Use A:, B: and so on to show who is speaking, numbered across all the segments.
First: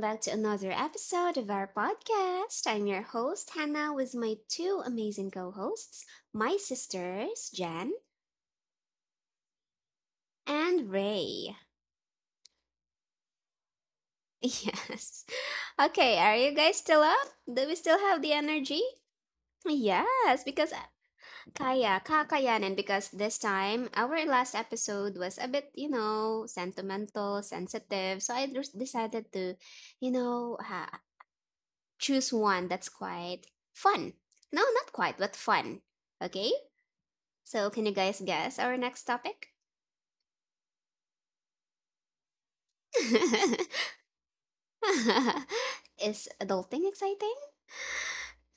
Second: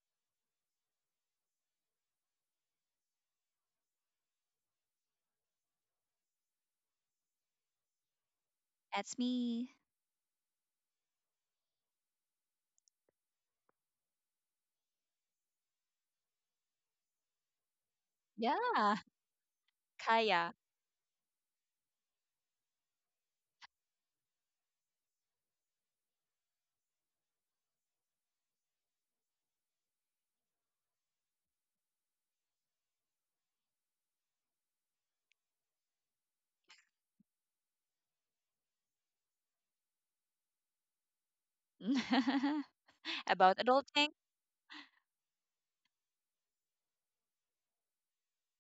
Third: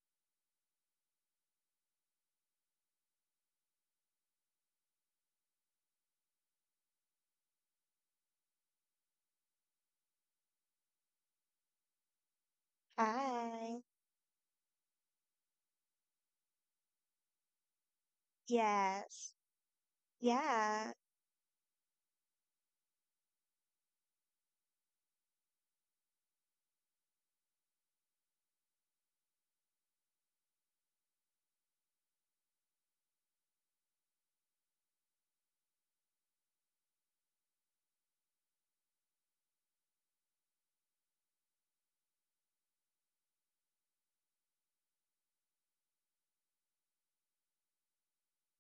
A: back to another episode of our podcast. I'm your host, Hannah, with my two amazing co hosts, my sisters, Jan
B: That's me.
A: and Ray.
C: Hi.
A: Yes. Okay, are you guys still up? Do we still have the energy?
B: Yeah,
C: Yes.
A: Yes,
B: kaya.
A: because
C: Yeah.
A: kaya, kakayanin, because this time, our last episode was a bit, you know, sentimental, sensitive. So I just decided to you know, ha- choose one that's quite fun. No, not quite, but fun. Okay? So, can you guys guess our next topic?
B: About adulting.
A: Is adulting exciting?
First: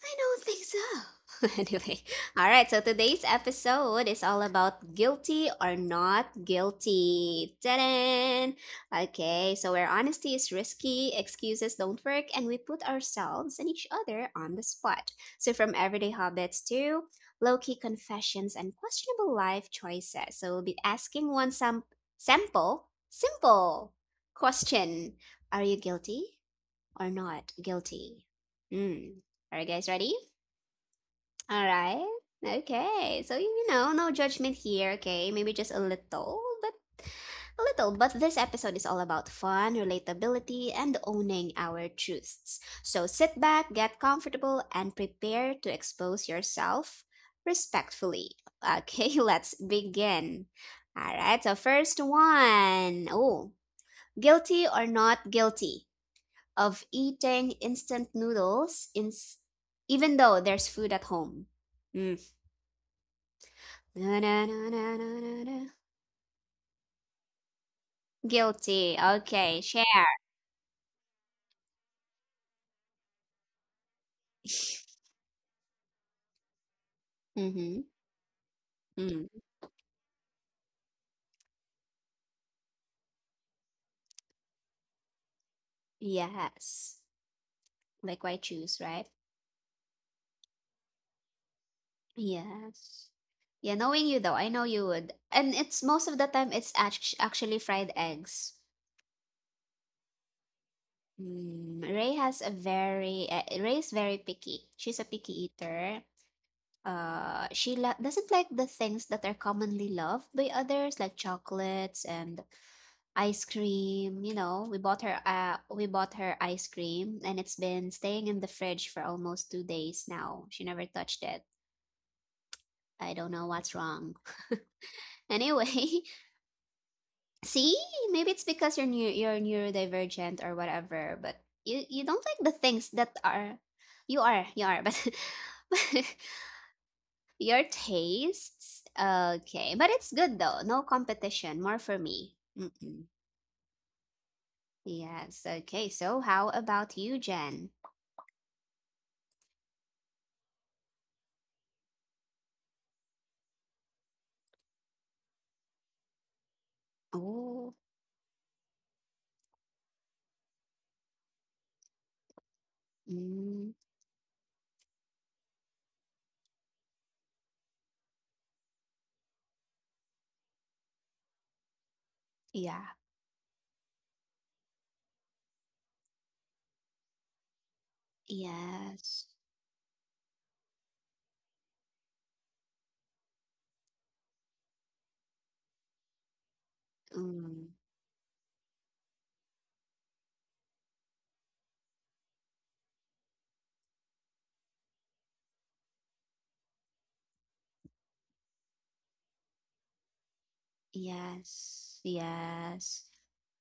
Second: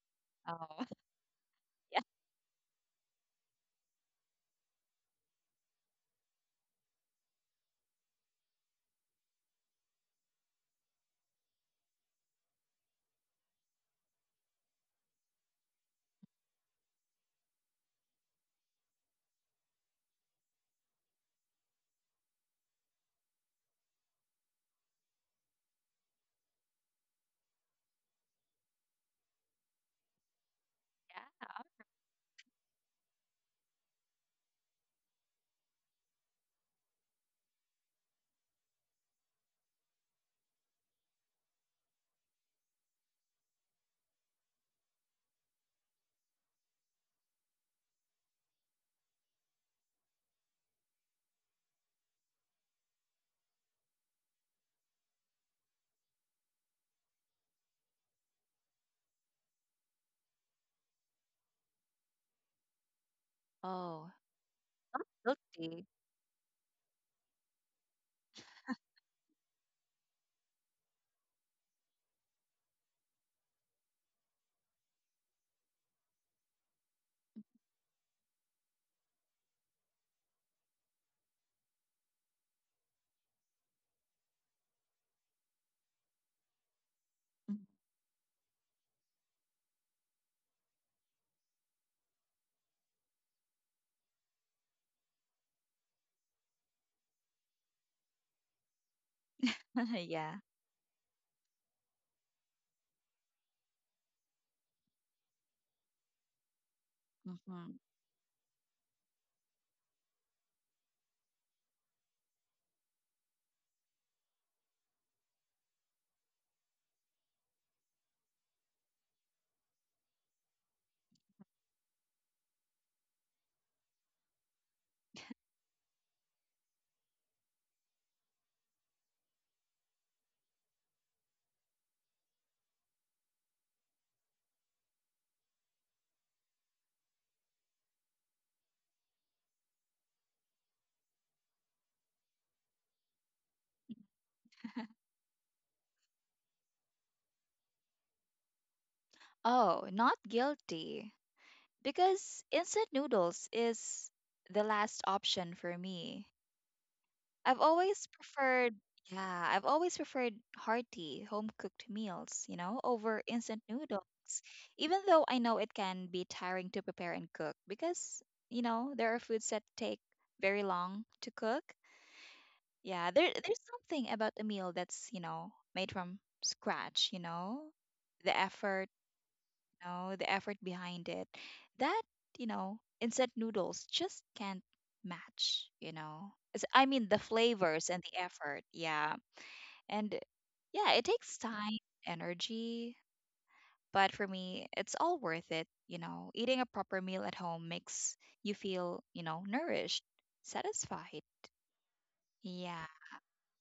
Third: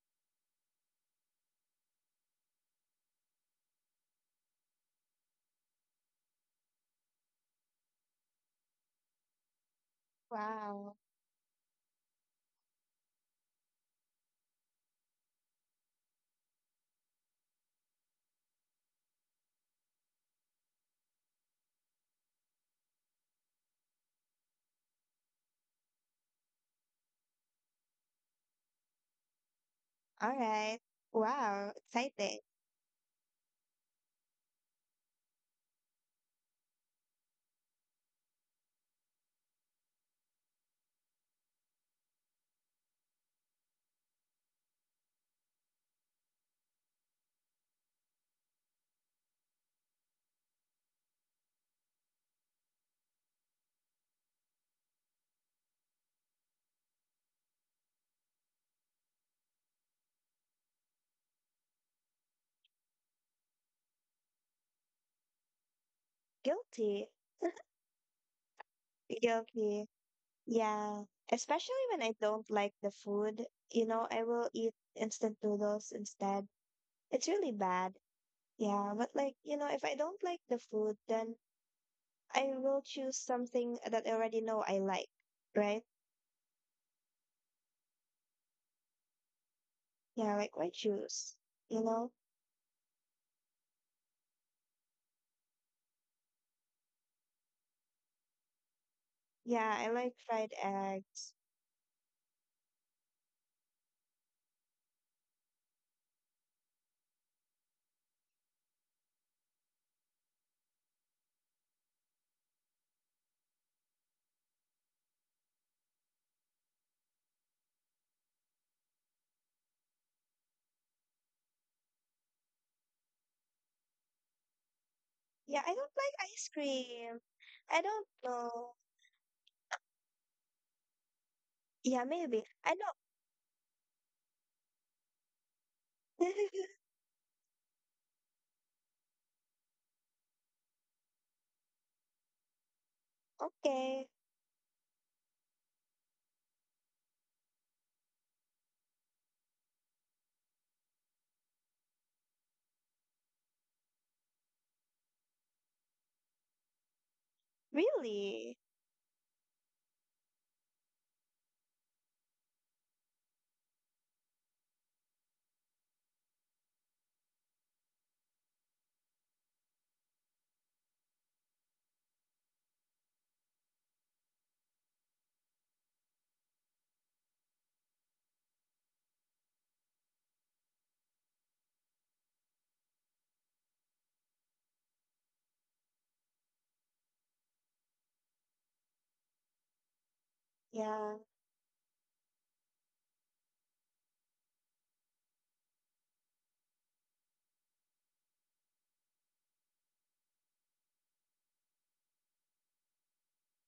A: I don't think
B: Oh,
A: so. Anyway,
B: yeah.
A: all right. So today's episode is all about guilty or not guilty. Ta-da! Okay, so where honesty is
C: Wow.
A: risky, excuses don't work, and we put ourselves and each other on the spot. So from everyday habits to low-key confessions and questionable life choices. So we'll be asking one sample, simple question: are you guilty or not guilty? Hmm. Are you guys ready?
C: All right.
B: yeah.
A: All
C: Wow.
A: right.
C: Exciting.
A: Okay. So, you know, no judgment here, okay? Maybe just a little. But this episode is all about fun, relatability, and owning our truths. So sit back, get comfortable, and prepare to expose yourself respectfully. Okay, let's begin. All right. So, first one. Oh, guilty or not guilty of eating instant noodles in even though there's food at home. Hmm.
B: Oh,
A: Na, na, na, na, na, na, na.
B: Guilty.
C: Guilty.
A: Guilty. Okay,
C: Guilty.
A: share.
C: Yeah. Especially when I don't like the food. You know, I will eat instant noodles instead. It's really
A: Mm-hmm.
C: bad. Yeah. But
A: Mm.
C: like, you know, if I don't like the food, then I will choose something that I already know I like. Right?
A: Yes. Like why choose, right?
C: Yeah. Like, why choose? You know?
A: Yes. Yeah, knowing you though, I know you would. And it's most of the time it's actually fried eggs.
C: Yeah. I like
B: yeah.
C: fried egg.
A: Mm, Ray has a very Ray is very picky. She's a picky eater. She
B: hmm
A: doesn't like the things that are commonly loved by others, like chocolates and ice cream. You know, we bought her ice cream and it's been staying in the fridge for almost 2 days now. She never touched it. I don't know what's wrong.
C: Yeah,
A: Anyway,
C: I don't like ice cream.
A: see,
C: I don't
A: maybe it's
C: know.
A: because you're you're neurodivergent or whatever, but you
C: Yeah,
A: don't like
C: maybe.
A: the
C: I
A: things
C: don't.
A: that are you are, you are, but your tastes. Okay, but it's good though. No competition, more for me. Mm-mm.
C: Okay.
A: Yes. Okay. So how about you, Jen?
B: Oh, not guilty. Because instant noodles is the last option for me. I've
A: Oh,
B: always
C: Really?
B: preferred, yeah, I've always preferred hearty, home cooked meals, over instant
A: mm,
B: noodles, even though I know it can be tiring to prepare and cook because, there are foods that take very long to cook.
A: yeah.
B: Yeah, there's something about a meal that's, made from scratch, the effort
A: Yes.
B: the effort behind it that, instant noodles just can't match, you know. I mean, the
A: Mm,
B: flavors and the effort. Yeah. And yeah, it
C: Yeah,
B: takes time, energy, but for me, it's all worth it, you know. Eating a proper meal at home makes you feel, nourished, satisfied.
A: yes.
B: Yeah.
A: Yes.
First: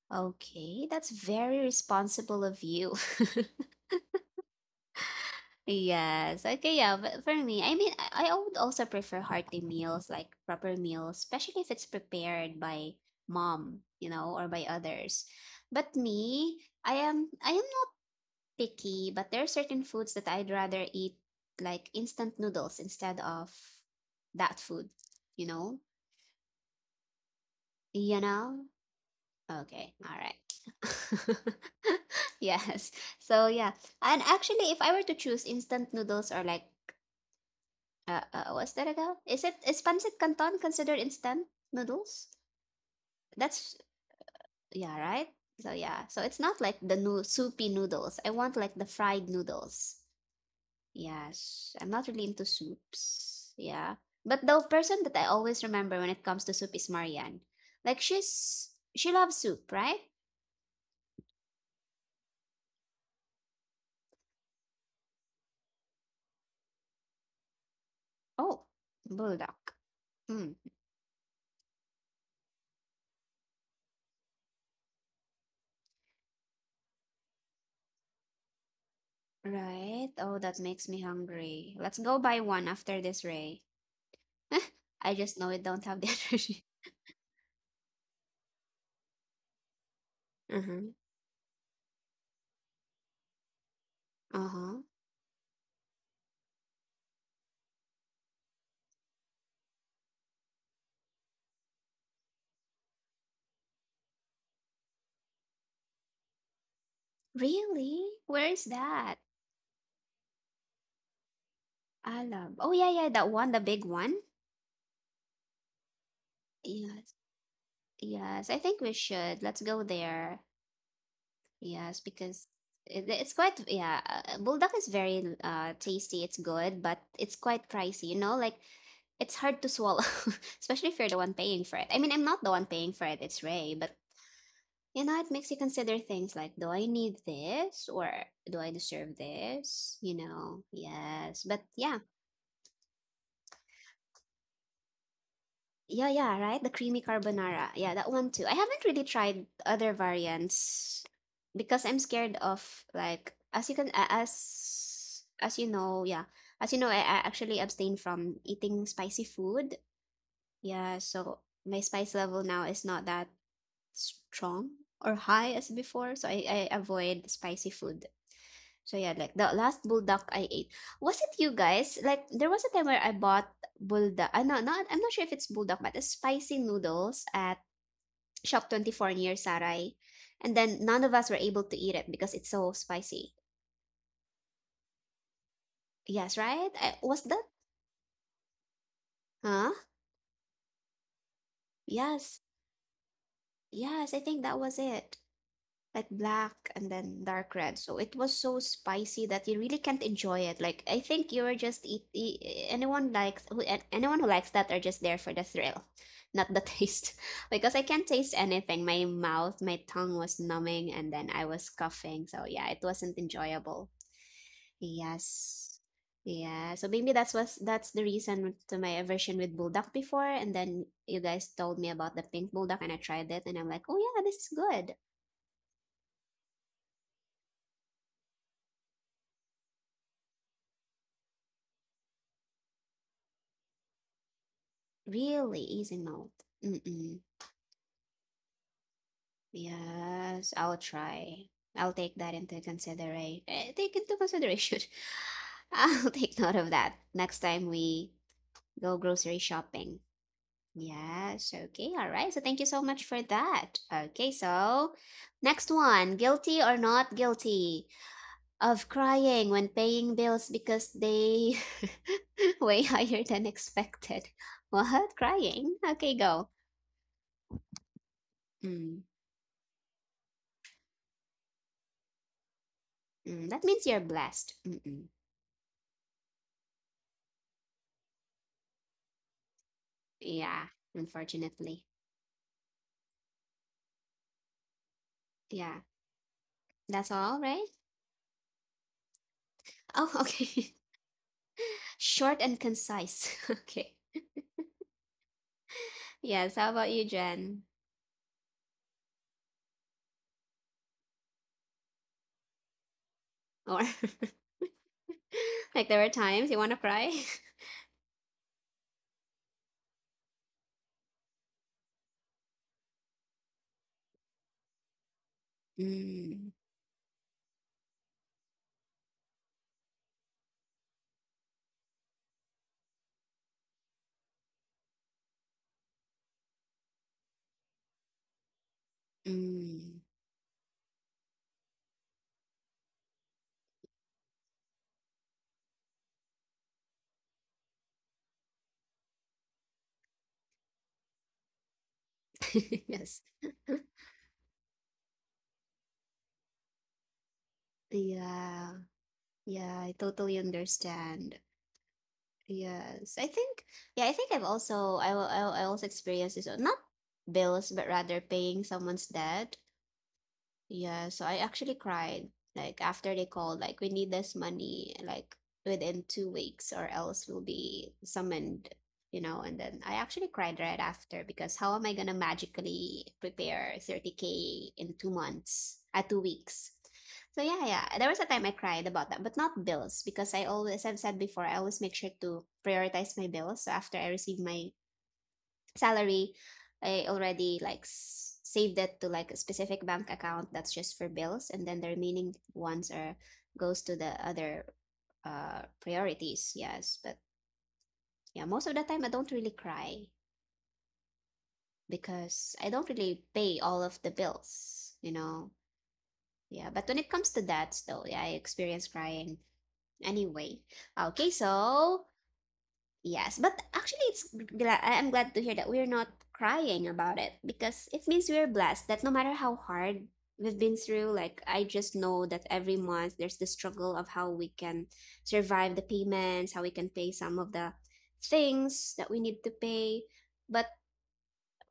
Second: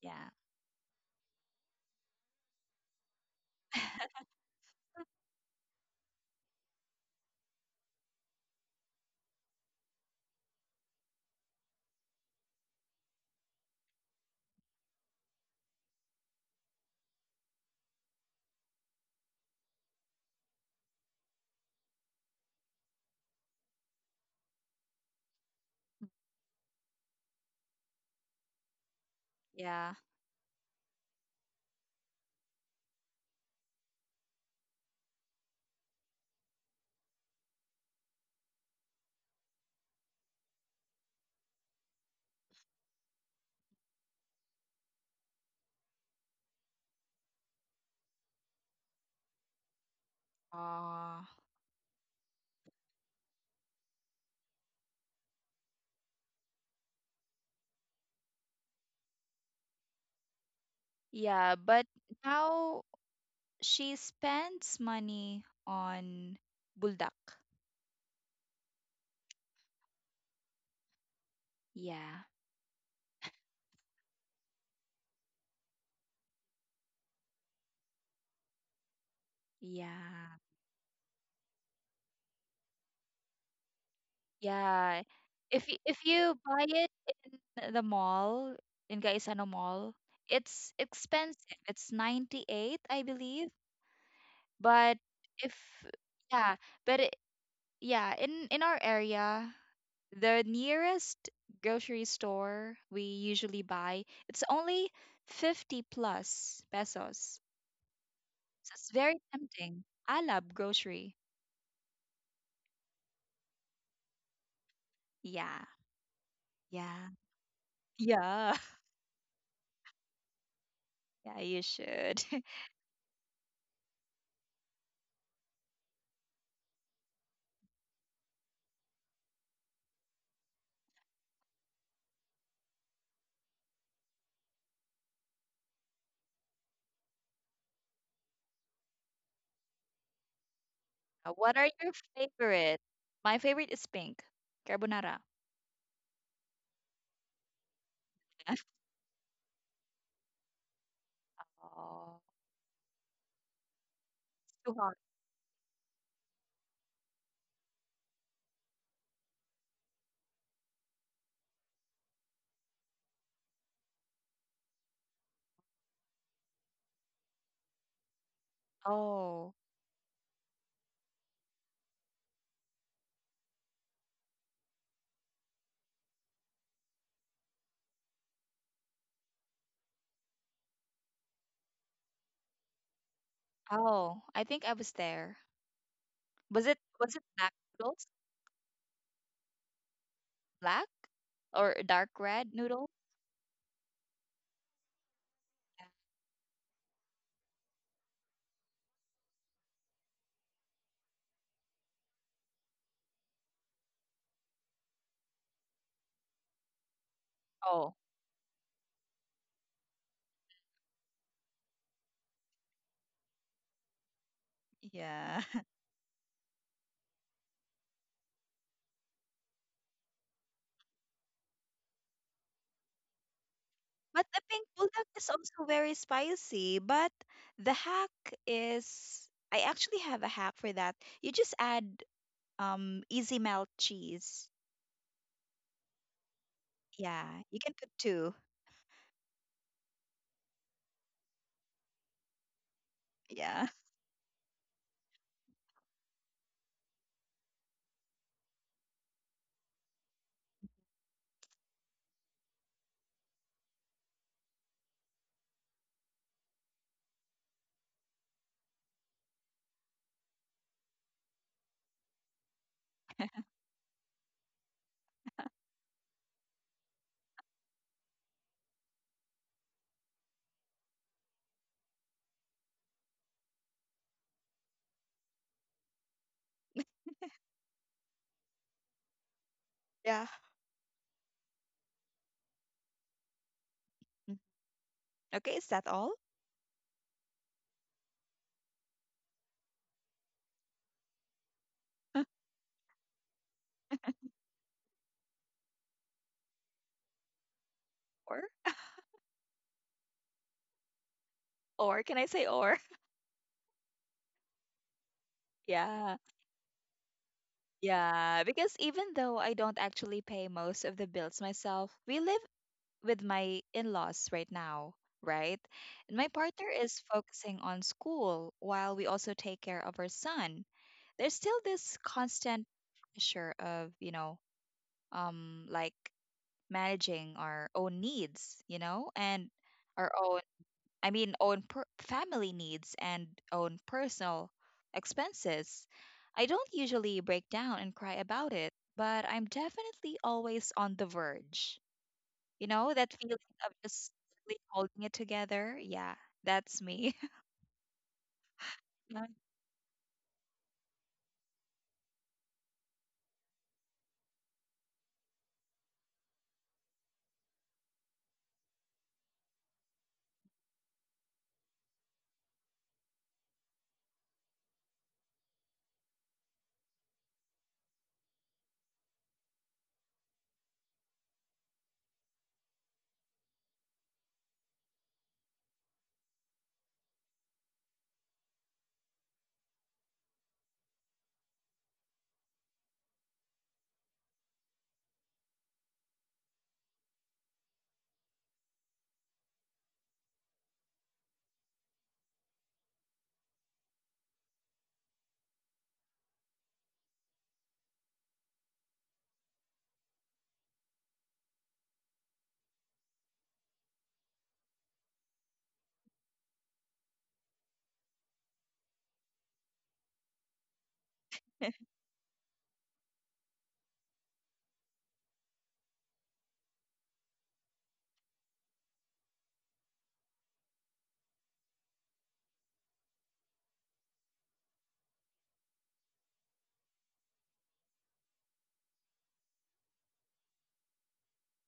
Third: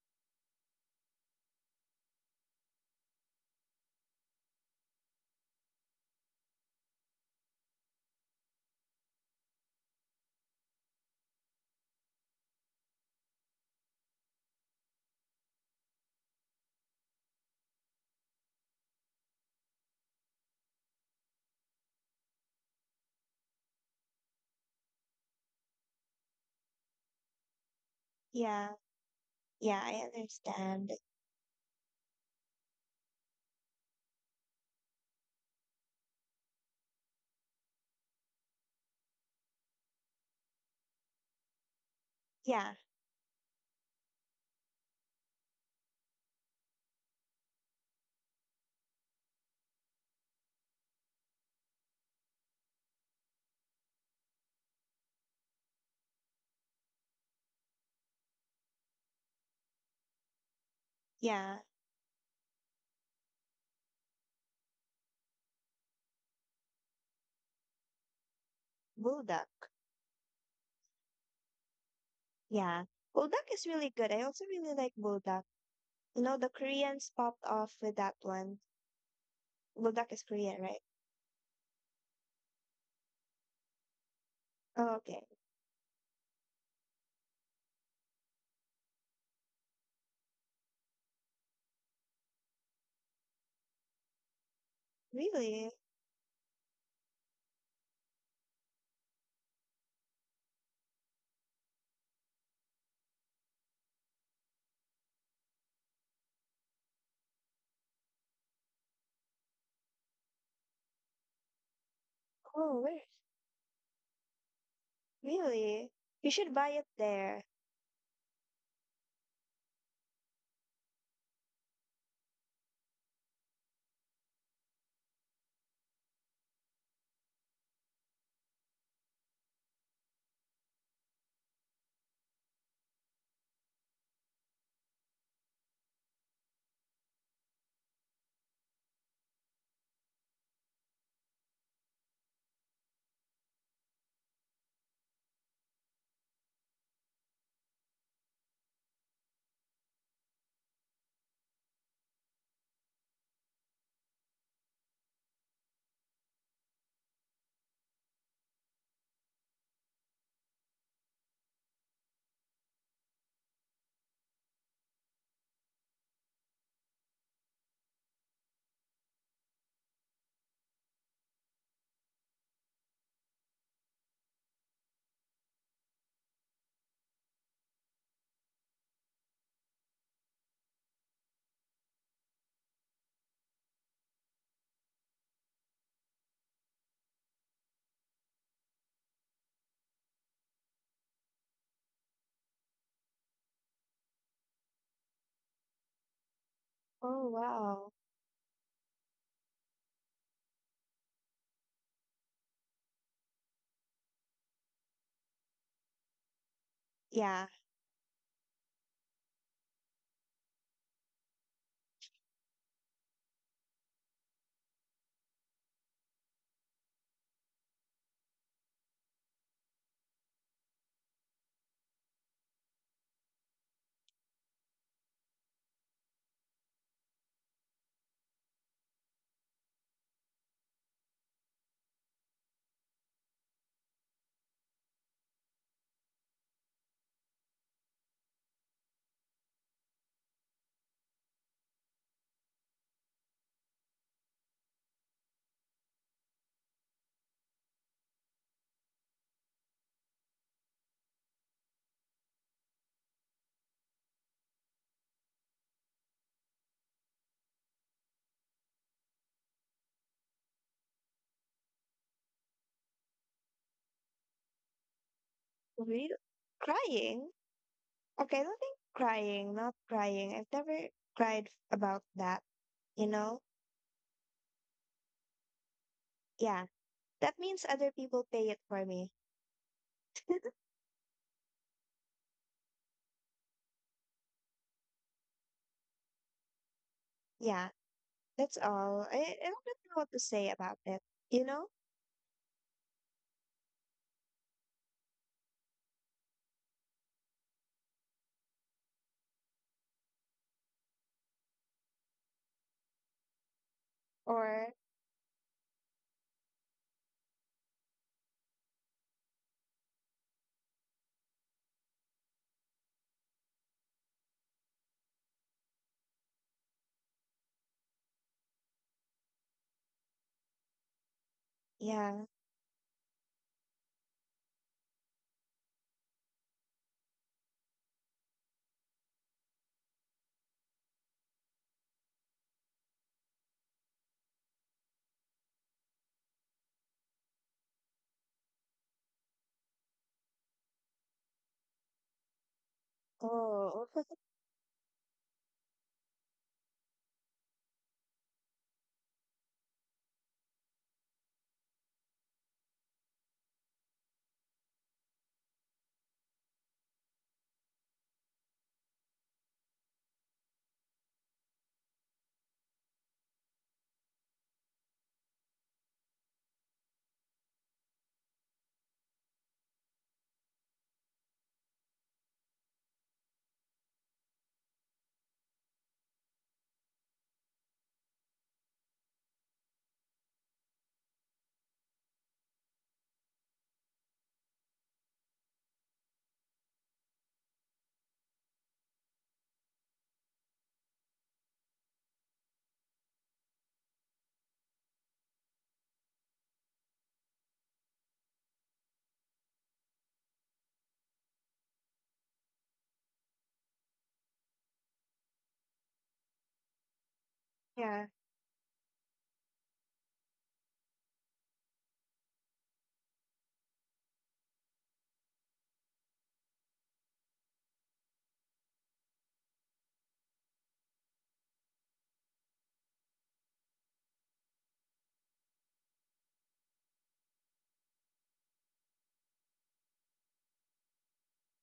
B: Yeah.
A: Okay, that's very responsible of you. Yes. Okay, yeah, but for me, I mean, I would also prefer hearty meals, like proper meals, especially if it's prepared by mom, you know, or by others. But me, I am not picky, but there are certain foods that I'd rather eat like instant noodles instead of that food, you know? You know?
C: yeah, yeah,
A: Okay,
B: Yeah.
C: I
A: all right.
C: understand.
A: yes. So yeah, and actually, if I were to choose instant noodles or like, what's that again? Is it is pancit canton considered instant noodles?
C: Yeah,
A: That's yeah, right. So yeah, so it's not like the new soupy noodles. I want like the fried noodles.
B: Uh,
A: Yes, I'm not really into soups. Yeah, but the person that I always remember when it comes to soup is Marianne. Like she's she loves soup, right?
B: yeah,
C: yeah.
B: but now she spends money on buldak.
A: Oh,
C: Bulldog.
A: bulldog. Hmm.
B: Yeah,
C: Yeah. Bulldog is really good. I also really like Bulldog. You know, the Koreans popped off with that one.
A: Right.
C: Bulldog is
A: Oh,
B: yeah,
A: that
C: Korean, right?
A: makes me hungry. Let's go buy one after this, Ray.
C: Oh,
B: yeah.
A: I
C: okay.
A: just know it
B: If
A: don't have
B: if
A: the
B: you
A: energy.
B: buy it in the mall in Gaisano Mall, it's
A: Uh-huh.
B: expensive. It's 98, I believe.
A: Uh-huh.
B: But
C: Really?
B: if yeah, but it, Yeah, in our area, the nearest grocery store we usually buy, it's only 50 plus pesos.
A: Really? Where is
B: So it's
A: that?
B: very tempting. I love grocery.
A: I love. Oh
C: Oh,
A: yeah,
C: where?
A: yeah, that one, the big one.
B: Yeah,
C: Really? You should buy it
B: yeah,
A: Yes.
C: there.
A: Yes.
B: yeah.
A: I think we should. Let's go there.
B: Yeah, you
A: Yes,
B: should.
A: because it's quite yeah, bulldog is very tasty. It's good, but it's quite pricey, you know, like it's hard to swallow, especially if you're the one paying for it. I mean, I'm not the one paying for it, it's Ray, but you know, it makes you consider things like, do I need this or do I deserve this? You know, yes.
B: What
A: But
B: are your
A: yeah,
B: favorite? My favorite is pink carbonara.
A: yeah, yeah, right? The creamy carbonara. Yeah, that one too. I haven't really tried other variants because I'm
B: Oh,
A: scared of like as you can
B: too hot.
A: as you know, yeah. As you know, I actually abstain from eating spicy food. Yeah, so my spice level now is not that strong or high as before, so I avoid spicy food. So yeah, like the
B: Oh,
A: last bulldog I ate. Was it you guys? Like there was a time where I bought bulldog. I no, not I'm not sure if it's bulldog, but it's spicy noodles at Shop 24 near Sarai. And then none of us were able to eat it because it's so spicy.
B: oh, I think I was there.
A: Yes,
B: Was
A: right?
B: it
A: I,
B: was
A: was
B: it
A: that?
B: black noodles?
A: Huh?
B: Black or dark
A: Yes.
B: red noodle?
A: Yes, I think that was it.
B: Yeah.
A: Like black and then
C: Oh,
A: dark red. So
C: wow.
A: it was so spicy that you really can't enjoy it. Like I think you were just eat, anyone likes who anyone who likes that are just there for the thrill, not the taste.
C: Yeah.
A: Because I
B: Oh,
A: can't taste anything. My mouth, my tongue was numbing, and then I was coughing. So yeah, it wasn't enjoyable.
B: yeah.
A: Yes. Yeah, so maybe that's the reason to my aversion with bulldog before, and then you guys told me about the pink bulldog, and I tried it, and I'm like, oh yeah,
B: But
A: this
B: the
A: is
B: pink
A: good.
B: bulldog is also very spicy. But the hack is I actually have a hack for that. You just add easy melt cheese.
A: Really easy mode. Mm-mm.
B: Yeah. You can put two.
A: Yes, I'll try. I'll take that into consideration.
B: Yeah.
A: Take into consideration. I'll take note of that next time we go grocery shopping. Yes, okay, all right. So thank you so much for that. Okay, so next one, guilty or not guilty of crying when paying bills because they way higher than expected. What? Crying? Okay,
C: Real
A: go.
C: Crying? Okay, I don't think
A: Mm.
C: crying, not crying. I've never about that, you
A: Mm,
C: know?
A: that means you're blessed. Mm-mm.
C: Yeah, that means other people pay it for me.
B: Yeah.
A: Yeah, unfortunately.
B: Mm. Okay, is
A: Yeah,
B: that all?
A: that's all, right?
C: Yeah, that's all. I don't really know
A: Oh,
C: what to say
A: okay.
C: about it, you know?
B: Or
A: Short and concise. Okay. Yes, how about you, Jen?
B: or can I say or?
A: Or
C: Or,
A: like there were
B: Yeah.
A: times you want to cry?
B: Yeah, because even though I don't actually pay most of the bills myself, we live with my in-laws right now, right? And my
A: Mm,
B: partner is focusing on school while we also take care of our son. There's still this
C: yeah,
B: constant pressure of, you know, like managing our own needs, you know, and
A: mm.
B: our own I mean, family needs and own personal expenses. I don't usually break down and cry about it, but I'm definitely always on the verge. You know, that
A: Yes.
B: feeling of
C: oh,
B: just really holding it together. Yeah, that's me.
A: Yeah,
B: yeah.
A: yeah, I totally understand. Yes, I think, yeah, I think I've also, I also experienced this, not bills, but rather paying someone's debt. Yeah, so I actually cried like after they called like we need this money like within 2 weeks or else we'll be summoned, you know. And then I actually cried right after because how am I gonna magically prepare 30k in 2 months, 2 weeks? So yeah, yeah, there was a time I cried about that, but not bills because I always, as I've said before, I always make sure to prioritize my bills. So after I receive my salary, I already like saved it to like a specific bank account that's just for bills, and then the remaining ones are goes to the other priorities. Yes, but yeah, most of the time I don't really cry because I don't really pay all of the bills, you know. Yeah, but when it comes to that though,
C: yeah,
A: yeah, I experience crying anyway. Okay, so yes, but actually, it's I'm glad to hear that we're not crying about it because it means we're blessed that no matter how hard we've been through, like I just know that every month there's the struggle of how we can survive the payments, how we can pay some of the things that we need to pay, but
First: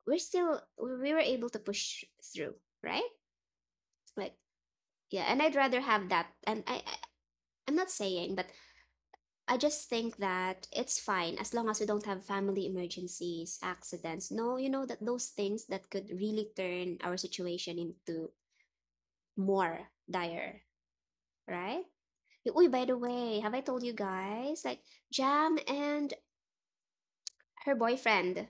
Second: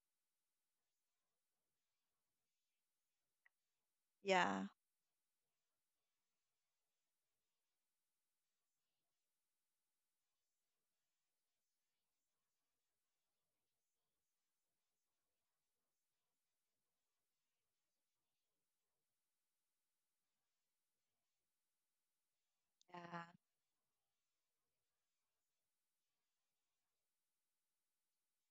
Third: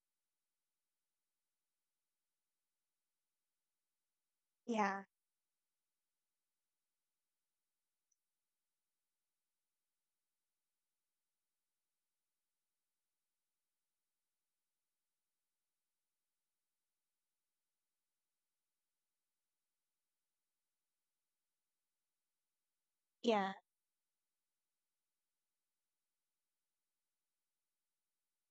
A: we're still we were able to push through, right? Like
B: Yeah.
C: yeah,
A: yeah, and I'd rather have that. And I I'm not saying, but I just think that it's fine as long as we don't have family emergencies, accidents. No, you know that those things that could really turn our situation into more dire, right? Uy, by the way,
C: yeah.
A: have I told you guys? Like Jam and her boyfriend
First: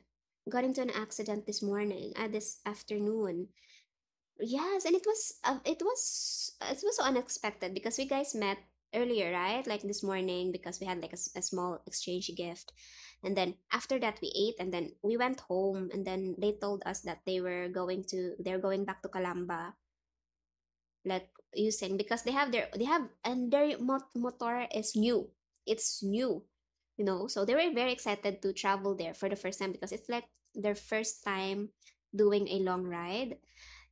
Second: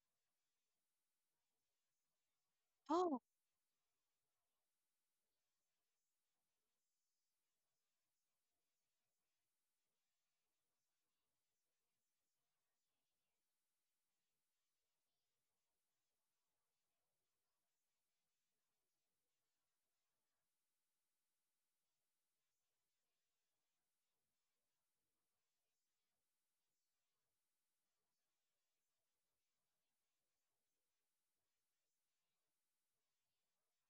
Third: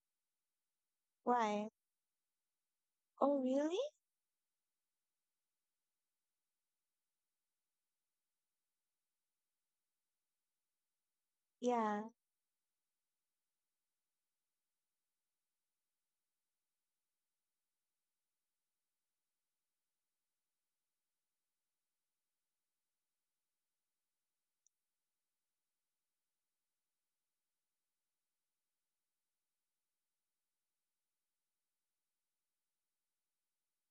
A: got into an accident this
C: Why?
A: morning, this
B: Oh.
C: Oh,
A: afternoon.
C: really?
A: Yes, and it was so unexpected because we guys met earlier, right? Like this morning because we had like a, a small
C: Yeah,
A: exchange gift. And then after that we ate and then we went home, and then they told us that they're going back to Calamba like using because they have their they have and their motor is new. It's new, you know. So they were very excited to travel there for the first time because it's like their first time doing a long ride.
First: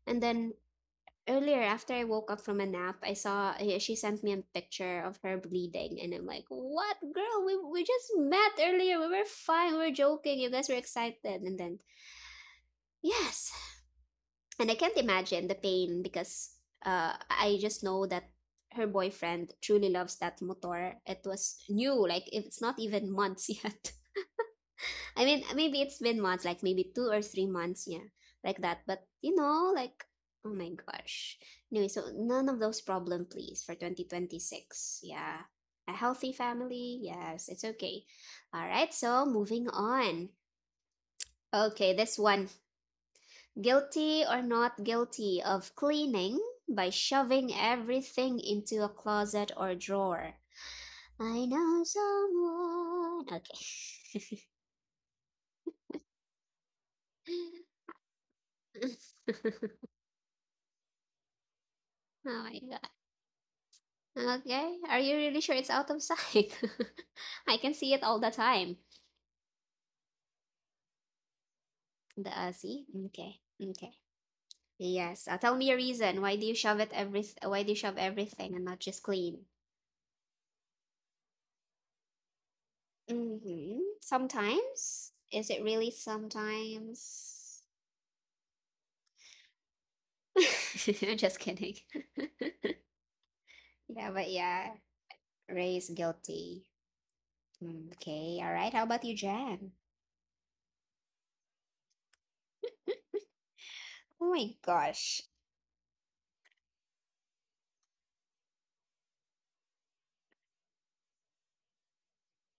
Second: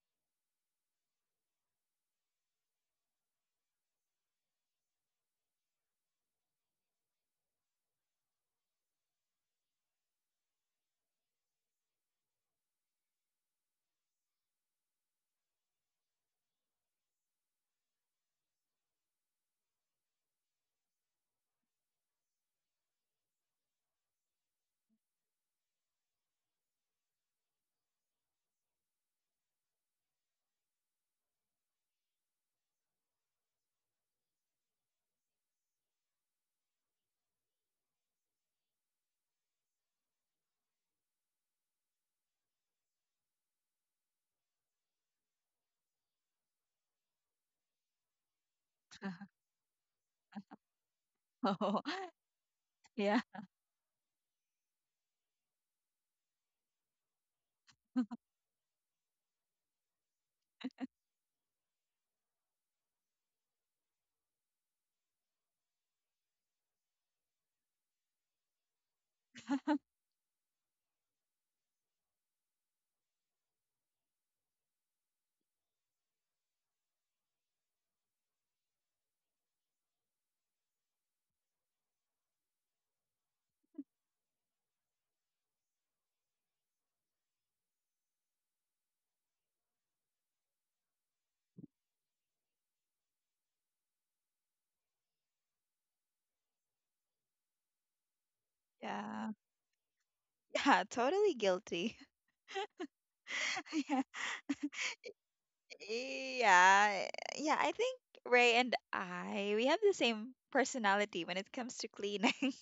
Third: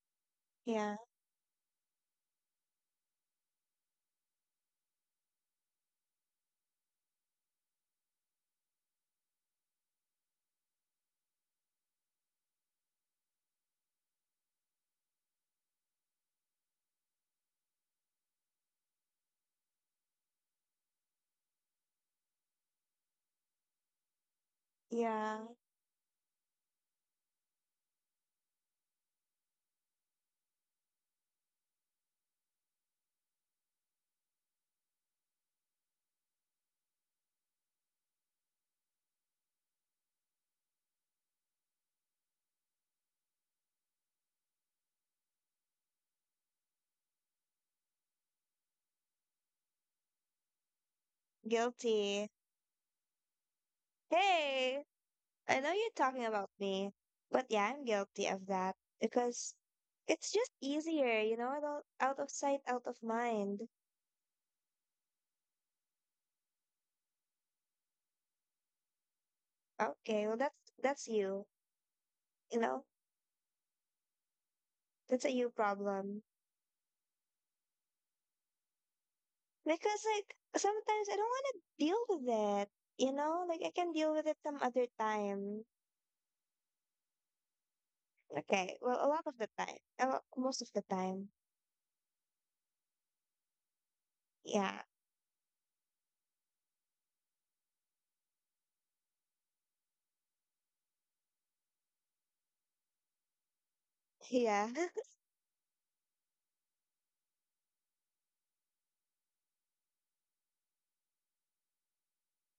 A: And then
C: yeah,
A: earlier after I woke up from a nap, I saw eh, she sent me a picture of her bleeding, and I'm like, "What, girl? We just met earlier. We were fine. We were joking. You guys were excited." And then yes, and I can't imagine the pain because I just know that her boyfriend truly loves that motor. It was new, like it's not even months yet. I
C: yeah.
A: mean, maybe it's been months, like maybe 2 or 3 months, yeah, like that. But you know, like, oh my gosh. Anyway, so none of those problem, please, for 2026. Yeah. A healthy family. Yes, it's okay. All right, so moving on. Okay, this one. Guilty or not guilty of cleaning by shoving everything into a closet or drawer. I
B: oh.
A: know
C: Guilty.
A: someone.
B: Yeah.
A: Okay.
C: Hey! I know you're talking about me, but yeah, I'm guilty of that because it's just easier, you know, out of
A: oh my
C: sight, out of mind.
A: Okay. Are you really sure it's out of sight? I can see it all the time.
C: Okay, well that's you,
A: The
C: you know,
A: see? Okay. Okay.
C: that's
A: Yes.
C: a you
A: Tell me a reason.
C: problem.
A: Why do you shove everything and not just clean?
C: Because like sometimes I don't want to deal with it, you know, like I
A: Mm-hmm.
C: can deal with it some other
A: Sometimes? Is it
C: time.
A: really sometimes?
C: Okay, well a lot of the time, a lot, most of the time,
A: Just kidding. Yeah, but yeah.
C: yeah,
A: Ray's guilty. Mm, okay. All right. How about you,
B: Yeah.
A: Jan?
B: Yeah. Totally guilty. Yeah.
A: Oh my
C: yeah,
A: gosh.
B: Yeah, yeah. I think Ray and I we have the same personality when it comes to cleaning.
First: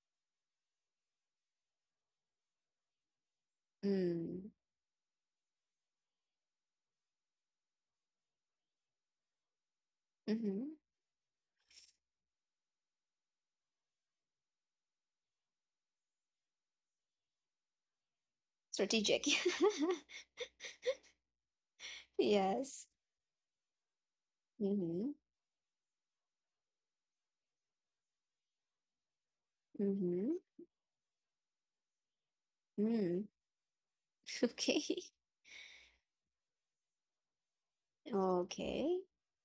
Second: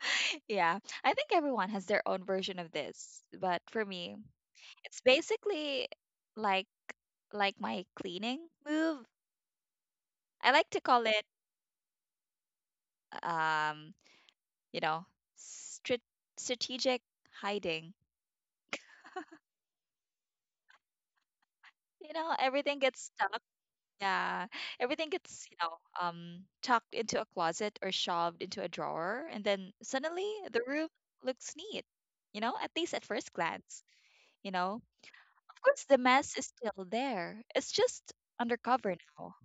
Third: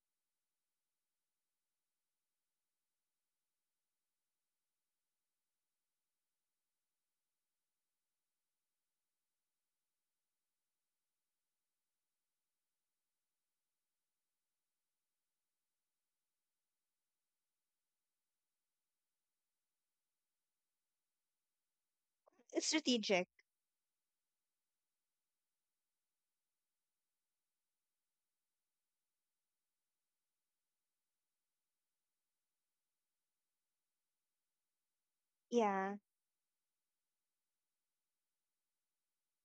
B: yeah, I think everyone has their own version of this, but for me,
A: Mm.
B: it's basically like like my cleaning move. I
A: Mm-hmm.
B: like to call it um, you know, strat- strategic hiding.
A: Strategic.
B: You know,
C: it's
B: everything
A: Yes.
B: gets
C: strategic.
B: stuck. Yeah, everything
A: Mhm.
B: gets, you know, tucked into a closet or shoved into a drawer, and then suddenly
A: Mhm.
B: the room looks neat, you know, at least at
A: Mm.
B: first glance, you know.
A: Okay.
B: Of course,
C: Yeah,
B: the mess is still there. It's just undercover
A: Okay.
B: now.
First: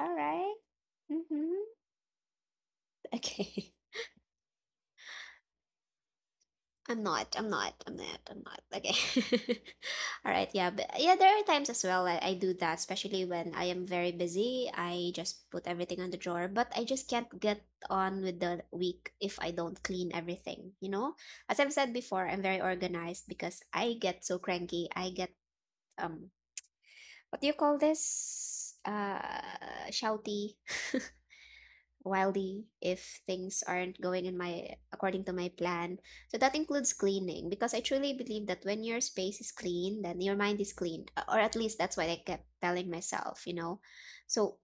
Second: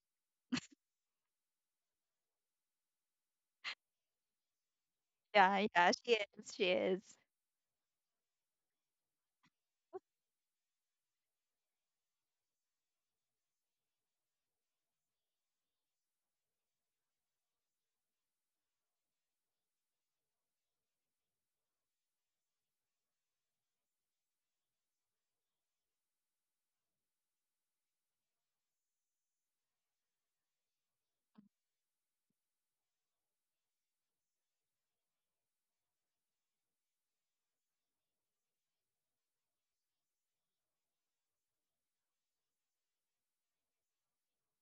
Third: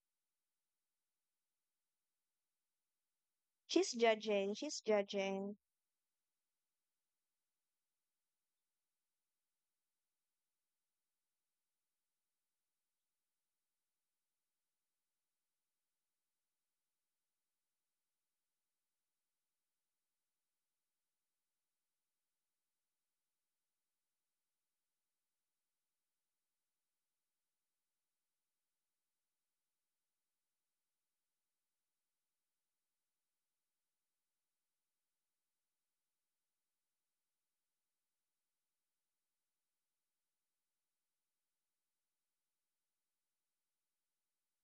A: All right. Mm-hmm. Okay.
C: she's judging, she's judging.
B: Yeah, yeah, she is. She is.
A: I'm not. I'm not. I'm not. I'm not. Okay. All right. Yeah. But yeah, there are times as well I do that, especially when I am very busy. I just put everything on the drawer, but I just can't get on with the week if I don't clean everything, you know? As I've said before, I'm very organized because I get so cranky. I get um what do you call this? Shouty, wildly, if things aren't going in my, according to my plan. So that includes cleaning because I truly believe that when your space is clean, then your mind is clean, or at least that's what I kept telling myself, you know. So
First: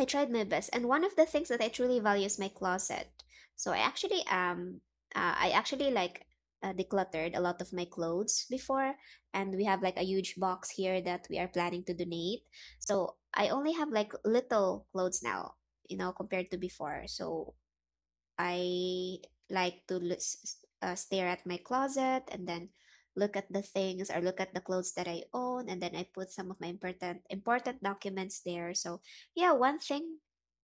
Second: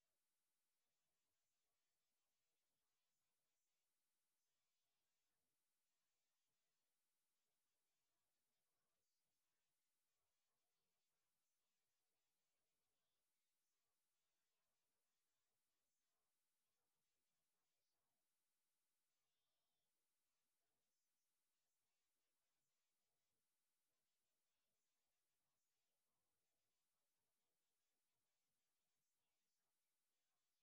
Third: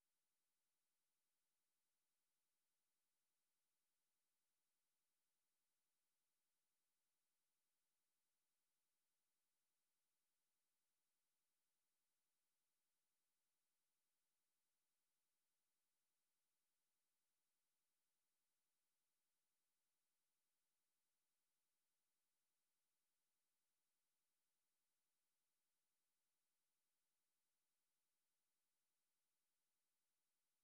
A: I tried my best, and one of the things that I truly value is my closet. So I actually, like, decluttered a lot of my clothes before, and we have like a huge box here that we are planning to donate. So I only have like little clothes now, you know, compared to before. So I like to stare at my closet and then look at the things or look at the clothes that I own, and then I put some of my important important documents there. So yeah, one thing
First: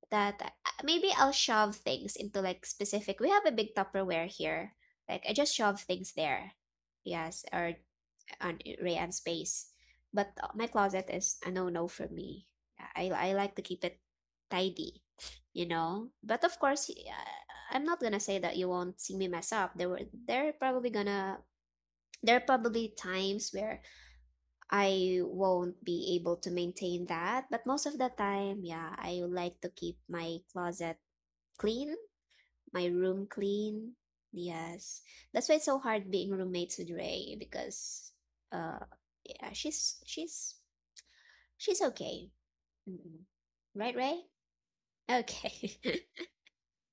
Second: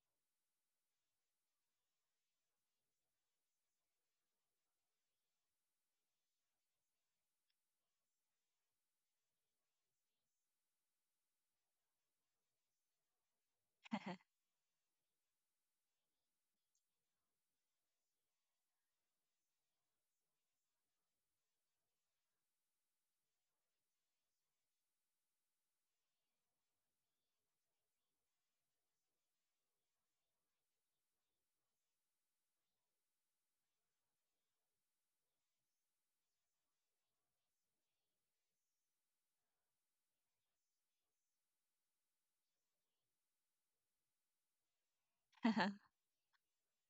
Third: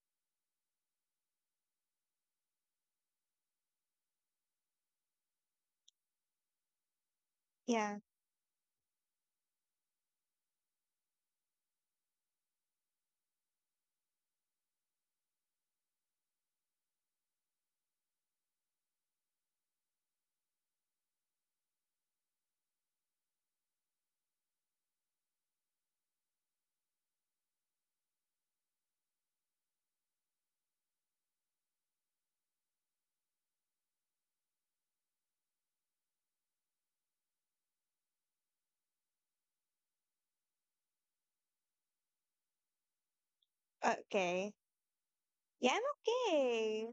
A: maybe I'll shove things into like specific. We have a big Tupperware here. Like I just shove things there. Yes, or
C: Yeah,
A: on Ray and space. But my closet is a no-no for me. I like to keep it tidy, you know. But of course, I'm not gonna say that you won't see me mess up. There are probably times where I won't be able to maintain that. But most of the time, yeah, I like to keep my closet clean, my room clean. Yes. That's why it's so hard being roommates with Ray because uh yeah, she's she's okay. Mm-mm. Right, Ray?
C: okay. Yeah,
A: Okay.
C: I'm okay.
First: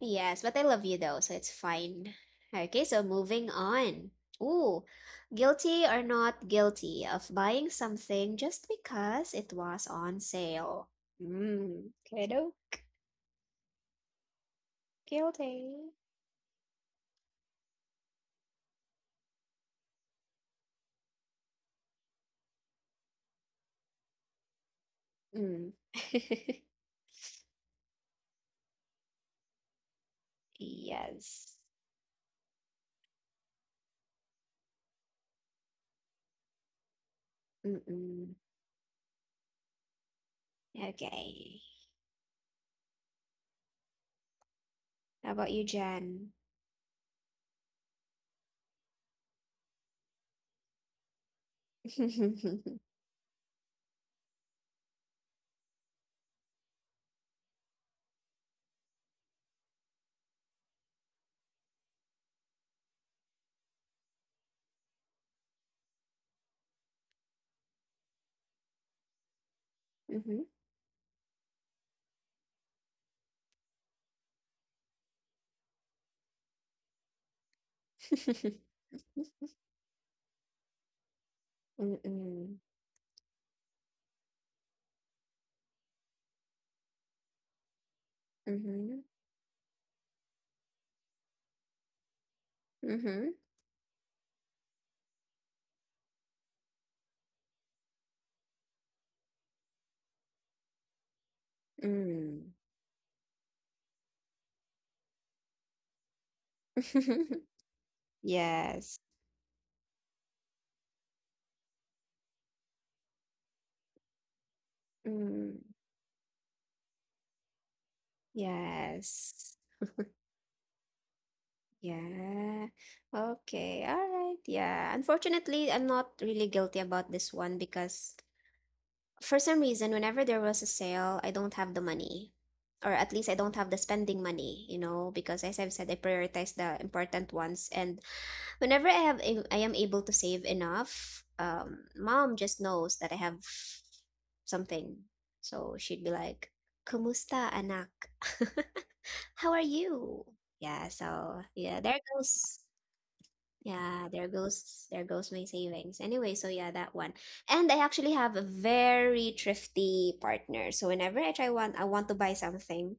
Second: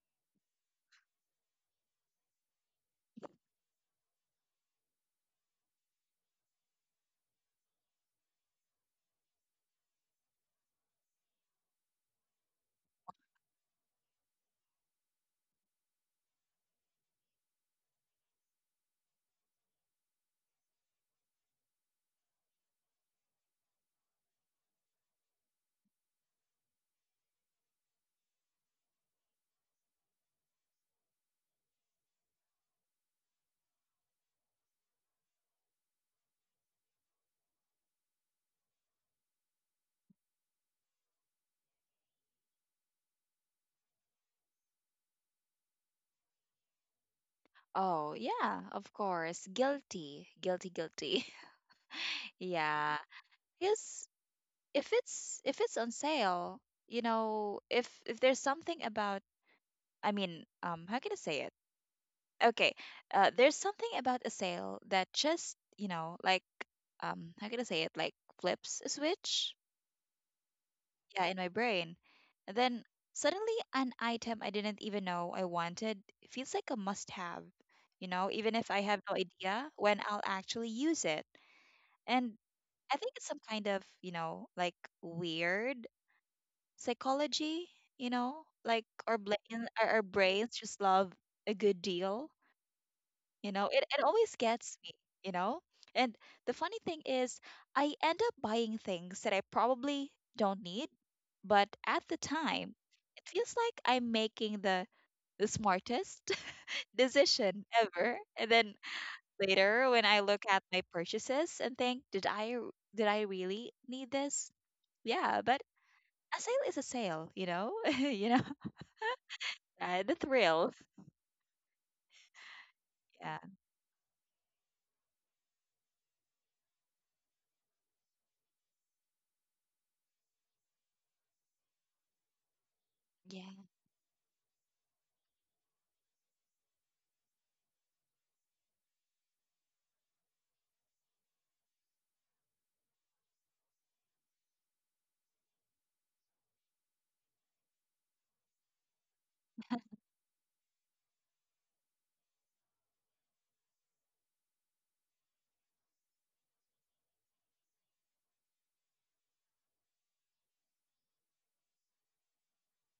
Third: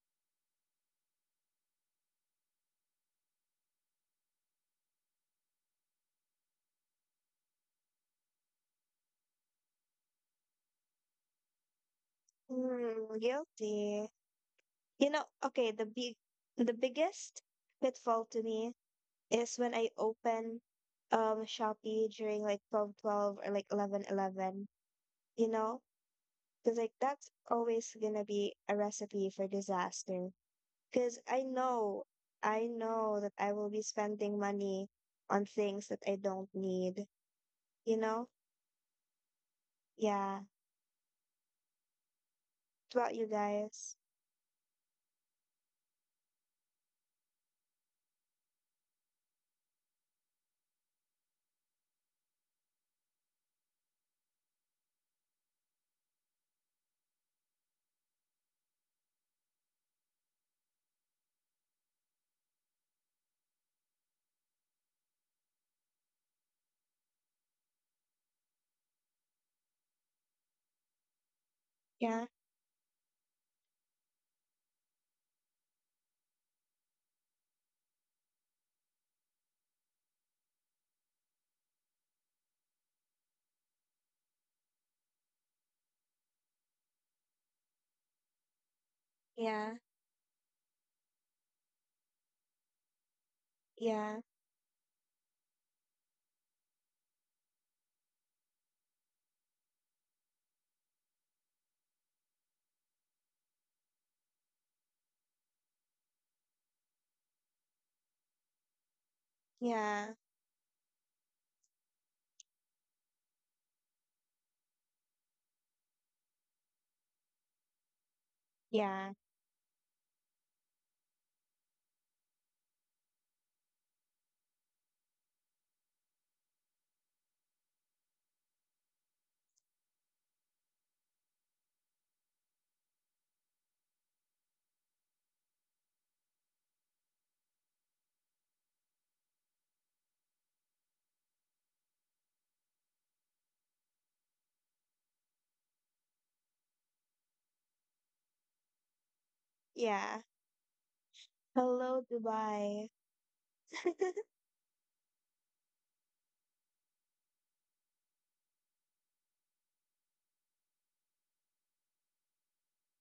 A: Yes, but I love you though, so it's fine. Okay, so moving on. Ooh, guilty or not guilty of buying something just because it was on sale. Mm, kiddo,
C: Guilty. You know, okay, the
A: guilty.
C: big the biggest pitfall to me is when I open Shopee during like 12.12 or like 11.11. You
A: Mm.
C: know? Because like that's always gonna be a recipe for disaster. Because
A: Yes.
C: I know that I will be spending money on things that I don't need, you know?
A: Mm-mm.
C: Yeah.
A: Okay.
C: What about you guys?
A: How about you, Jan?
B: Oh, yeah, of course. Guilty, guilty, guilty. Yeah. Because if it's on sale, you know, if there's something about I mean, how can I say it? Okay, there's something about a sale that just, you know, like, how can I say it? Like flips a switch,
A: Mm-hmm.
B: yeah, in my brain.
C: Yeah,
B: And then suddenly, an item I didn't even know I wanted feels like a must-have, you know, even if I have no idea when I'll actually use it.
A: Mm-hmm.
B: And
A: Mm-mm.
B: I think it's some kind of, you know, like weird psychology, you know, like
A: Mm-hmm.
B: our brain,
C: yeah,
B: our brains just love a good deal
A: Mm-hmm.
B: it
C: yeah,
B: always gets me you know and the funny thing is I end up buying things that I probably don't need but at the
A: Mm.
B: time it feels like I'm making the smartest decision ever and then
A: Yes.
B: later when
C: yeah.
B: I look at my purchases and think did I really need this yeah but
A: Mm.
B: a sale is a sale you know you know
C: Yeah,
A: Yes.
B: the thrill
A: Yeah.
B: yeah
A: Okay. All right. Yeah. Unfortunately, I'm not really guilty about this one because for some reason, whenever there was a sale, I don't have the money. Or at least I don't
B: yeah
A: have the spending money, you know, because as I've said, I prioritize the important ones. And whenever I have I am able to save enough, mom just knows that I have something. So she'd be like, "Kumusta, anak? How are
C: yeah.
A: you?" Yeah, so yeah, there
C: Hello,
A: goes
C: Dubai.
A: yeah, there goes my savings. Anyway, so yeah, that one. And I actually have a very thrifty partner. So whenever I try one, I want to buy something,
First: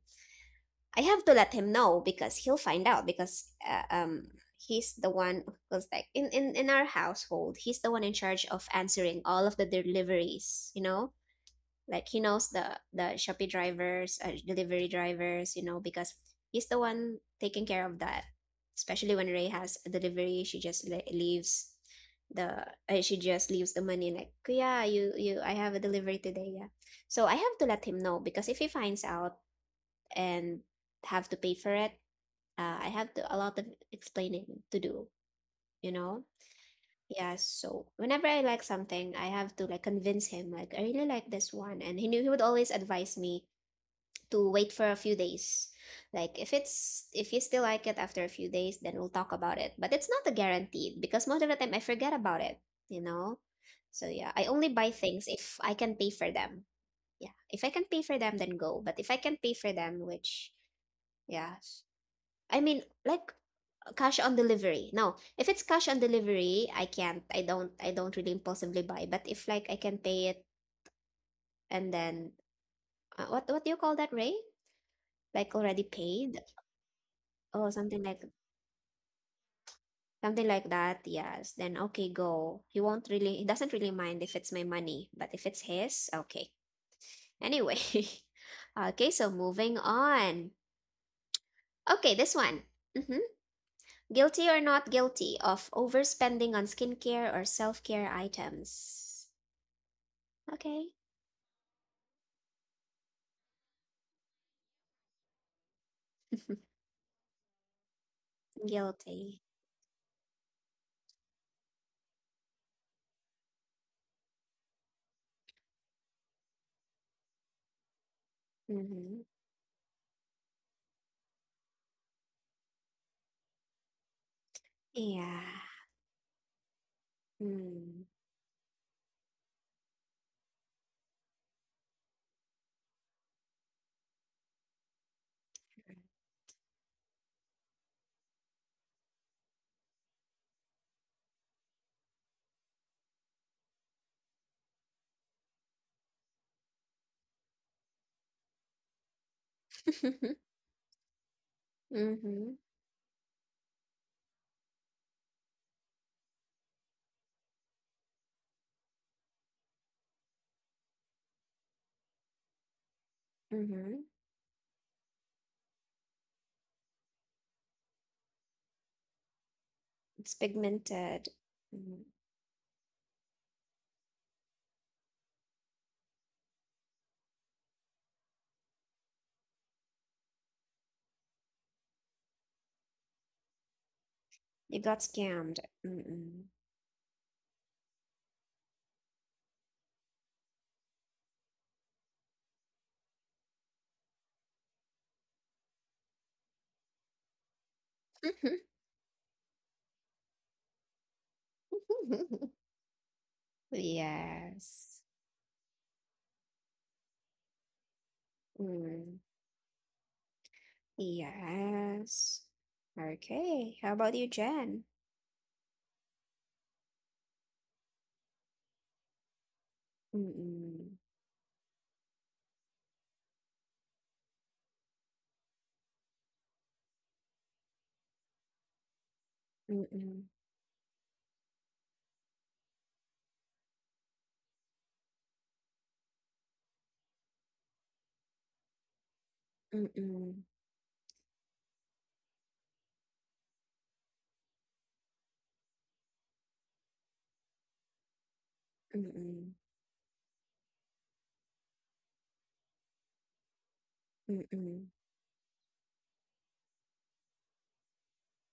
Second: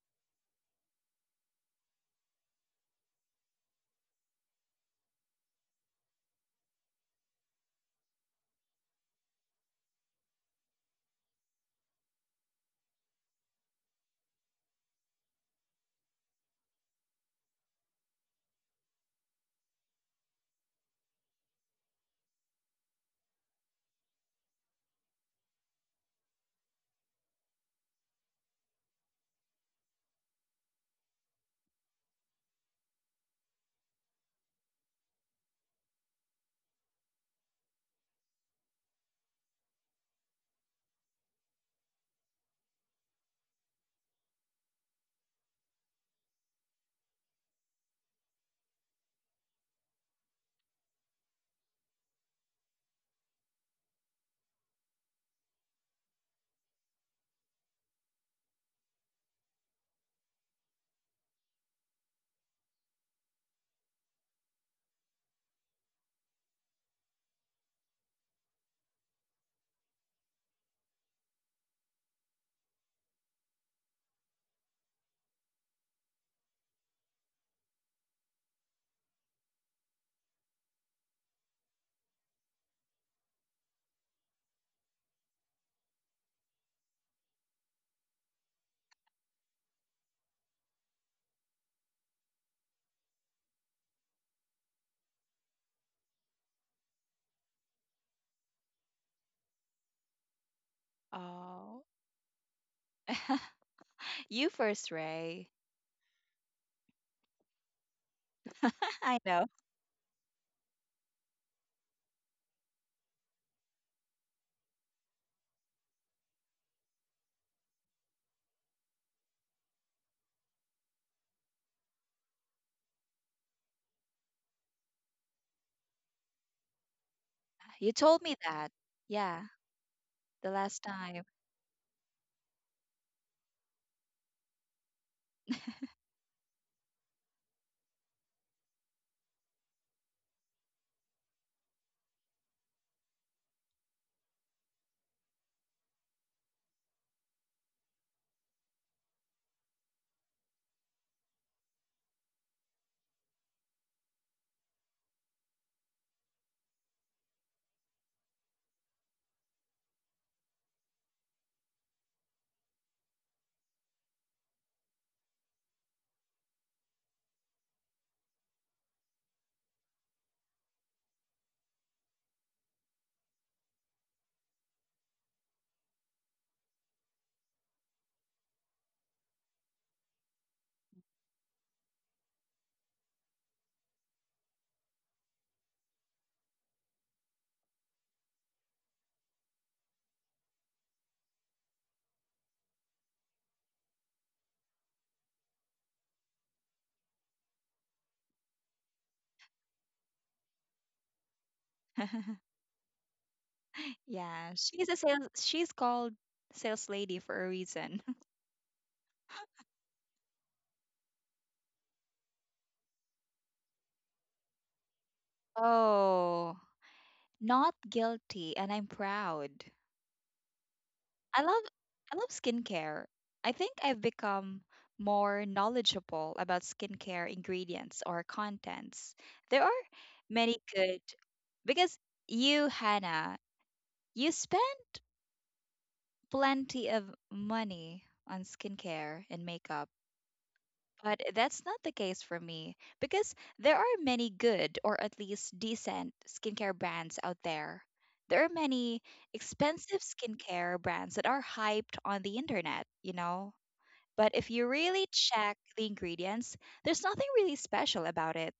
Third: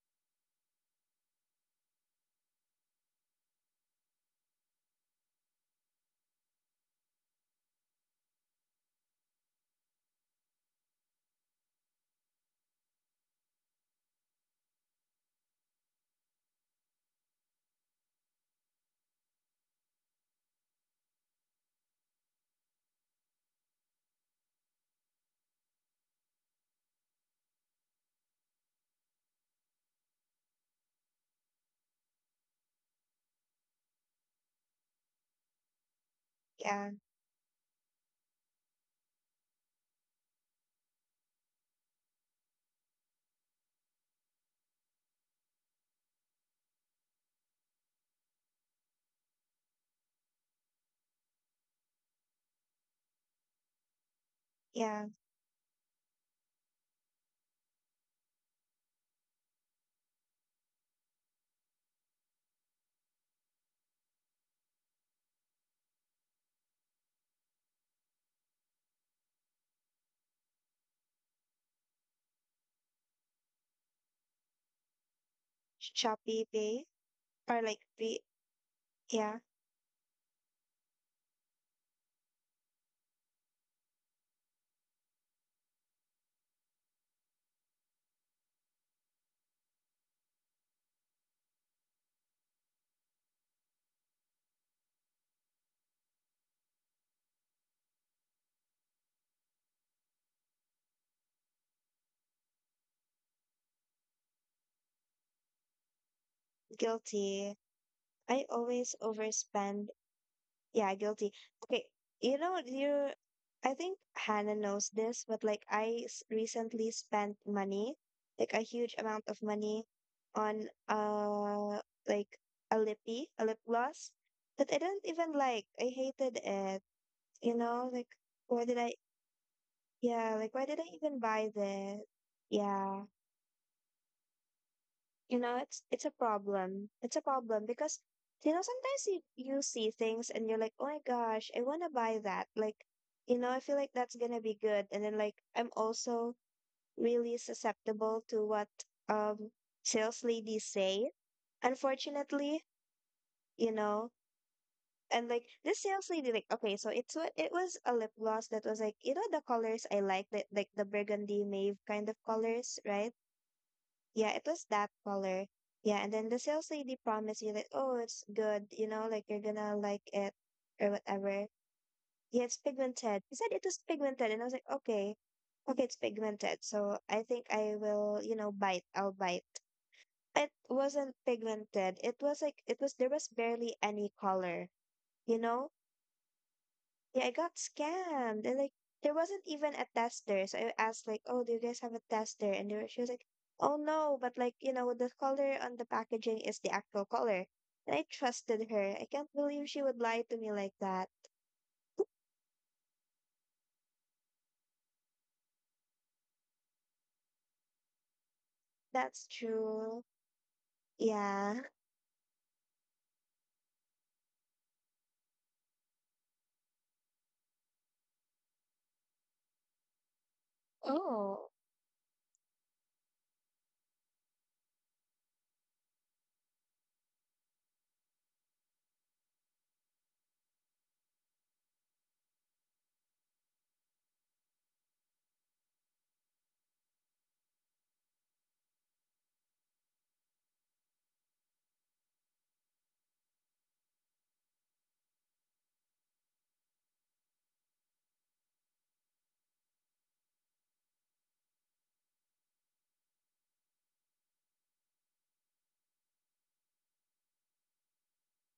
A: I have to let him know because he'll find out because he's the one, because like in our household he's the one in charge of answering all of the deliveries, you know, like he knows the Shopee drivers, delivery drivers, you know, because he's the one taking care of that, especially when Ray has a delivery she just leaves the she just leaves the money, like, yeah, you I have a delivery today, yeah. So I have to let him know because if he finds out and have to pay for it. I have to, a lot of explaining to do, you know?
C: Yeah,
A: Yeah, so whenever I like something, I have to like convince him, like, I really like this one. And he knew he would always advise me to wait for a few days. Like if it's if you still like it after a few days, then we'll talk about it. But it's not a guaranteed because most of the time I forget about it, you know? So yeah, I only buy
C: yeah.
A: things if I can pay for them. Yeah. If I can pay for them, then go. But if I can pay for them, which yeah, I mean, like cash on delivery. No, if it's cash on delivery, I can't. I don't. I don't really impulsively buy. But if like I can pay it, and then what do you call that, Ray? Like already paid
C: Shopee Pay or
A: or
C: like be yeah,
A: something like that. Yes. Then okay, go. He won't really. He doesn't really mind if it's my money, but if it's his, okay. Anyway, okay. So moving on. Okay, this one. Mm-hmm. Guilty or not guilty of overspending on skincare or self care items? Okay.
B: oh you first ray
C: guilty. I always
B: I
A: Guilty.
B: know.
C: overspend. Yeah, guilty. Okay, you know you. I think Hannah knows this, but like I s- recently spent money, like a huge
A: Mm-hmm.
C: amount of money, on like a lippy, a lip gloss that I didn't even
A: Yeah.
C: like. I hated it. You know,
B: You
A: Mm.
C: like
B: told me
C: why
B: that.
C: did I
B: Yeah,
C: Yeah,
B: the
C: like why did
B: last
C: I even
B: time.
C: buy this? Yeah. You know, it's a problem. It's a problem because you know, sometimes you see things and you're like, "Oh my gosh, I want to buy that." Like, you know, I feel like that's going to be good. And then like I'm also really susceptible to what um sales ladies say.
A: Mm-hmm.
C: Unfortunately, you know, and like this sales lady like, okay, so it's what it was a lip gloss that was like, you know, the colors I like, that like the burgundy mauve kind of colors, right?
A: Mm-hmm.
C: Yeah, it was that color. Yeah, and then the sales lady promised you that, oh, it's good, you know, like you're gonna like
A: It's
C: it or
A: pigmented.
C: whatever.
A: Mhm.
C: Yeah, it's pigmented. He said it was pigmented, and I was like, okay, okay, it's pigmented. So I think I will, you know, bite. I'll bite. It wasn't pigmented. It was like it was there was barely any color,
A: You got
C: you
A: scammed.
C: know?
A: Mm-mm.
C: Yeah, I got scammed. And like there wasn't even a tester. So I asked like, "Oh, do you guys have a tester?" And they were, she was like, "Oh no, but like, you know, the color on the packaging is the actual color." And I trusted her. I can't believe she would lie to me like that.
B: Yeah, she's a
A: Yes.
B: sales she's called sales lady for a reason.
A: Mm.
C: That's true. Yeah.
A: Yes. Okay. How about you, Jen?
B: Oh, not guilty and I'm proud.
A: Mm-mm.
B: I
C: Oh.
B: love I love skincare. I think I've become more knowledgeable about skincare ingredients or contents. There are
A: Mm-mm.
B: many good because you, Hannah, you spend plenty of money on skincare and makeup,
A: Mm-mm.
B: but that's not the case for me because there are many good or at least decent skincare brands out there. There are many
A: Mm-mm.
B: expensive skincare brands that are hyped on the internet, you know? But if you
A: Mm-mm.
B: really check the ingredients, there's nothing really special about it.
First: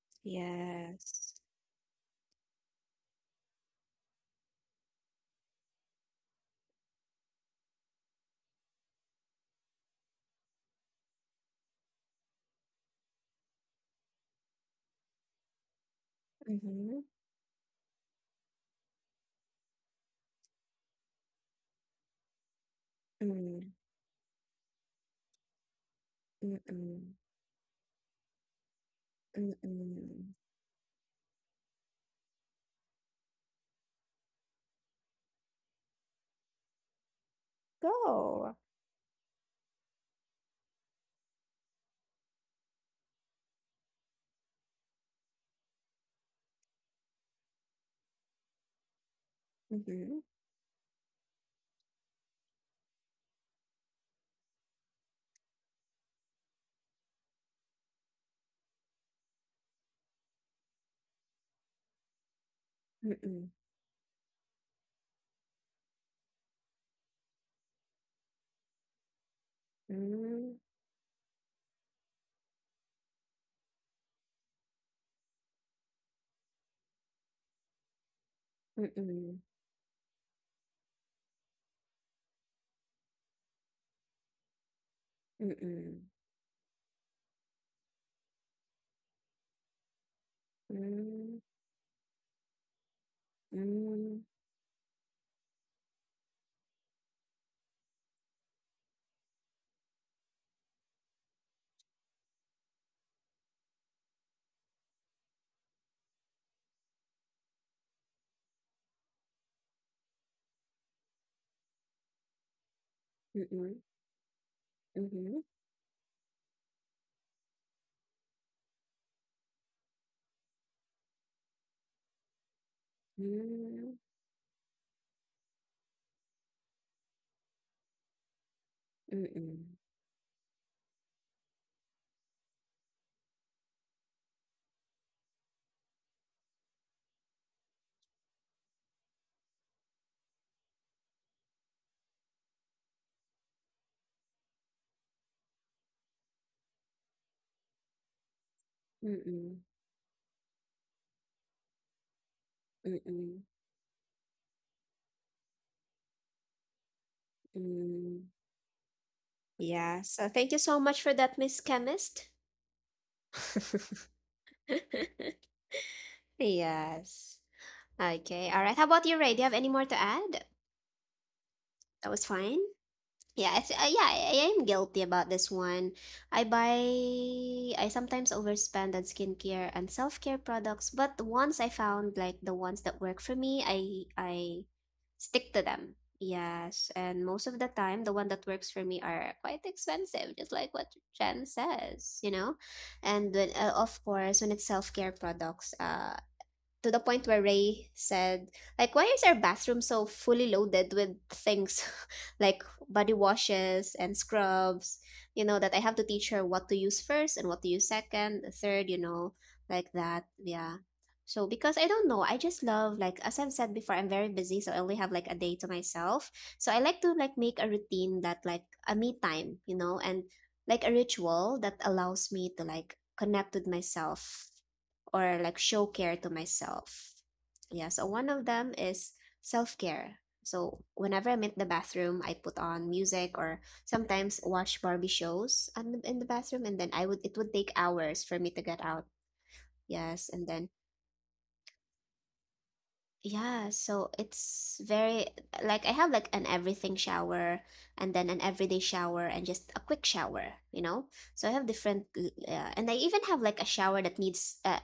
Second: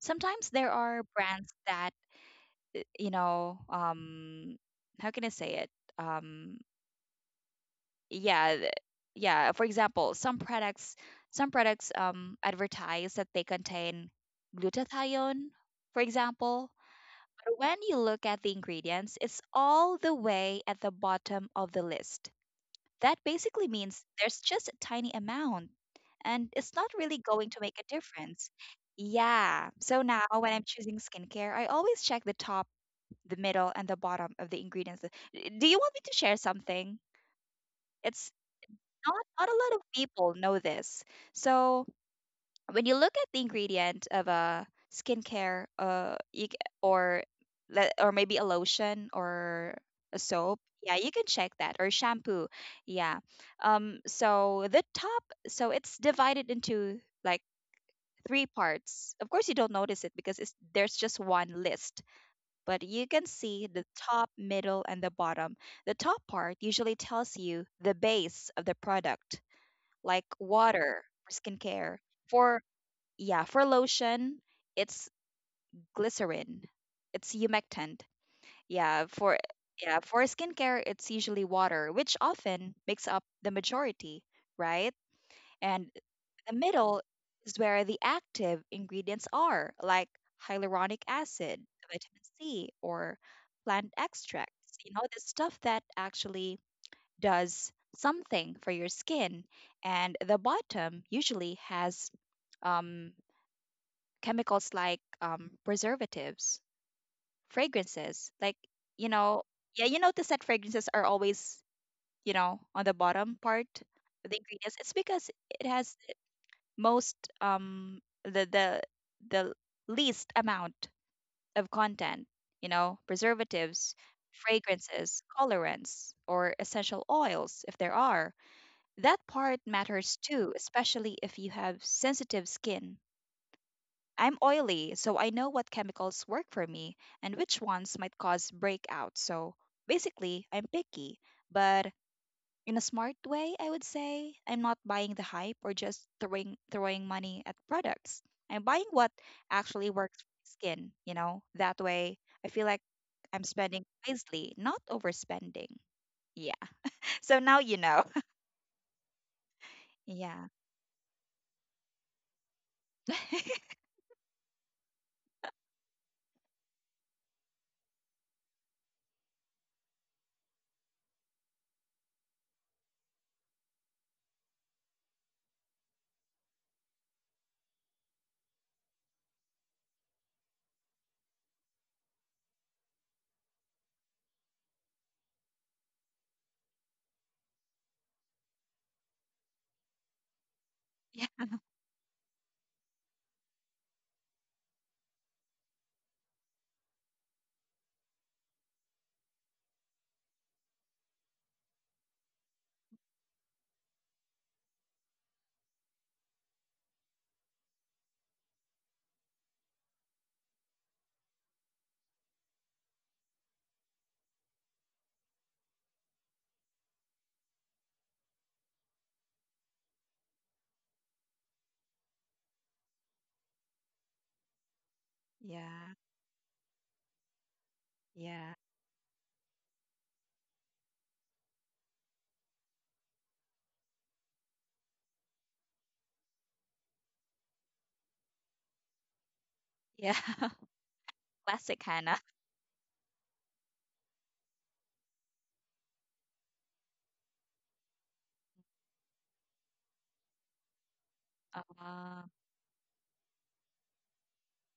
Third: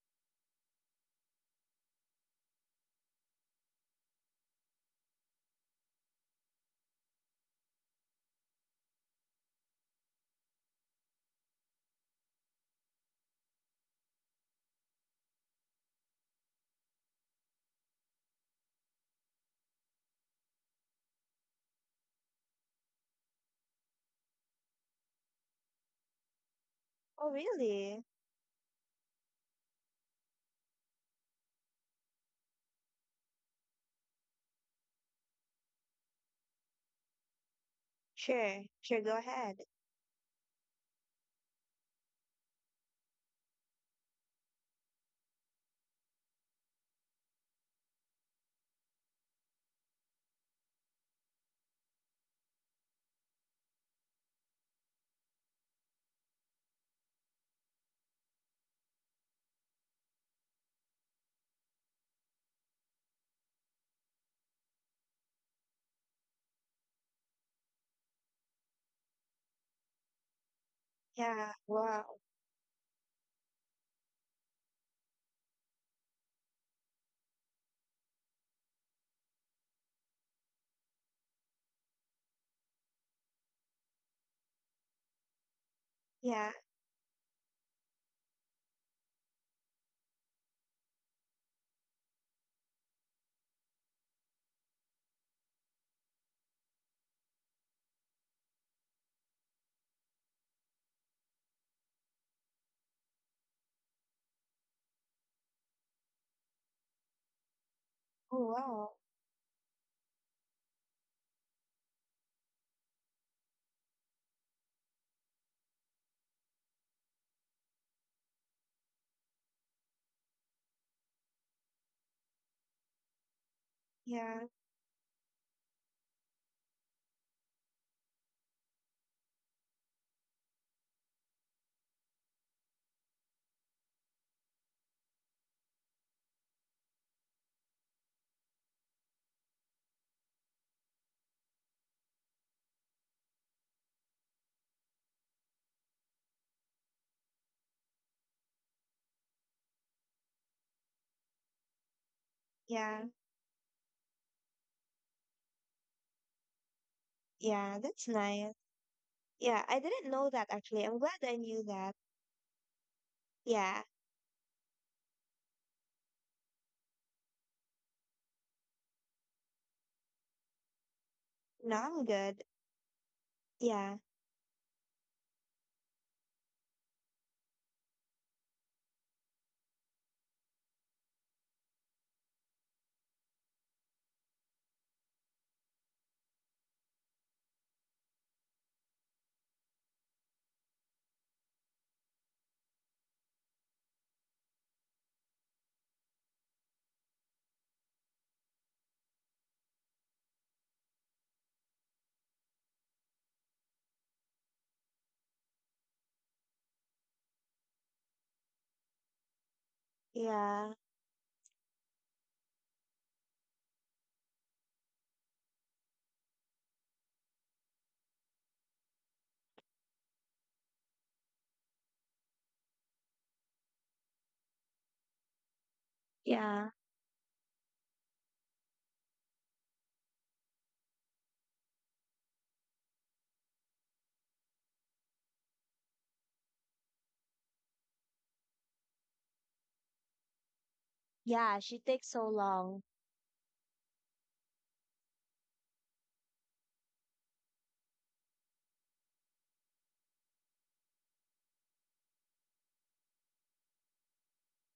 B: Sometimes there are
A: Yes.
B: brands that, you know, how can I say it? Um, yeah th- yeah, for example, some products advertise that they contain glutathione, for example,
A: Mm-hmm.
B: but when you look at the ingredients it's all the way at the bottom of the list. That basically
A: Mm-mm.
B: means there's just a tiny amount and it's not
A: Mm-mm.
B: really
C: Oh
B: going to make a
C: really?
B: difference. Yeah, so now
A: Mm-mm.
B: when I'm choosing skincare I always check the top, the middle, and the bottom of the ingredients. Do you want me to share something? It's
A: Go.
C: Sure. Sure, go
B: not a
C: ahead.
B: lot of people know this. So when you look at the ingredient of a skincare, you, c- or le- or maybe a lotion or a
A: Mhm,
B: soap, yeah, you can check that, or shampoo, yeah. So the top, so it's divided into like three parts. Of course, you don't notice it because there's just one list, but you can
A: mm,
B: see the top, middle, and the bottom. The top part usually tells you the base of the product, like
A: hmm,
B: water for
C: Yeah.
B: skincare.
C: Wow.
B: For Yeah, for lotion, it's glycerin. It's humectant.
A: mm,
B: Yeah, for
A: mm,
B: yeah, for skincare, it's usually water, which often makes up the majority, right? And
A: hmm,
C: Yeah.
B: the middle is where the active ingredients are, like hyaluronic
A: hmm,
B: acid, vitamin C, or plant
A: mm,
B: extracts. You know, the stuff that actually does something for your skin. And the bottom usually has um, chemicals like preservatives, fragrances.
C: Oh
B: Like,
C: wow.
B: you know, yeah, you notice that fragrances are always, you know, on the bottom part of the ingredients. It's because
A: mhm,
B: it has most um the the the least amount of content, you know.
A: hmm,
B: Preservatives,
C: Yeah.
B: fragrances, colorants, or essential oils if there are. That part
A: mm,
B: matters too, especially if you have sensitive skin. I'm oily, so I know what chemicals work for me and which ones might cause breakouts. So basically, I'm picky, but in a smart way. I would say I'm not buying the hype or just throwing money at products. I'm buying what
A: mm,
B: actually works for my skin, you know? That way, I feel like
C: Yeah.
A: mm,
B: I'm spending wisely, not overspending. Yeah. So now
C: Yeah.
B: you know.
C: That's
A: hmm.
C: nice. Yeah. I
A: Yeah,
C: didn't
A: so
C: know that
B: Yeah.
A: thank you so
C: actually.
A: much
C: I'm
A: for
C: glad
A: that,
C: I
A: Miss
C: knew that.
A: Chemist.
C: Yeah.
A: Yes. Okay. All right. How about you, Ray? Do you have any more to add?
C: No, I'm
A: That was
C: good.
A: fine. Yeah,
C: Yeah,
A: yeah, I am guilty about this one. I buy, I sometimes overspend on skincare and self-care products, but once I found like the ones that work for me, I stick to them. Yes, and most of the time, the one that works for me are quite expensive, just like what Jen
B: yeah.
A: says, you know. And when, of course, when it's self-care products, to the point where Ray said, like, why is our bathroom so fully loaded with things like body washes and scrubs? You know, that I have to teach her what to use first and what to use second, third, you know, like that. Yeah.
C: yeah,
A: So because I don't know, I just love, like, as I've said before, I'm very busy, so I only have like a day to myself. So I like to like make a routine, that like a me time, you know, and like a ritual that allows me to like connect with myself or like show
B: Yeah.
A: care to
C: Yeah.
A: myself. Yeah, so one of
B: Yeah.
A: them is self care. So whenever I'm in the bathroom, I put on music or sometimes watch Barbie shows on the, in the bathroom, and then I would it would take hours for me to get out.
B: Yeah.
A: Yes, and then
C: Yeah,
B: Classic
C: she takes
B: Hannah.
C: so long.
A: yeah, so it's very like I have like an everything shower, and then an everyday shower, and just a quick shower, you know? So I have different
B: Ah,
A: and I even have like a shower that needs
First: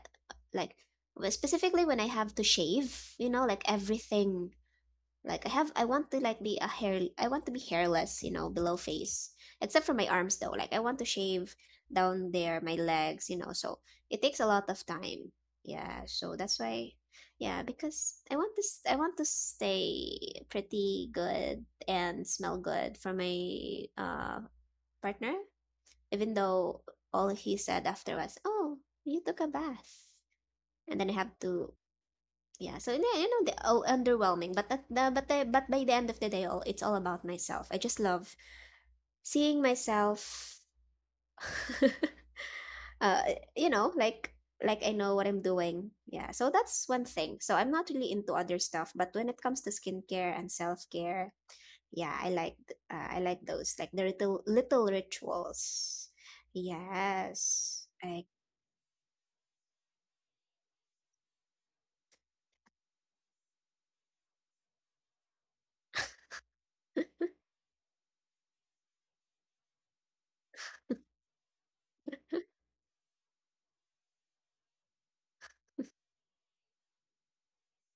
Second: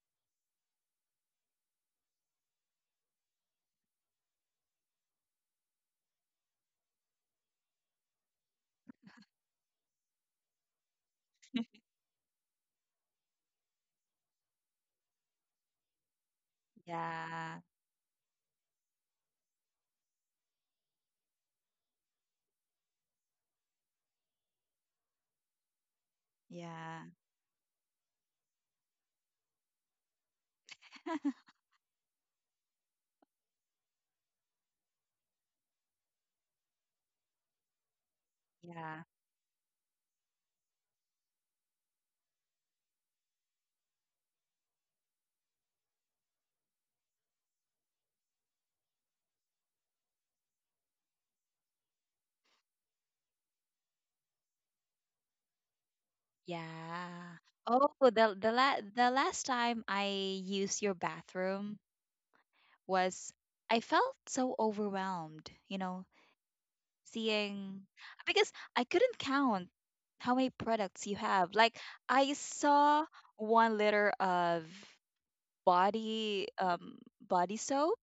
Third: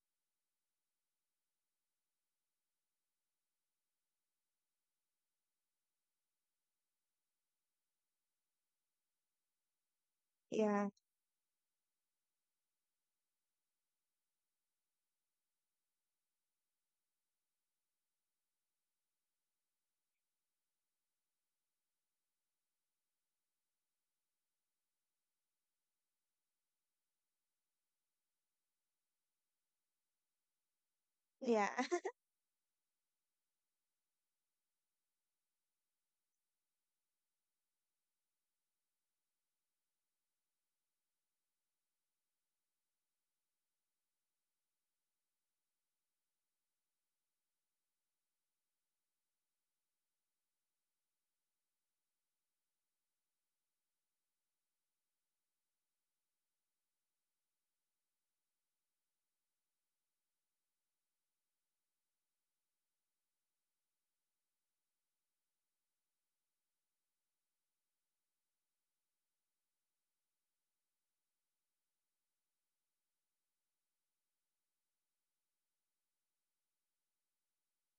A: like specifically when I have to shave, you know, like everything, like I want to be hairless, you know, below face. Except for my arms though. Like I
C: Yeah,
A: want to shave down there, my legs, you know. So it takes a lot of time. Yeah, so that's why
B: yeah.
A: yeah, because I want to stay pretty good and smell good for my partner, even though
B: Yeah.
A: all he said after was, "Oh, you took a bath." And then I have
C: yeah,
A: to, yeah, so yeah, you know, the oh, underwhelming, but but by the end of the day, all, it's all about myself, I just love
B: Yeah.
A: seeing myself uh you know, like I know what I'm doing, yeah, so that's one thing. So I'm not really into other stuff, but when it comes to skincare and self-care, yeah, I like I like those, like the little little rituals,
B: Yeah. Oh,
A: yes I
B: the last time I used your bathroom, was I felt so overwhelmed, you know, seeing because I couldn't count how many products you have. Like I saw 1 liter of body soap,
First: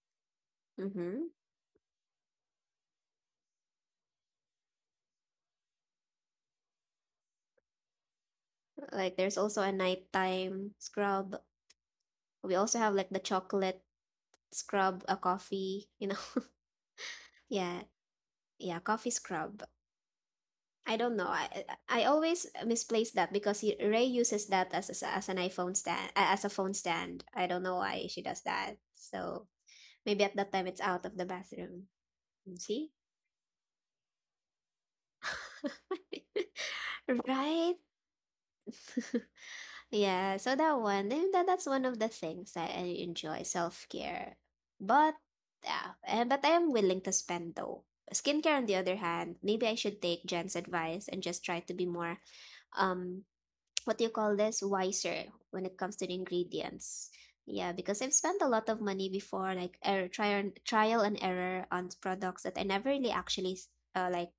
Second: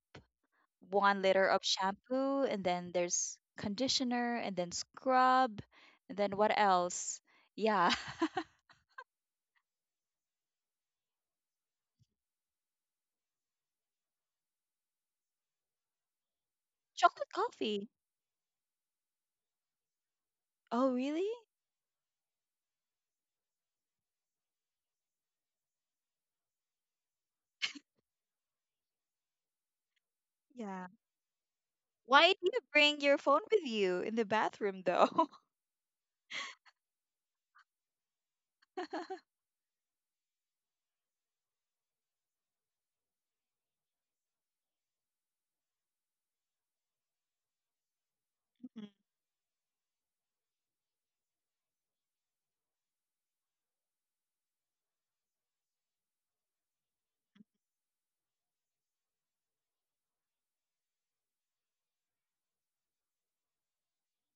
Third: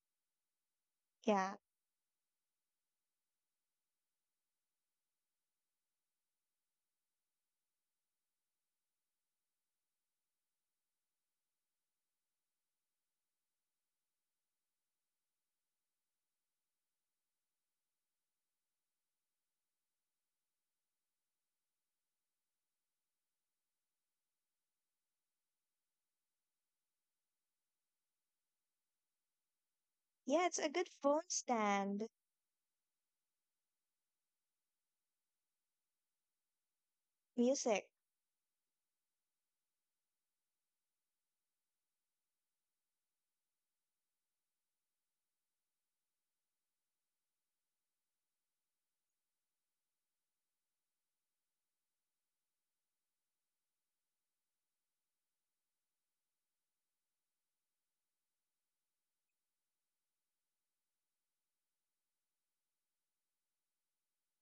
B: one
A: Mm-hmm.
B: liter
C: yeah.
B: of shampoo, and then there's conditioner, and then scrub, and then what else? Yeah,
A: Like there's also a nighttime scrub. We also have like the chocolate scrub, a coffee, you know.
B: chocolate
A: Yeah,
B: coffee.
A: yeah, coffee scrub.
B: Oh,
A: I don't know.
B: really?
A: I always misplace that because Ray uses that as, as an iPhone stand, as a phone stand. I don't know why she does that. So maybe at
C: Yeah,
A: that
C: it's a
A: time it's
B: Yeah.
C: good
A: out of
C: phone
A: the bathroom.
C: stand.
B: Why do you
A: See,
B: bring your phone with you in the bathroom, though?
A: right?
C: Music,
A: Yeah, so that one, then that's one of the things that I enjoy, self-care. But yeah, and but I am willing to spend though. Skincare on the
B: Mhm.
A: other hand, maybe I should take Jen's advice and just try to be more um what do you call this? Wiser when it comes to the ingredients. Yeah, because I've spent a lot of money before, like error, trial and error on products that I never really actually uh, like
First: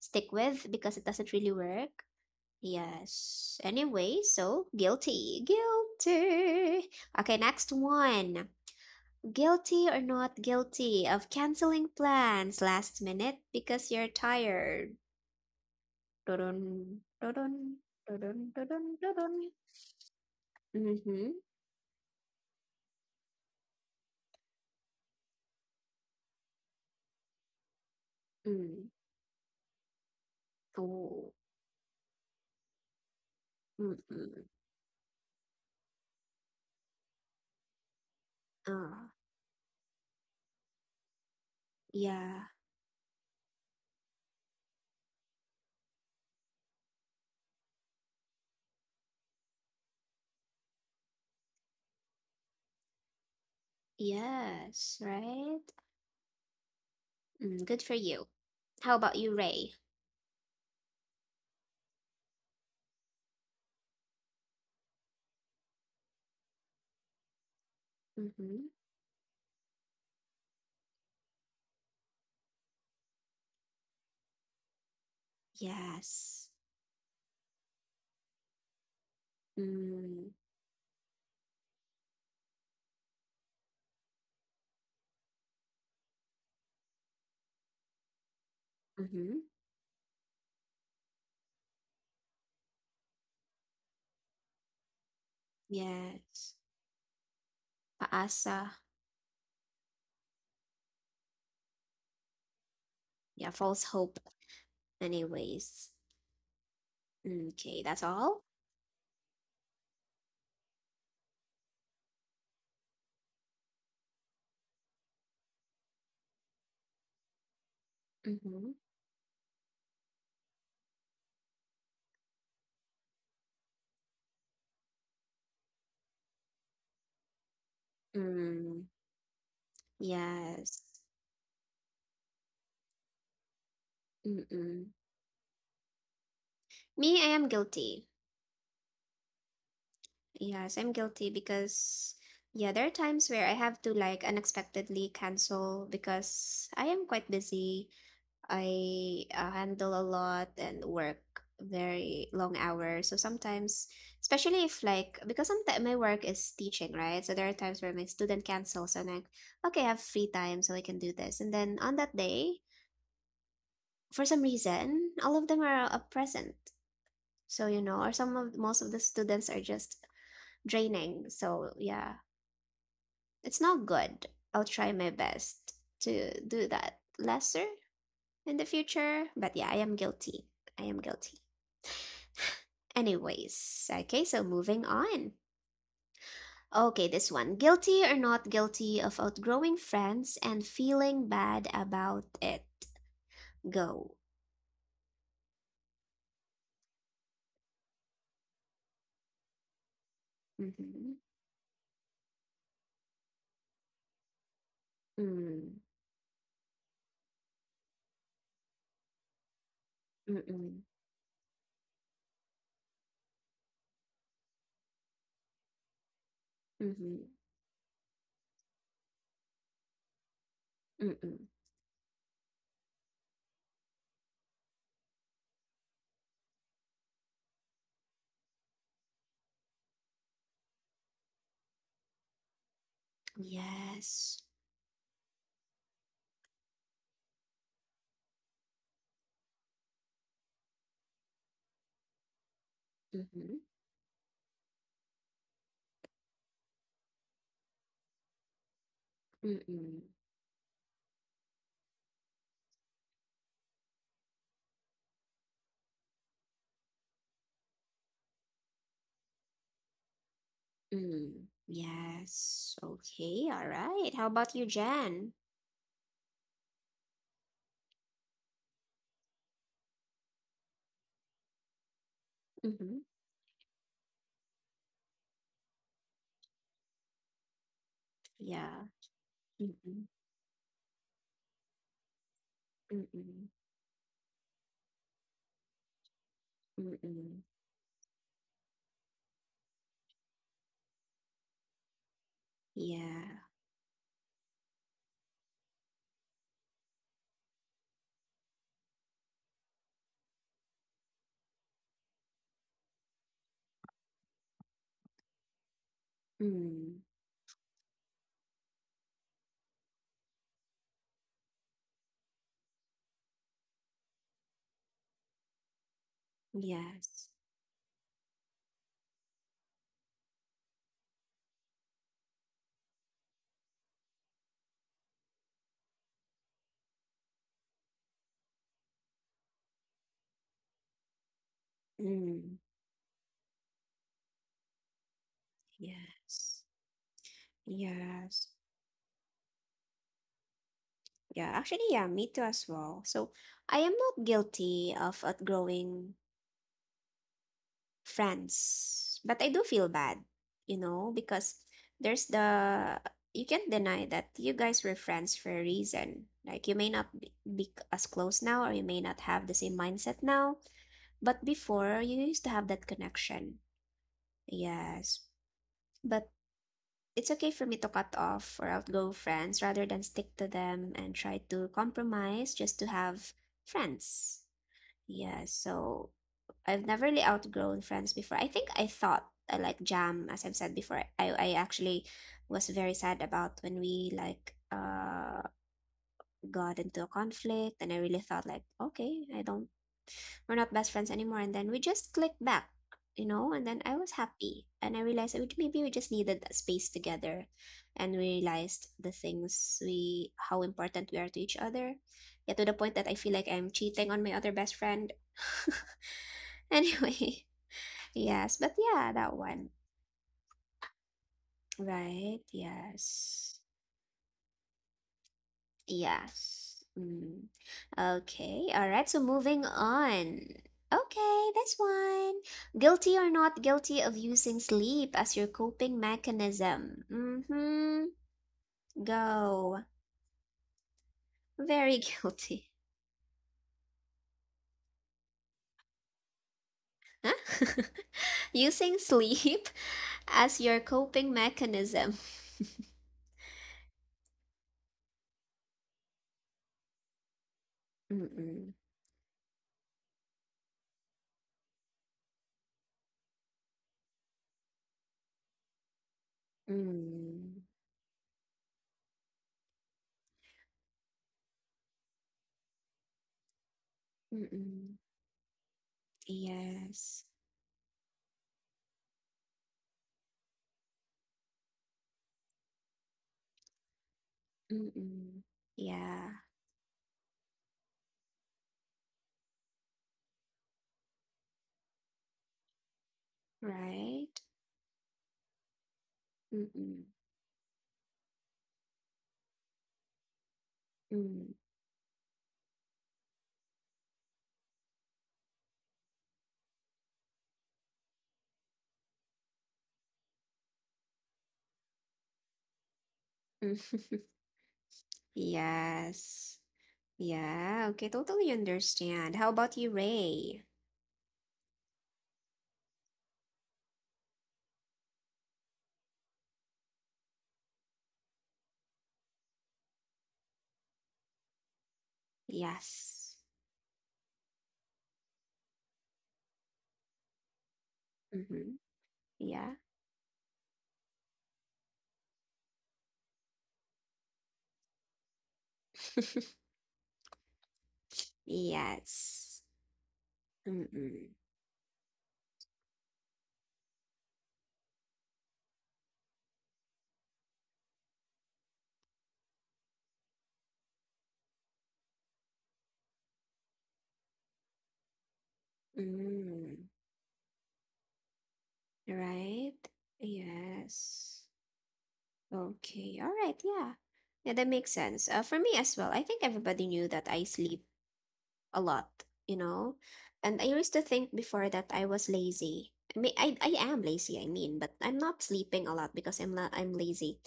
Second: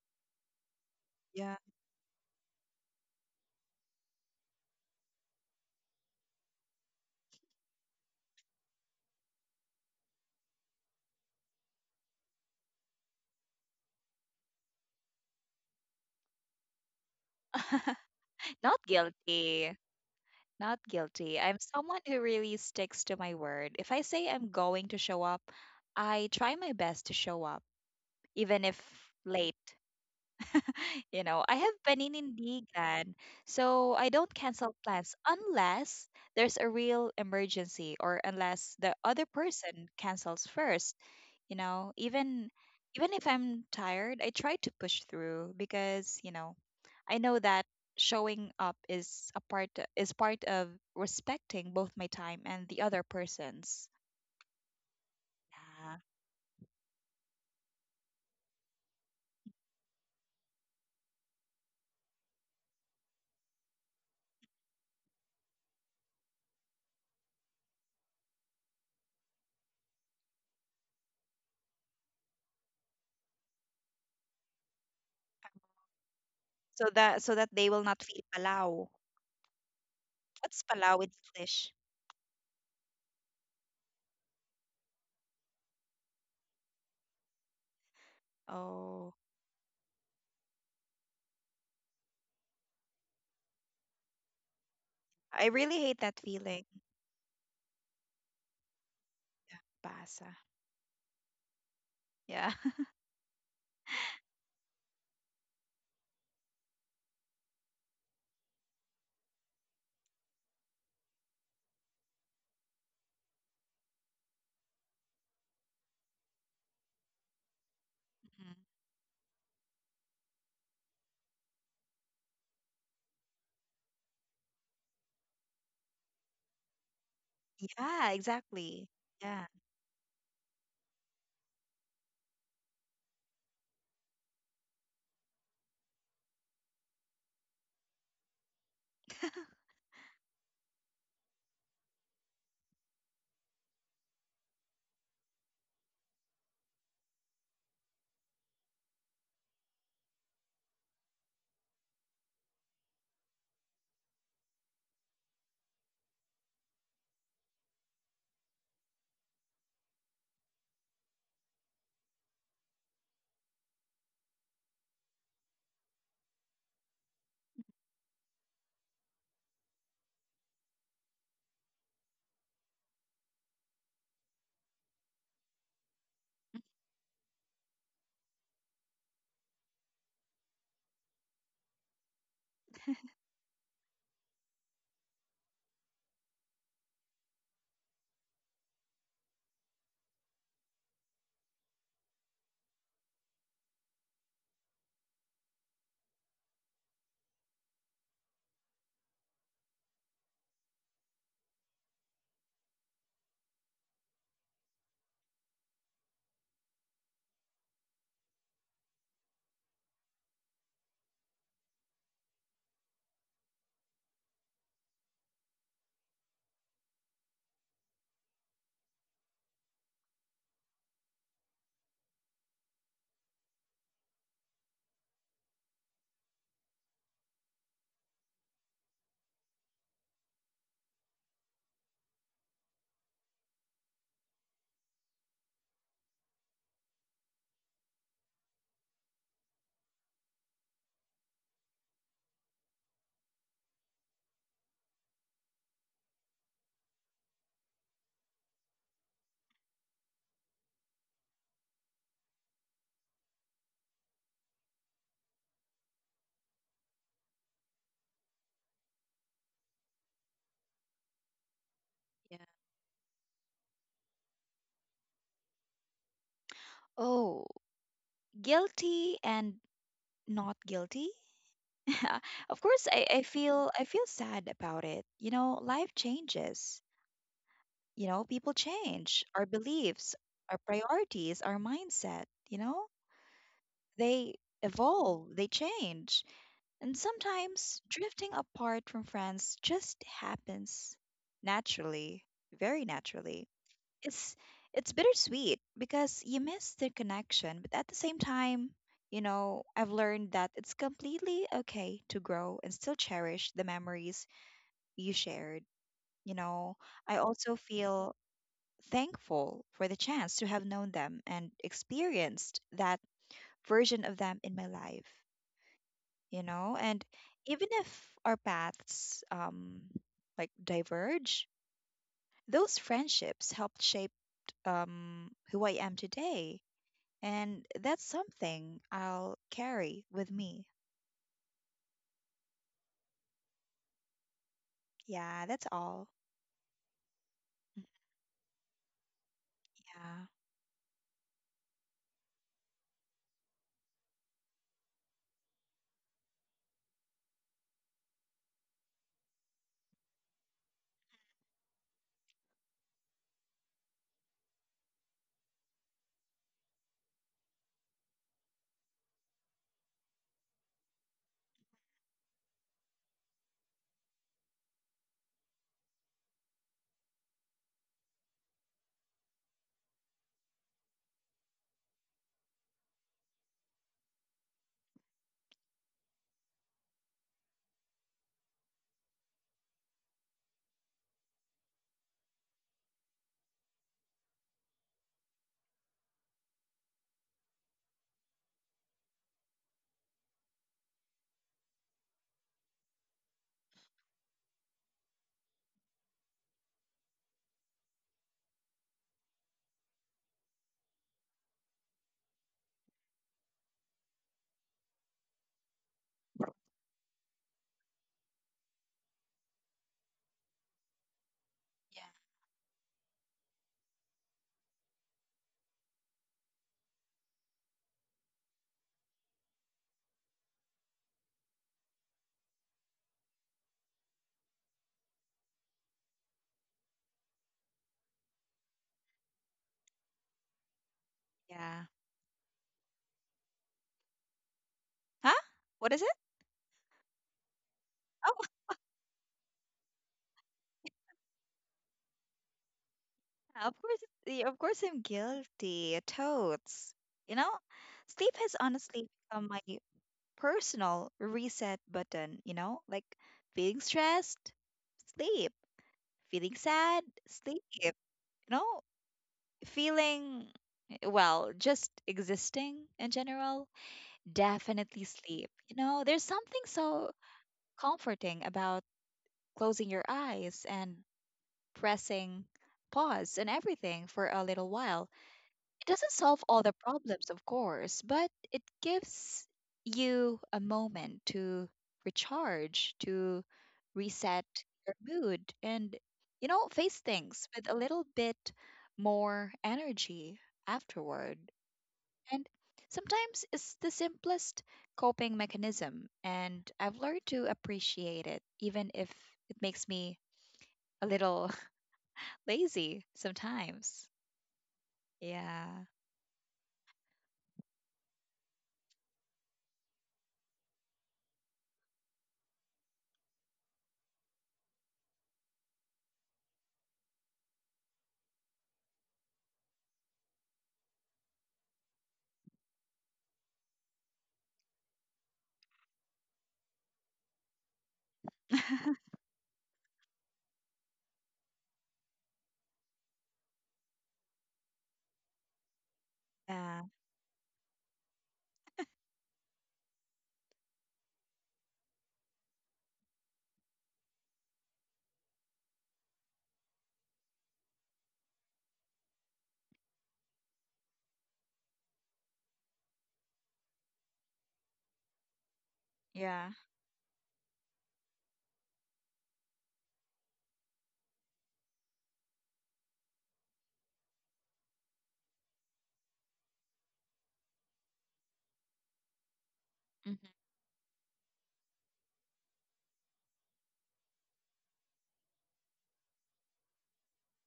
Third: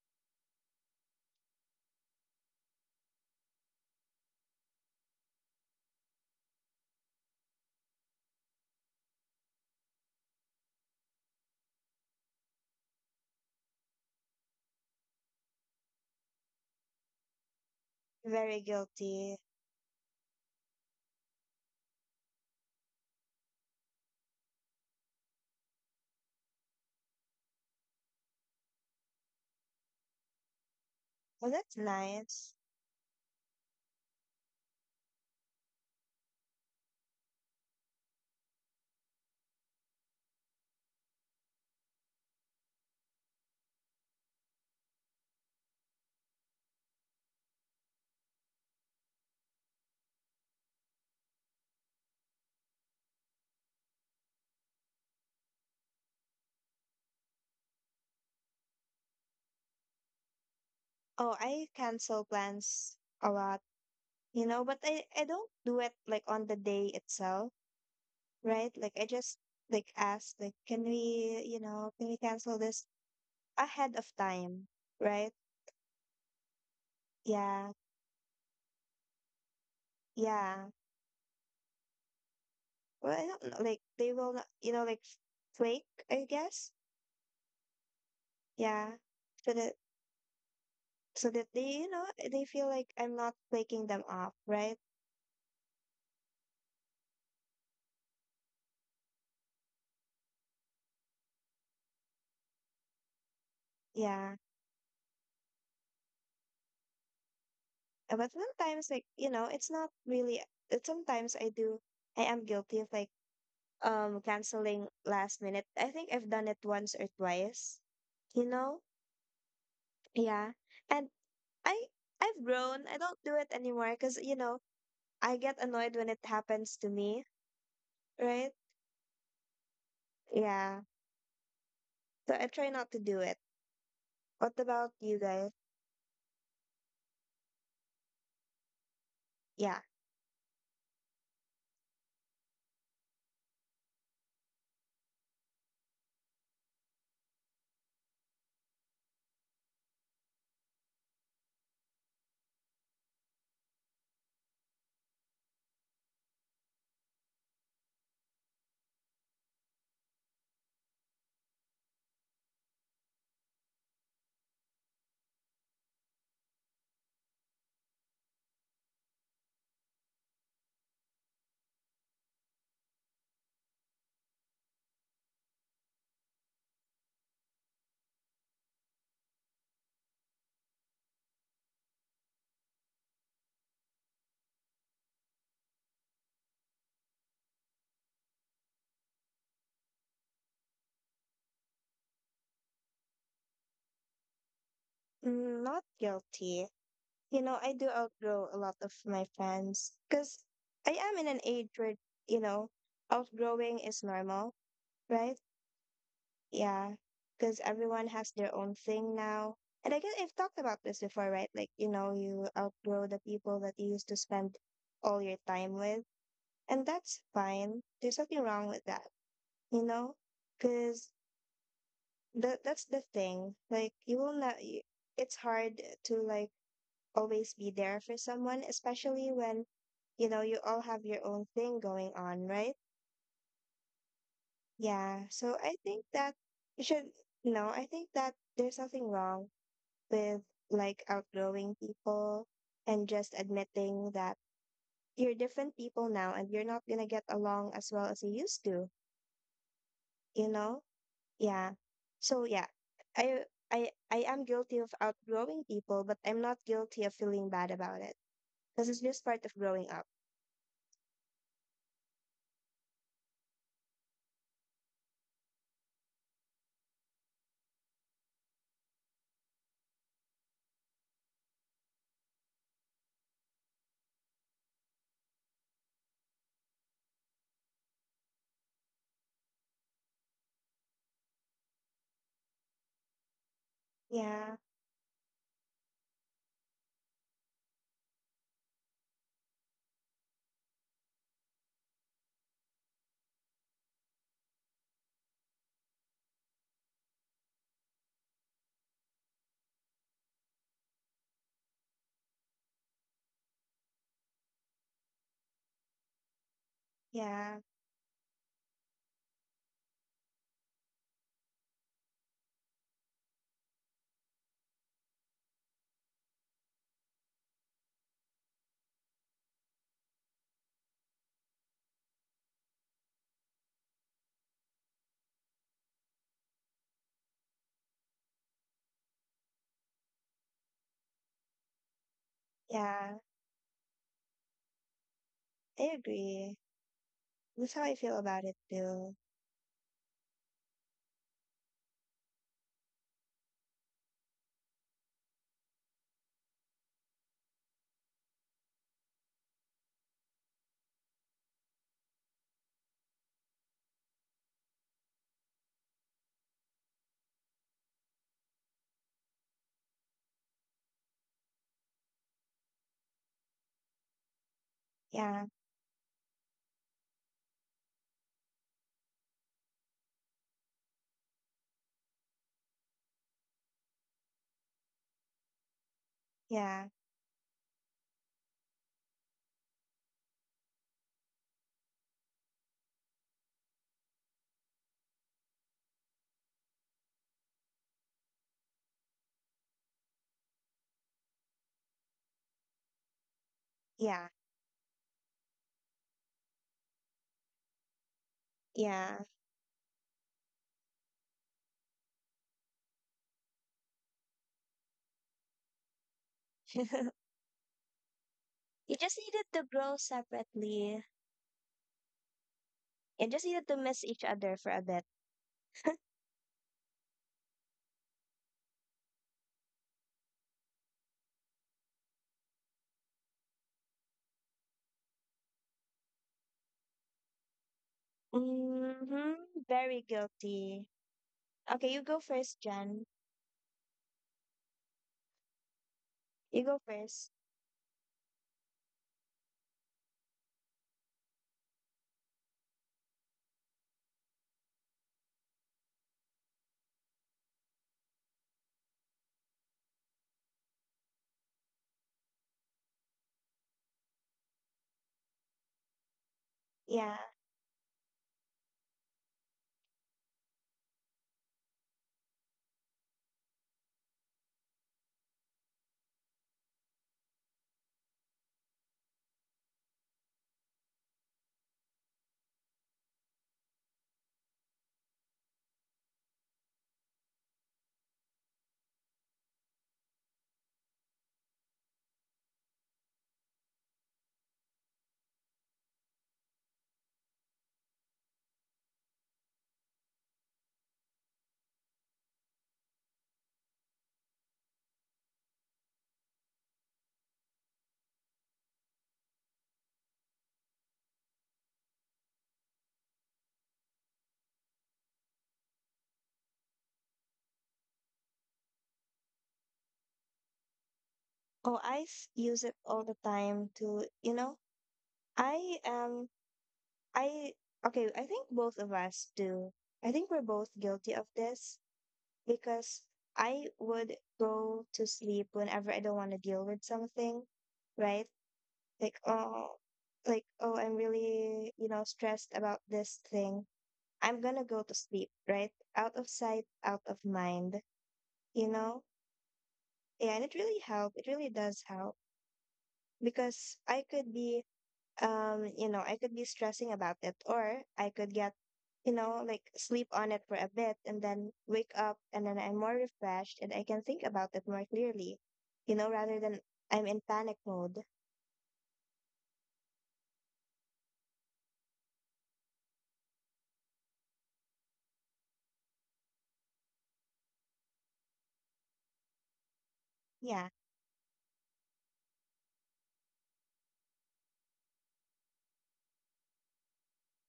A: stick with because it doesn't really
B: Yeah.
A: work. Yes. Anyway, so guilty. Okay, next one. Guilty or not guilty of canceling plans last minute because you're tired. Dun dun dun
C: very
B: Not
A: dun dun.
C: guilty.
B: guilty. Not
A: Mm-hmm.
B: guilty. I'm someone who really sticks to my word. If I say I'm going to show up, I try my best to show up, even if
A: Mm.
B: late. You
A: Oh.
B: know,
C: Oh,
B: I have
C: that's nice.
B: paninindigan, so I don't
A: Mm-mm.
B: cancel plans unless there's a real emergency or unless the
A: Ah,
B: other person cancels first. You know,
A: yeah.
B: even Even if I'm tired, I try to push through because, you know, I know that showing up is a part is part of respecting both my time and the other person's.
A: Yes. Right.
B: Yeah.
A: Mm, good for you. How about you, Ray?
C: Oh, I cancel plans a lot, you know, but I don't do it like on the day itself,
A: Mm-hmm.
C: right? Like I just like ask, like, can we, you know, can we cancel this ahead of time, right?
A: Yes.
B: So that they
C: Yeah,
B: will not feel palau.
A: Mm.
B: What's
C: yeah.
B: palau in English?
C: Well, I don't know. Like they will not, you know, like flake, I guess. Yeah.
B: Oh,
A: Mm-hmm.
C: So that they, you know, they feel like I'm not flaking them off, right?
B: I really hate that
A: Yes.
B: feeling.
A: Paasa.
B: Pasa. Yeah.
A: Yeah, false hope,
C: Yeah.
A: anyways. Okay, that's
C: But
A: all.
C: sometimes like, you know, it's not really sometimes I do I am guilty of like canceling last minute. I think I've done it once or twice, you
B: hmm
A: Mm-hmm.
C: know? Yeah. And I I've grown. I don't do it anymore because, you know, I get annoyed when it happens to me,
B: Yeah,
C: right?
B: exactly.
A: Mm,
B: Yeah.
C: Yeah.
A: yes.
C: So I try not to do it. What
A: Mm-mm.
C: about you guys?
A: Me, I am guilty.
C: Yeah,
A: Yes, I'm guilty because, yeah, there are times where I have to like unexpectedly cancel because I am quite busy. I handle a lot and work very long hours. So sometimes, especially if like because sometimes my work is teaching, right? So there are times where my student cancels and I'm like, okay, I have free time, so I can do this. And then on that day, for some reason, all of them are present. So you know, or some of most of the students are just draining. So yeah, it's not good. I'll try my best to do that lesser in the future. But yeah, I am guilty. I am guilty. Anyways, okay, so moving on. Okay, this one. Guilty or not guilty of outgrowing friends and feeling bad about it. Go.
C: not guilty. You know, I do outgrow a lot of my friends because I
A: Mm-hmm.
C: am in an age where, you know, outgrowing is normal, right?
A: Mm.
C: Yeah, because everyone has their own thing now. And I guess I've talked
A: Mm-mm.
C: about this before, right? Like, you know, you outgrow the people that you used to spend all your time with. And
A: Mm-hmm.
C: that's fine. There's nothing wrong with that, you know? Because
A: Mm-mm.
C: that that's the thing. Like you will not. Y- It's hard to like always be there for someone, especially when you know you all have your own thing going on, right?
A: Yes.
C: Yeah. So I think that you should. No, I think that there's nothing wrong with like outgrowing people and just
A: Mm-hmm.
C: admitting that you're different people now and you're not gonna get along as well as you used to.
A: Mm-mm.
C: You know. Yeah. So yeah, I I am guilty of outgrowing people, but I'm not guilty of feeling bad about it because it's just part of growing up.
A: Mm.
B: Yeah.
A: Yes. Okay. All right. How about you, Jen?
B: Oh, guilty and not guilty? Of course,
A: Mm-hmm.
B: I feel sad about it. You know, life changes. You know, people
A: Yeah.
B: change. Our
A: Mm-mm.
B: beliefs, our priorities, our mindset, you know,
A: Mm-mm.
B: they
C: Yeah.
B: evolve, they change. And
A: Mm-mm.
B: sometimes drifting apart from friends just happens naturally, very
A: Yeah.
B: naturally. It's it's bittersweet because you miss their connection, but at the same time, you know, I've learned that it's completely okay to grow and still cherish the memories you shared. You know,
A: Mm,
B: I also
C: Yeah.
B: feel thankful for the chance to have known them and experienced that version of them in my life, you know, and
A: yes.
B: even if our paths like diverge, those friendships helped shape who I am today. And that's something I'll carry with me.
A: Mm,
C: Yeah.
B: Yeah, that's
C: I
B: all.
C: agree.
A: yes.
C: That's how I feel about
A: Yes.
C: it too.
B: Yeah.
A: Yeah, actually, yeah, me too as well. So I am not guilty of outgrowing friends, but I do feel bad, you know, because there's the, you can't deny that you guys were friends for a reason. Like you may not be as close now, or you may not have the same mindset now, but before you used to have that connection. Yes.
C: Yeah.
A: But it's okay for me to cut off or outgo friends rather than stick to them and try to compromise just to have friends. Yeah, so I've
C: Yeah.
A: never really outgrown friends before. I think I thought I like jam, as I've said before. I actually was very sad about when we like got into a conflict and I really thought like, okay, I don't we're not best friends anymore, and then we just clicked back, you know, and then I was
C: Yeah.
A: happy and I realized that maybe we just needed that space together and we realized the
C: Yeah.
A: things we how important we are to each other. Yeah, to the point that I feel like I'm cheating on my other best friend.
C: You
A: Anyway, yes, but yeah,
C: just
A: that
C: needed to
A: one.
C: grow separately.
B: Yeah.
A: Right,
C: You just
A: yes.
C: needed to miss each other for a bit.
A: Yes. Mm. Okay. All right. So moving on. Okay, this one. Guilty or not guilty of using sleep as your coping mechanism? Mm-hmm.
C: Mm-hmm.
A: Go.
C: Very guilty.
B: Yeah.
C: Okay,
A: Very
C: you go first,
A: guilty.
C: Jen.
B: Huh? What is it?
C: You go first.
A: Huh?
B: Oh,
A: Using sleep as your coping mechanism.
B: of course, yeah, of course I'm guilty. Totes. You know, sleep has
A: Mm-mm.
B: honestly become my personal reset button, you know? Like feeling stressed, sleep. Feeling sad,
C: Yeah.
B: sleep.
A: Mm.
B: You know, feeling well, just existing in general.
A: Mm-mm.
B: Definitely sleep. You know, there's something so
A: Yes.
B: comforting about closing your eyes and pressing pause and everything for a little while.
A: Mm-mm.
B: It doesn't
A: Yeah.
B: solve all the problems, of course, but it gives you a moment to recharge, to
A: Right?
B: reset your mood, and, you know, face
A: Mm-mm.
B: things with a little bit more energy afterward.
A: Mm.
B: And sometimes it's the simplest coping mechanism, and I've learned to appreciate it, even if it makes me a little lazy sometimes. Yeah.
A: Yes. Yeah, okay, totally understand. How about you, Ray?
C: Oh, I s- use it all the time to, you know, I am, I, okay, I think both of us do. I think we're both guilty of this because
A: Yes.
C: I would go to sleep whenever I don't want to deal with something, right?
A: Mm-hmm.
C: Like,
A: Yeah.
C: oh, like, oh, I'm really, you know, stressed about this thing. I'm gonna go to sleep, right? Out of sight,
B: Yeah.
C: out of mind, you know?
A: Yes.
C: Yeah, and it really helped. It
A: Mm-mm.
C: really does help because I could be you know, I could be stressing about it, or I could get, you know, like sleep on it for a bit and then wake up and then I'm more refreshed and I can think about it more clearly, you know, rather
B: Yeah.
C: than
A: Mm.
C: I'm in panic mode.
A: Right? Yes. Okay. All right. Yeah. Yeah, that makes sense. For me as well, I think everybody knew that I sleep a lot, you know?
B: Hmm.
A: And I
C: Yeah.
A: used to think before that I was lazy. I mean, I am lazy, I mean, but I'm not sleeping a lot because I'm lazy.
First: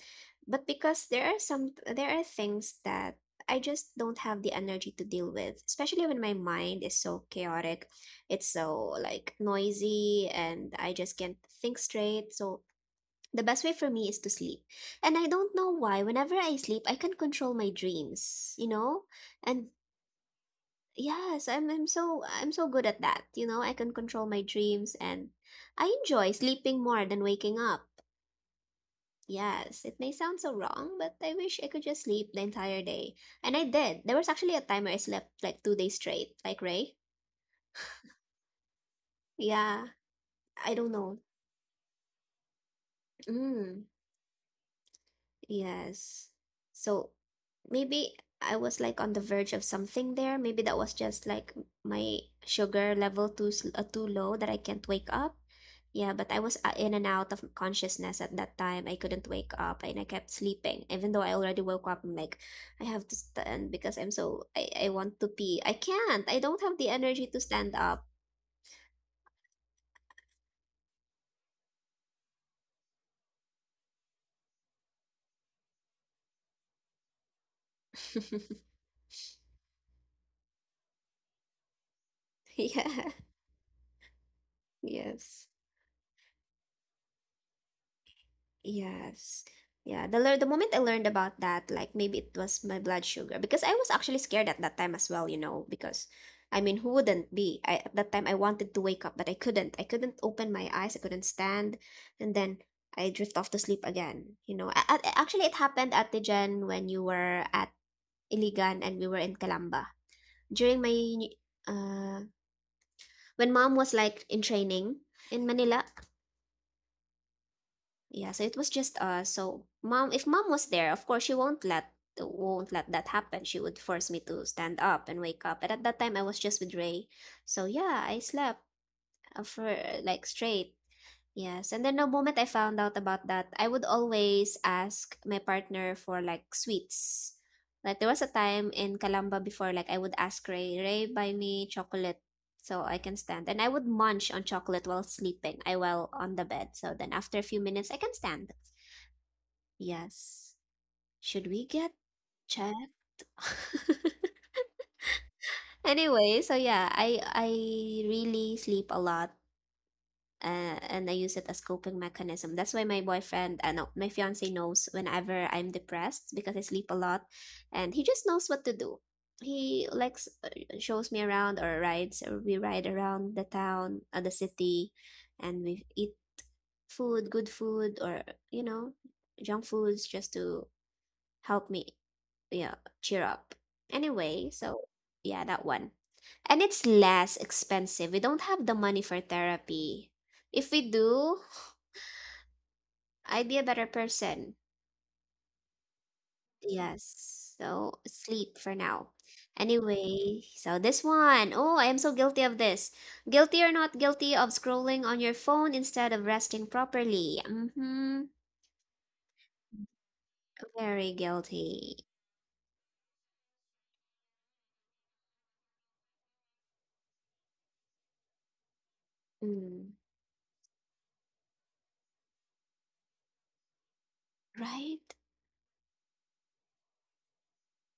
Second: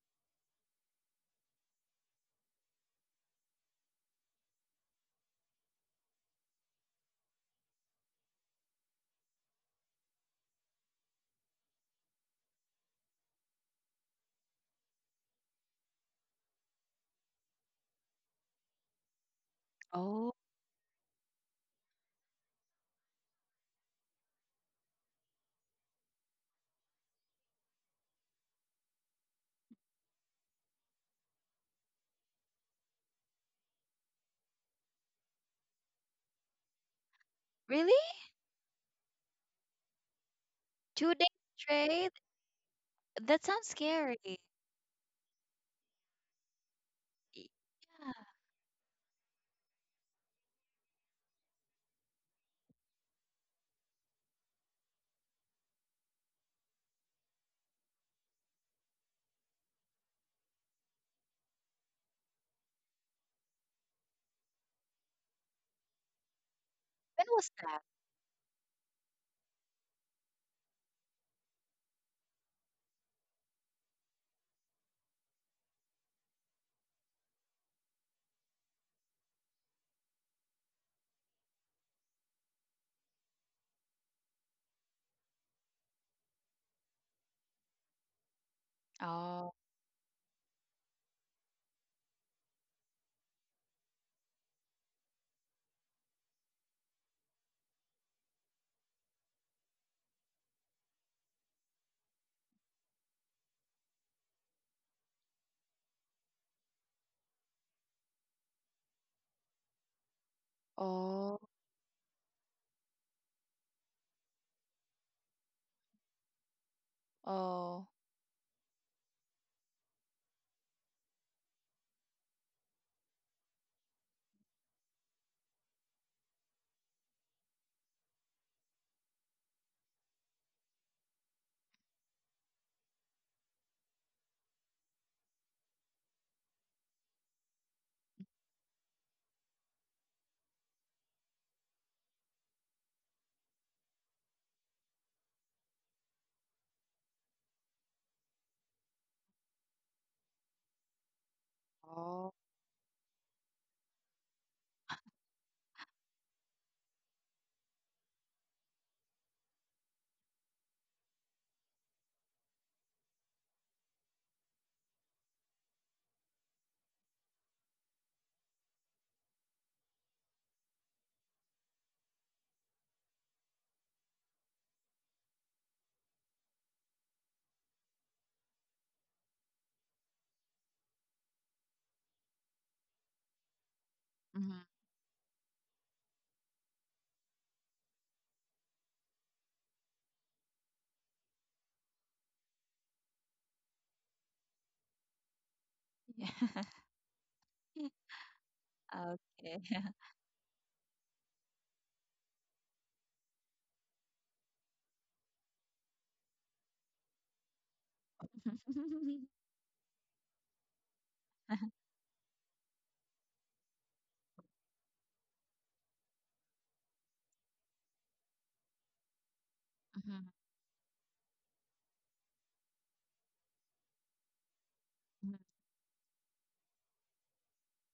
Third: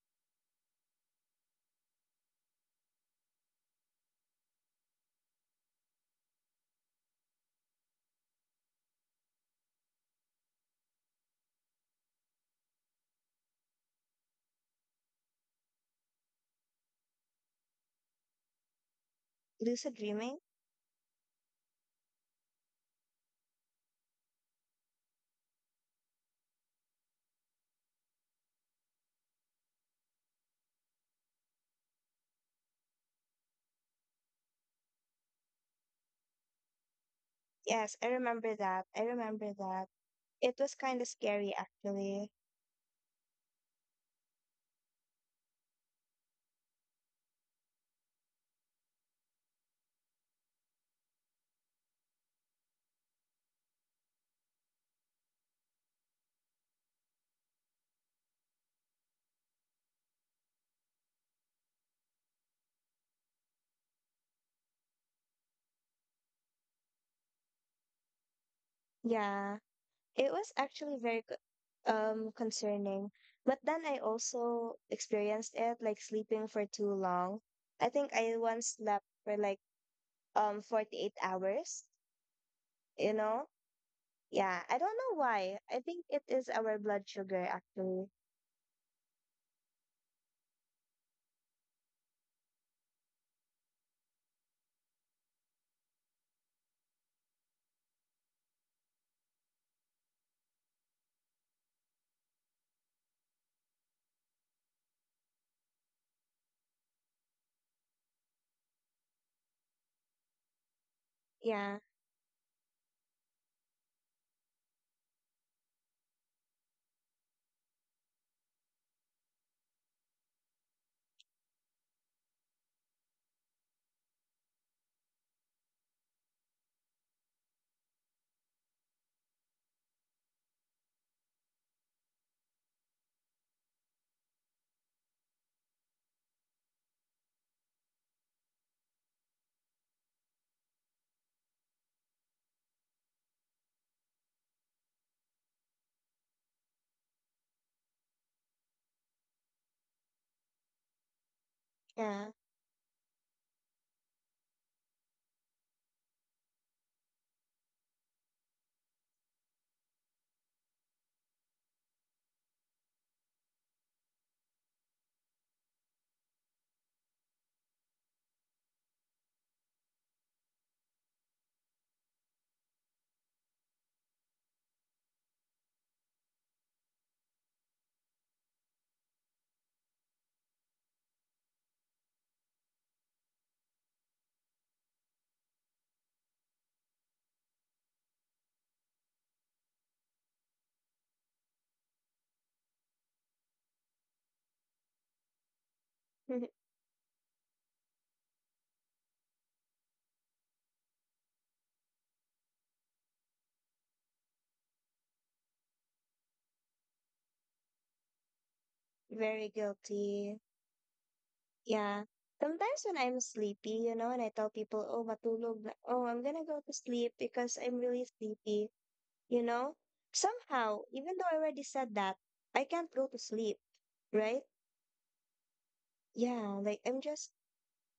A: But because there are some there are things that I just don't have the energy to deal with, especially when my mind is so chaotic. It's so like noisy and I just can't think straight. So the best way for me is to sleep. And I don't know why, whenever I sleep, I can control my dreams, you know? And
C: Lucid
B: Oh,
C: dreaming?
A: yes, I'm so good at that. You know, I can control my dreams and I enjoy sleeping more than waking up. Yes, it may sound so wrong, but I wish I could just sleep the entire day. And I did. There was actually a time where I slept like 2 days straight, like Ray.
B: really?
C: Yes, I remember that. I remember that.
A: Yeah,
C: It
A: I
C: was
A: don't
C: kind of
B: Two
A: know.
B: days
C: scary,
B: straight?
C: actually.
B: That sounds
A: Mm.
B: scary.
A: Yes. So
B: Yeah.
A: maybe I was like on the verge of something there. Maybe that was just like my sugar level too too low that I can't wake up. Yeah, but I was in and out of consciousness at that time. I couldn't wake up and I kept sleeping. Even though I already woke up, I'm like, I have to stand because I want to pee. I can't. I don't have the
B: When
A: energy to
B: was
A: stand
B: that?
A: up.
C: Yeah. It was actually very concerning. But then I also experienced it like sleeping for too long. I think I once slept for like 48 hours,
A: Yeah.
C: you know? Yeah, I don't know
A: Yes.
C: why. I think it is our blood sugar actually.
A: Yes.
B: Oh,
A: Yeah, the the moment I learned about that, like maybe it was my blood sugar because I was actually scared at that time as well, you know, because I mean, who wouldn't be? At that time I wanted to wake up, but I couldn't. I couldn't open my eyes, I couldn't stand, and then I drift off to sleep again, you know. Actually it happened at the Jen when you were at Iligan and we were in Calamba. During my
B: oh,
C: Yeah,
A: uh when mom was like in training in Manila.
B: oh,
A: Yeah, so it was just us. So mom, if mom was there, of course she won't let that happen. She would force me to stand up and wake up. But at that time, I was just with Ray. So yeah, I slept for like straight. Yes, and then the moment I found out about that, I would always ask my partner for like sweets. Like there was a time in Calamba before, like I would ask Ray, Ray, buy me chocolate so I can stand. And I would munch on chocolate while sleeping. I while on the bed. So then after a few minutes, I can stand. Yes. Should we get
B: oh.
C: yeah.
A: checked? Anyway, so yeah, I really sleep a lot, and I use it as coping mechanism. That's why my boyfriend, no, my fiance knows whenever I'm depressed because I sleep a lot, and he just knows what to do. He likes shows me around or rides or we ride around the town, the city, and we eat food, good food, or you know, junk foods just to help me, yeah, cheer up. Anyway,
B: Hmm.
A: so yeah, that one. And it's less expensive. We don't have the money for therapy. If we do, I'd be a better person. Yes. So sleep for now.
B: Okay.
A: Anyway, so this one. Oh, I am so guilty of this. Guilty or not guilty of scrolling on your phone instead of resting properly. Mm-hmm.
B: Mhm.
C: Very guilty.
A: Very guilty.
C: Yeah. Sometimes when I'm sleepy, you know, and I tell people, "Oh, matulog na. Oh, I'm gonna go to sleep because I'm really sleepy." You know?
A: Mm.
C: Somehow, even though I already said that, I can't go to sleep, right?
A: Right?
B: Mhm.
C: Yeah, like I'm just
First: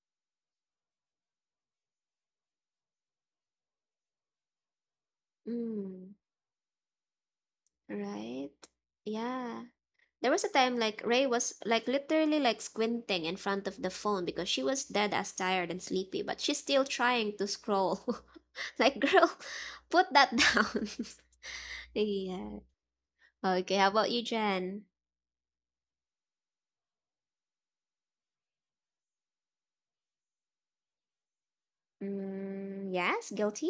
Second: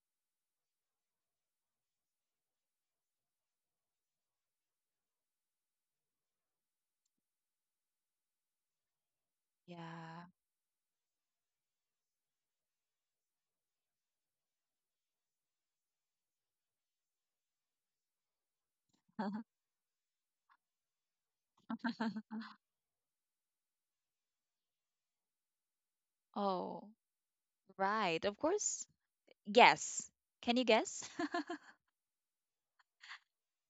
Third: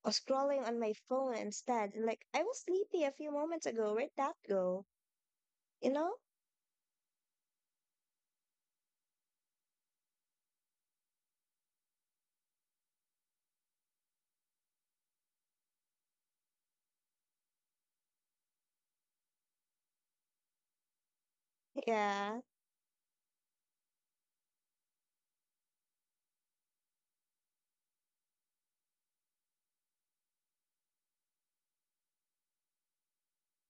C: scrolling on my phone instead. And like I was sleepy a few moments ago. Where'd that go? You
A: Mm.
C: know?
A: Right? Yeah.
B: Yeah.
A: There was a time like Ray was like literally like squinting in front of the phone because she was dead as tired and sleepy, but she's still trying to scroll. Like, girl, put that down.
C: Yeah.
A: Yeah. Okay, how about you, Jen?
B: Oh, right. Of course. Guess. Can you guess?
A: Mm, yes, guilty?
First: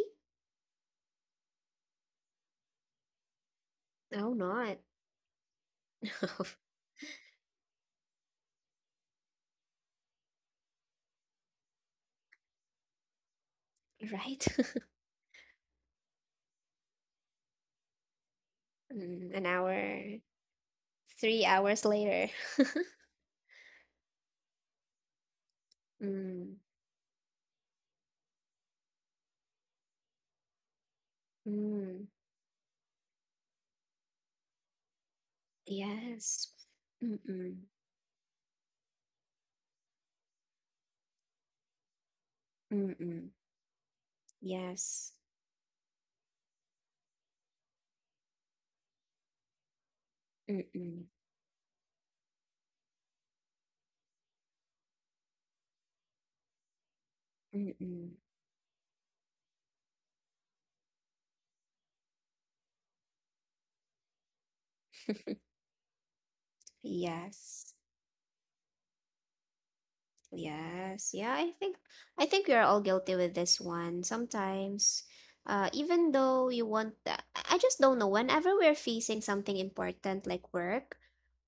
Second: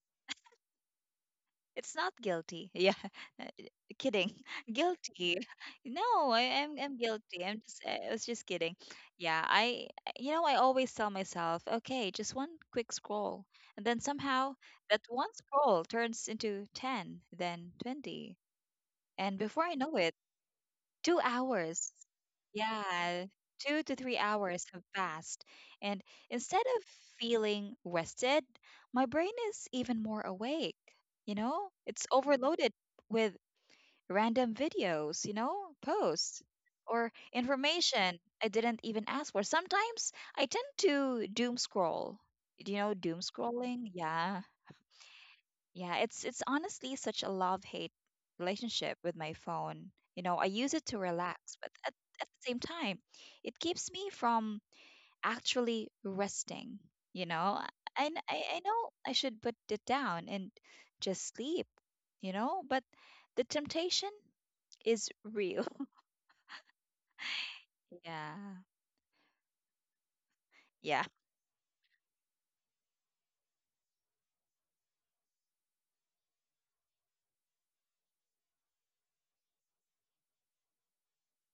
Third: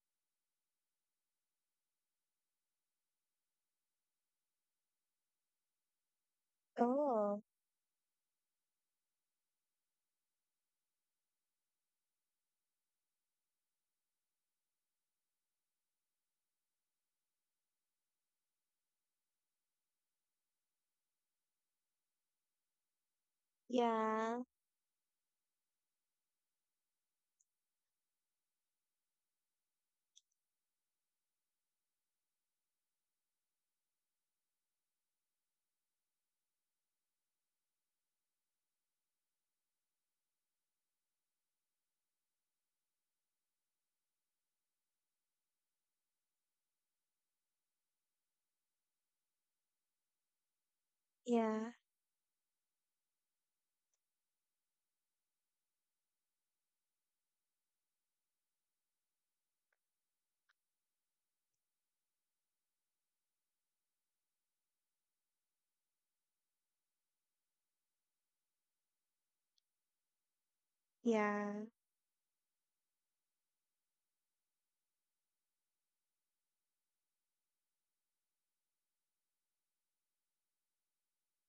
B: It's not guilty. Yeah.
A: No,
B: Kidding.
A: not.
B: Guilty. No, I am I'm
C: Oh.
B: guilty. I was just kidding. Yeah, I always tell myself, okay, just one quick scroll. And then
A: Right?
B: somehow that one scroll turns into 10, then 20.
A: Mm,
B: And
A: an
B: before I know it,
A: hour,
B: 2
A: 3 hours
B: hours.
A: later.
B: Yeah, 2 to 3
C: Yeah.
B: hours have passed. And instead
A: Mm,
B: of feeling rested, my brain is even more awake. You know, it's
A: mm,
B: overloaded with random videos, posts
A: yes.
B: or
A: Mm-mm,
B: information I didn't even ask for. Sometimes I tend to doom scroll. Do you know doom
A: mm-mm,
B: scrolling? Yeah.
A: yes.
B: Yeah, it's honestly such a love-hate relationship with my phone. You know, I use it to
A: Mm-mm,
B: relax, but
C: Yeah.
B: at the same time, it keeps me from actually resting, you know? I,
A: mm-mm.
B: I I know I should put it down and just sleep, you know, but the temptation is real.
A: Yes.
B: Yeah. Yeah.
A: Yes. Yeah,
C: Yeah.
A: I think we are all guilty with this one. Sometimes, even though you want, I just don't know. Whenever we're facing something important like work,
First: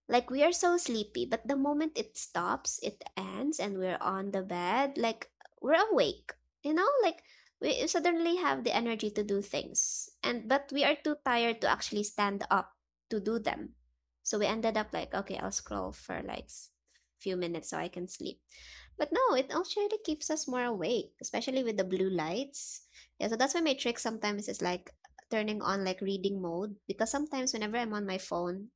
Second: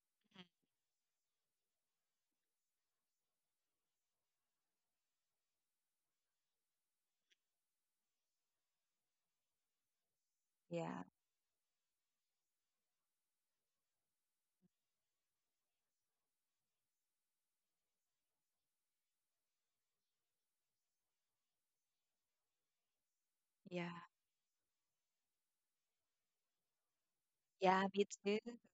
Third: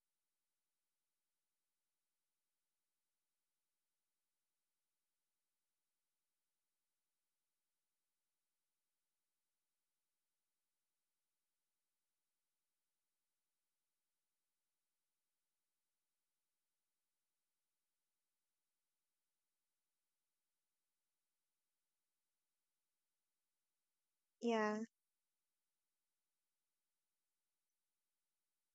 A: like we are so sleepy, but the moment it stops, it ends, and we're on the bed, like we're awake. You know, like we suddenly have the energy to do things, and but we are
B: Yeah.
A: too tired to actually stand up to do them. So we ended up like, okay, I'll scroll for like few minutes so I can sleep. But no, it actually keeps us more awake, especially with the blue lights. Yeah, so that's why my
B: Yeah.
A: trick sometimes is
C: Yeah.
A: like turning on like reading mode because sometimes whenever
B: Yeah,
A: I'm on
B: me
A: my
B: too.
A: phone,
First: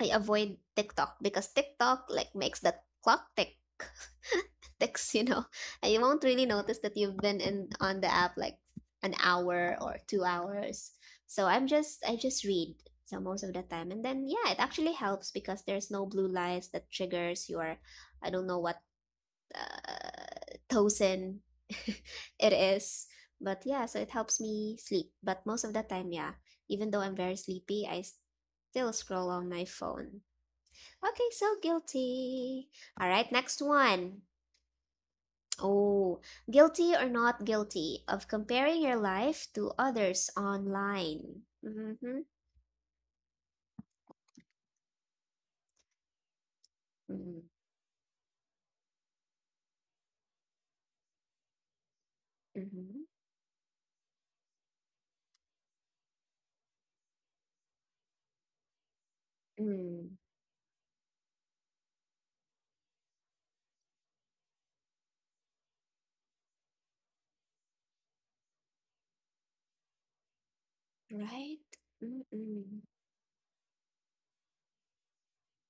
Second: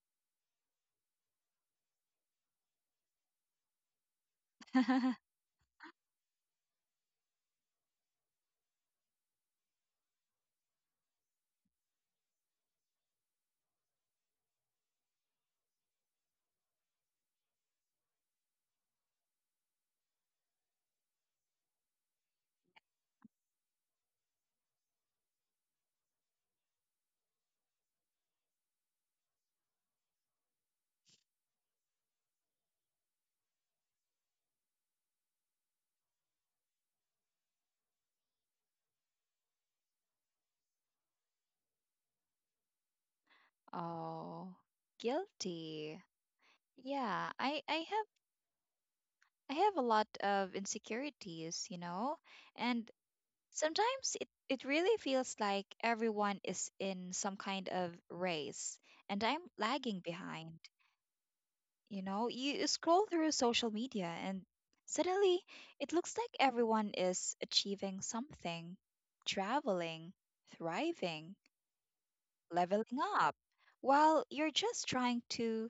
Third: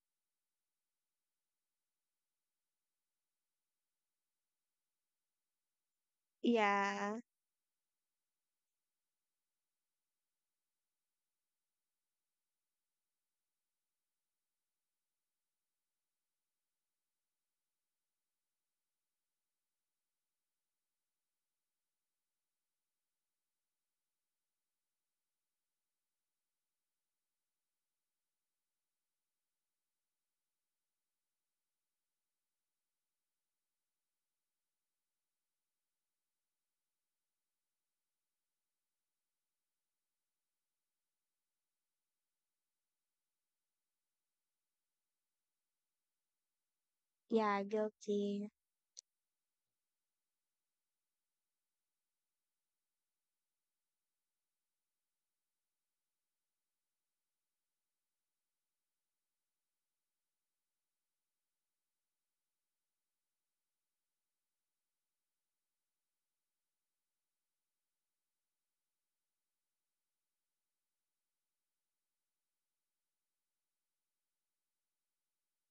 A: I avoid TikTok because TikTok like makes that clock tick ticks, you know, and you won't really notice that you've
C: Yeah.
A: been in on the app like an hour or 2 hours. So I just read so most of the time, and then yeah, it actually helps because there's no blue lights that triggers your I don't know what tosin it is, but yeah, so it helps me sleep. But most of the time, yeah, even though I'm very sleepy, I still scroll on my phone. Okay, so guilty. All right, next one. Oh, guilty or not guilty of comparing your life to others online. Mm-hmm.
B: Oh, guilty. Yeah,
A: Mm-hmm.
C: Yeah.
B: I I have
C: Guilty.
B: I have a lot of insecurities, you know, and
A: Mm-hmm.
B: sometimes it really feels like everyone is in some kind of race and I'm lagging
A: Mm.
B: behind. You know, you scroll through social media and suddenly it looks like everyone is achieving something, traveling, thriving,
A: Right? Mm-mm.
B: leveling up, while you're just trying to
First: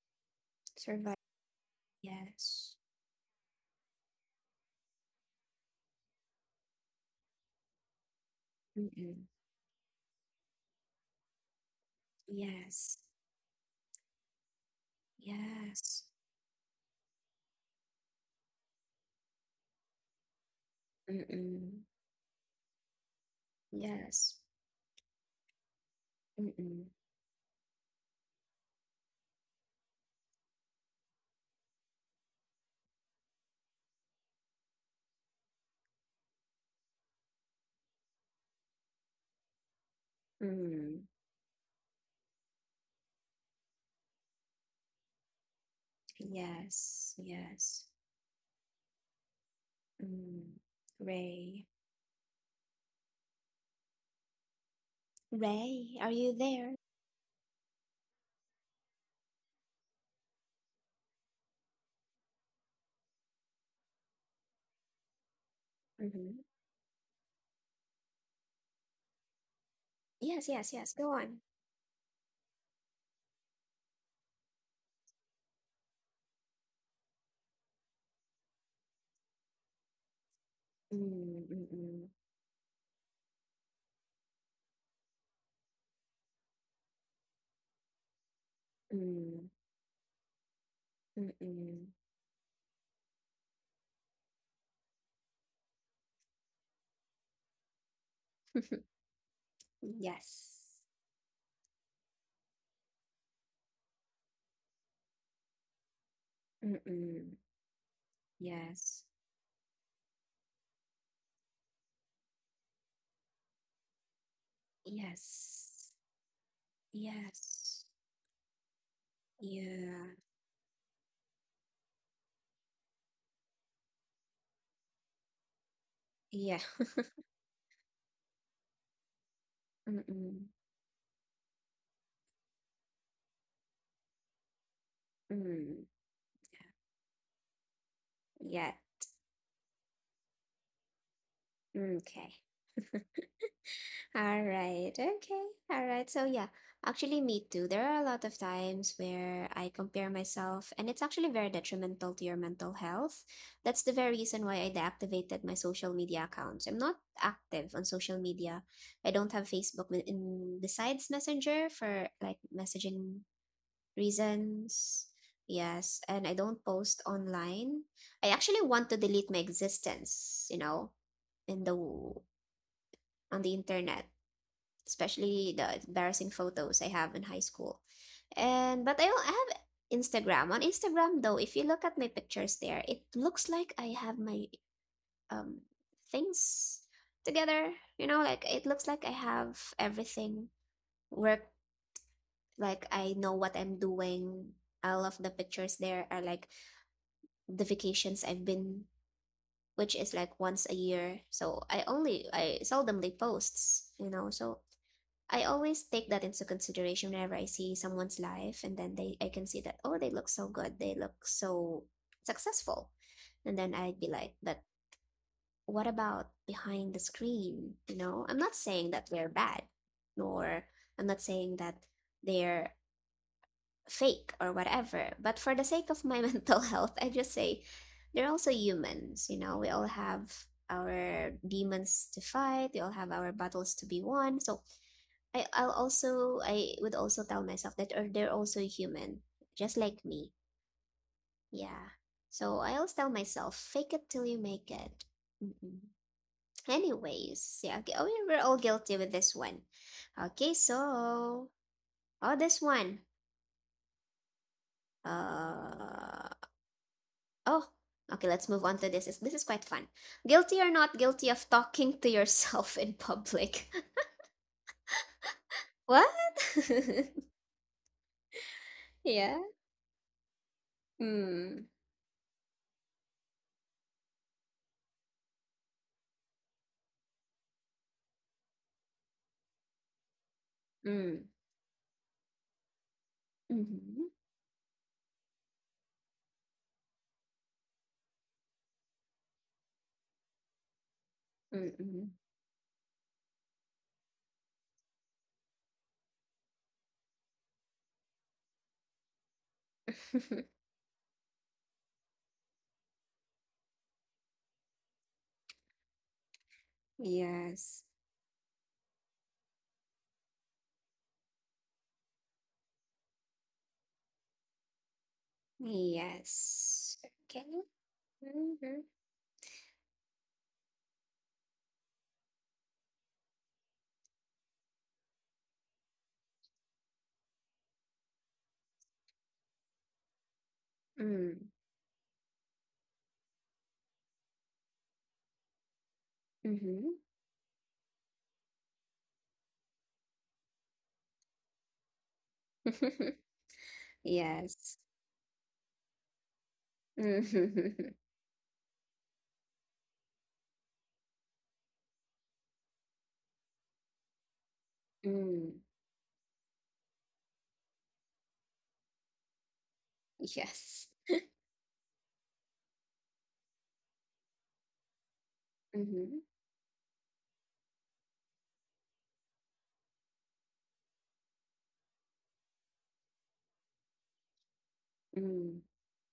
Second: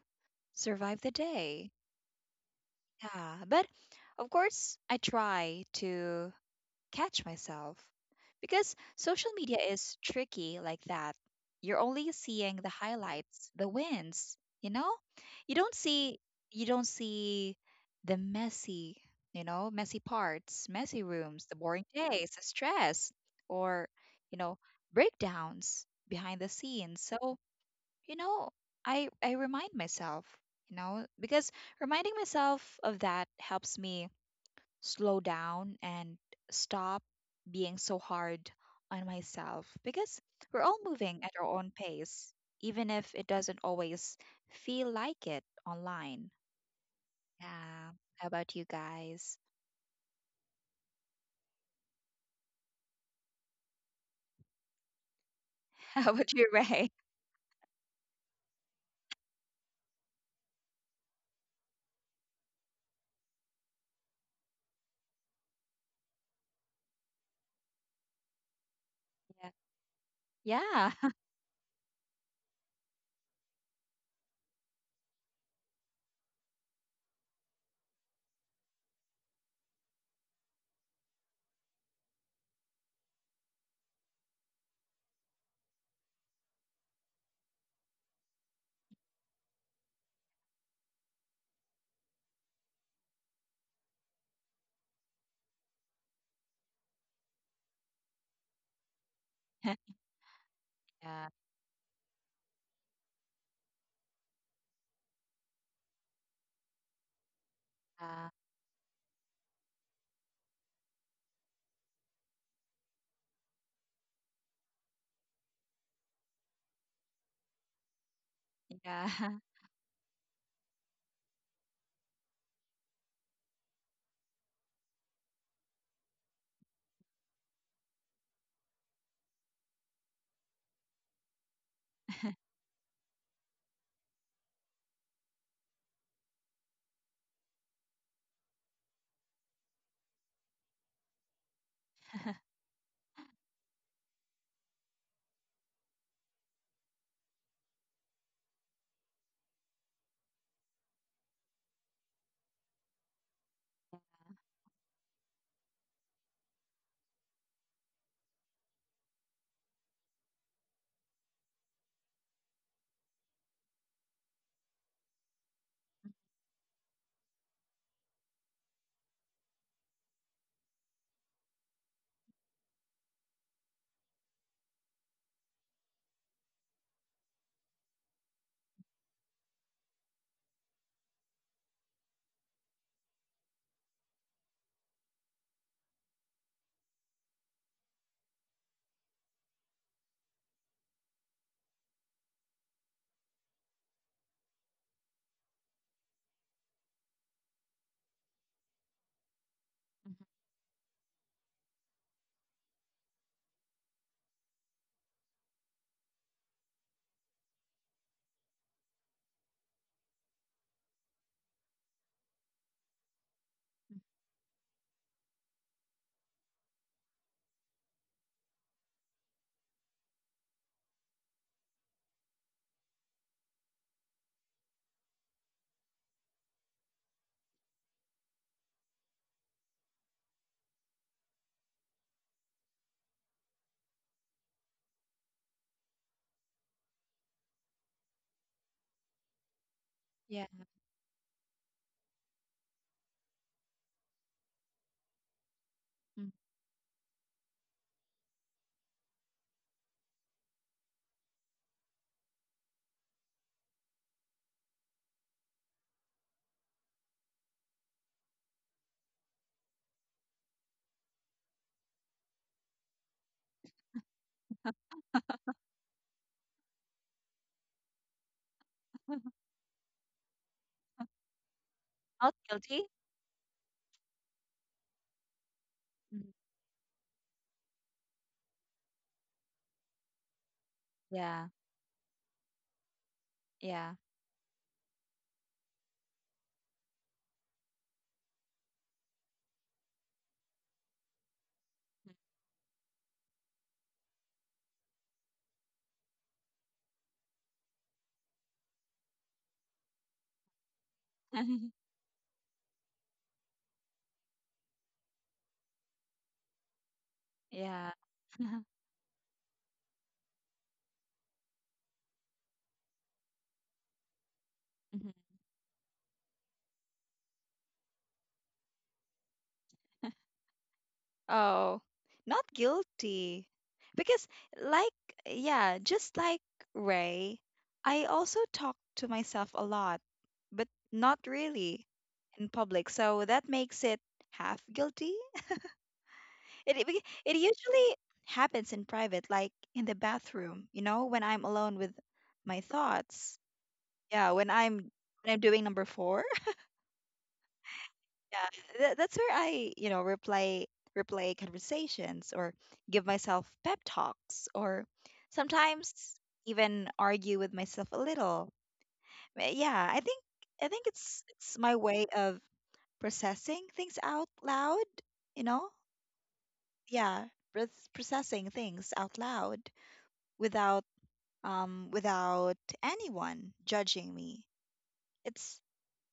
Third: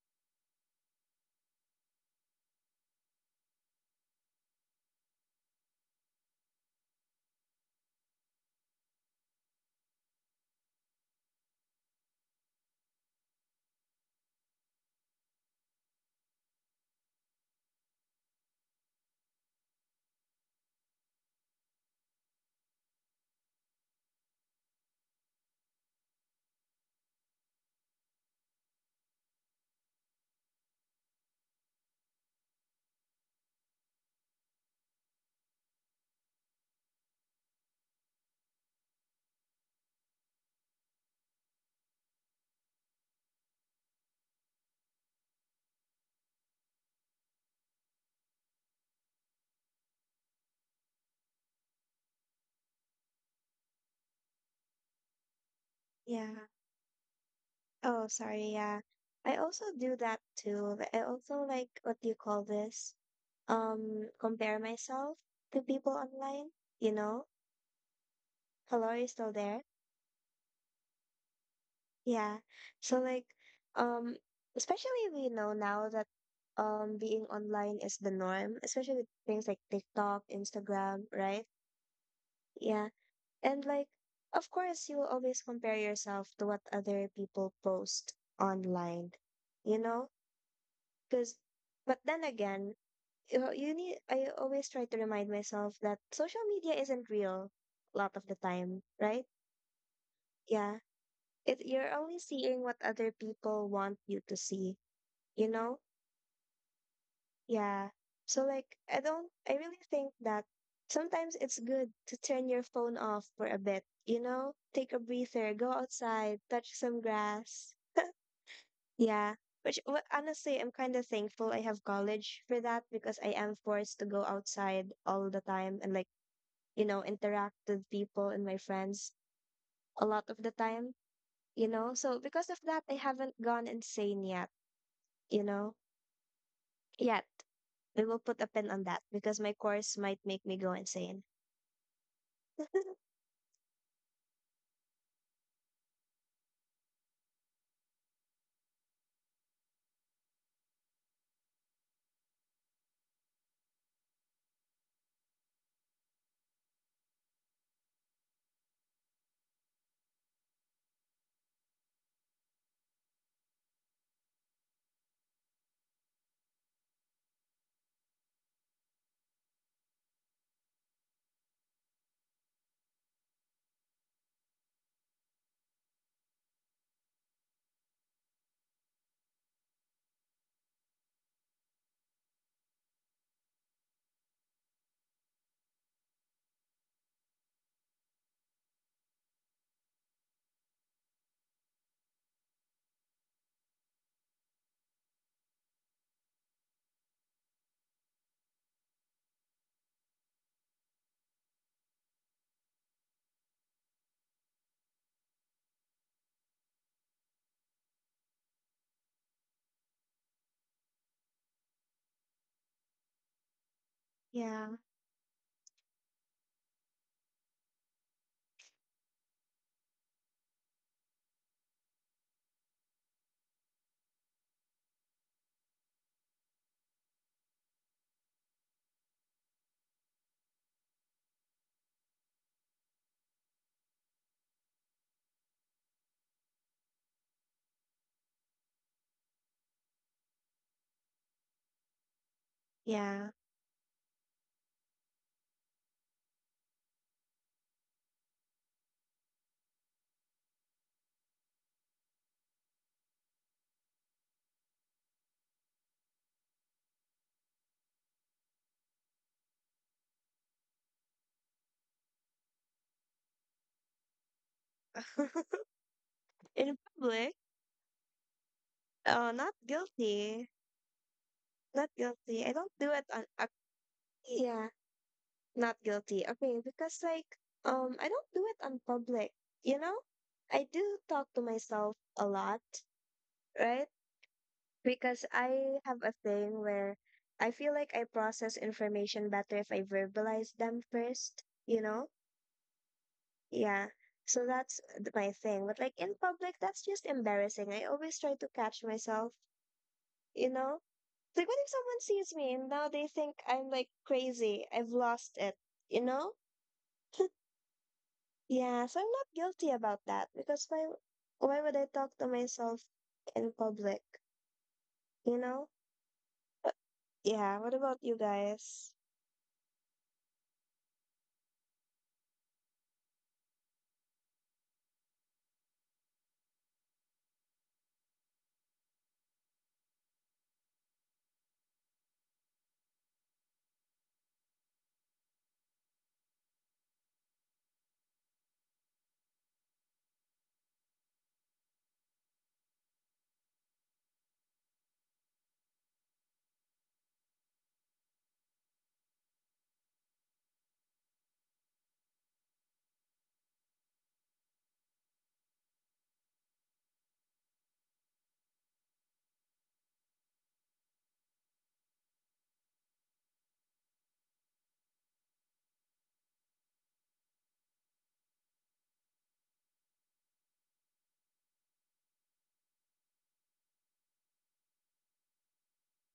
B: survive the
A: Survive.
B: day.
A: Yes.
B: Yeah, but of course, I try to catch myself. Because
A: Mm-mm.
B: social media is tricky like that. You're only seeing the
A: Yes.
B: highlights, the wins, you know? You don't
A: Yes.
B: see you don't see the messy, you know, messy parts, messy rooms, the boring
A: Mm-mm.
B: days, the stress, or, you
A: Yes.
B: know, breakdowns behind the
A: Mm-mm.
B: scenes. So, you know, I remind myself, you know, because reminding myself of that helps me slow down and stop being so hard on myself because we're all
A: Mm.
B: moving at our own pace, even if it doesn't always feel like it online.
A: Yes. Yes.
B: Yeah. How about you guys?
A: Mm. Ray. Ray, are
B: How
C: Yeah.
B: about
A: you
B: you,
A: there?
B: Ray?
C: Oh, sorry. Yeah. I also do that too. Like, I also like what do you call this? Compare myself to people
A: Mm-hmm.
C: online, you know? Hello, are you still
B: Yeah.
C: there?
A: Yes, yes, yes.
B: Yeah.
A: Go on.
C: Yeah. So like, um, especially we know now that being online is the norm, especially with things like TikTok, Instagram, right?
A: Mm, mm,
C: Yeah. And like, of course, you will always compare yourself to what other people post
A: mm,
C: online,
A: mm,
C: you know?
A: mm,
C: Because,
A: mm.
C: but then again, you need, I always try to remind myself that social media isn't real a lot of the time, right? Yeah.
A: Yes.
B: Yeah.
C: It, you're only seeing what other people want you to see, you know?
A: Mm-mm.
C: Yeah.
B: Uh,
C: So like I
A: Yes.
C: don't I really think that sometimes it's good to turn your phone off for a bit, you know? Take a breather, go
A: Yes.
C: outside, touch some grass.
A: Yes.
C: Yeah.
B: yeah.
C: Which wh-
A: Yeah.
C: honestly, I'm kind of thankful I have college for that because I am forced to go outside all the time and like,
A: Yeah.
C: you know, interact with people and my friends a lot of
A: Mm-mm.
C: the time, you know? So because of that, I haven't gone insane yet, you know?
A: Mm.
C: Yet. We will put a pin
A: Yeah.
C: on that because my course might make me go insane.
A: Okay. All right. Okay. All right. So yeah, actually me too. There are a lot of times where I compare myself and it's actually very detrimental to your mental health. That's the very reason why I deactivated my social media accounts. I'm not active on social media. I don't have Facebook wi- in besides Messenger for like messaging reasons. Yes, and I don't post online. I actually want to delete my existence, you know, in the on the internet, especially the embarrassing photos I have in high school. And but I, al- I have Instagram. On Instagram though, if you look at my pictures there, it looks like I have my um things together. You know, like it looks like I have everything work like I know what I'm doing. All of the pictures there are like the vacations I've been, which is
B: Mhm.
A: like once a year. So I seldomly posts, you know. So I always take that into consideration whenever I see someone's life, and then they I can see that, oh, they look so good, they look so successful, and then I'd be like, but
C: Yeah,
A: what about behind the screen? You know, I'm not saying that they're bad, nor I'm not saying that they're fake or whatever. But for the sake of my mental health, I just say they're also humans. You know, we all have our demons to fight, we all have our battles to be won. So I would also tell myself that, or they're also human, just like me.
B: Yeah.
A: Yeah. So I always tell
C: yeah.
A: myself, fake it till you make it. Mhm.
B: Mm.
A: Anyways, yeah, okay. Oh, yeah, we're all guilty with this one. Okay, so oh, this one. Uh oh. Okay, let's move on to this. Is This is quite fun. Guilty or not guilty of talking to yourself in public? What?
C: In public,
A: Yeah.
C: not guilty.
A: Mm.
C: Not
B: Not
C: guilty. I don't
B: guilty.
C: do it on, yeah, not guilty.
B: Mm.
C: Okay, because like, I don't do it on public, you know? I do
A: Mm.
C: talk to
B: Yeah.
C: myself a lot, right?
B: Yeah.
A: Mm-hmm.
C: Because I have a thing where I feel like I process information better if I verbalize them first, you
A: Mm-hmm.
C: know? Yeah. So that's th- my thing. But like in public, that's just embarrassing. I always try to catch myself you know? It's Like, what if someone sees me and now they think I'm like crazy? I've lost it, you know?
A: Yes.
B: Yeah.
C: Yeah, so I'm not guilty about that because why would I talk to myself in public,
B: Mhm.
C: you know? But
A: Yes. Okay.
C: yeah, what about you
A: Mm-hmm.
C: guys?
B: Oh, not guilty. Because, like, yeah, just like Ray, I also talk to myself a lot, but not
A: Mm.
B: really in public. So that makes it half guilty. It,
A: Mm-hmm.
B: it, beca- it usually happens in private, like in the bathroom, you know, when I'm alone with my thoughts. Yeah, when
A: Yes.
B: I'm when I'm doing number four.
A: Mm-hmm.
B: Yeah, that's where I replay conversations or give myself pep talks or
A: Mm.
B: sometimes even argue with myself a little. Yeah, I think I
A: Yes.
B: think it's my way of processing things out loud, you know?
A: Mm-hmm.
B: Yeah, processing things out loud without without anyone judging me. It's
A: Mm.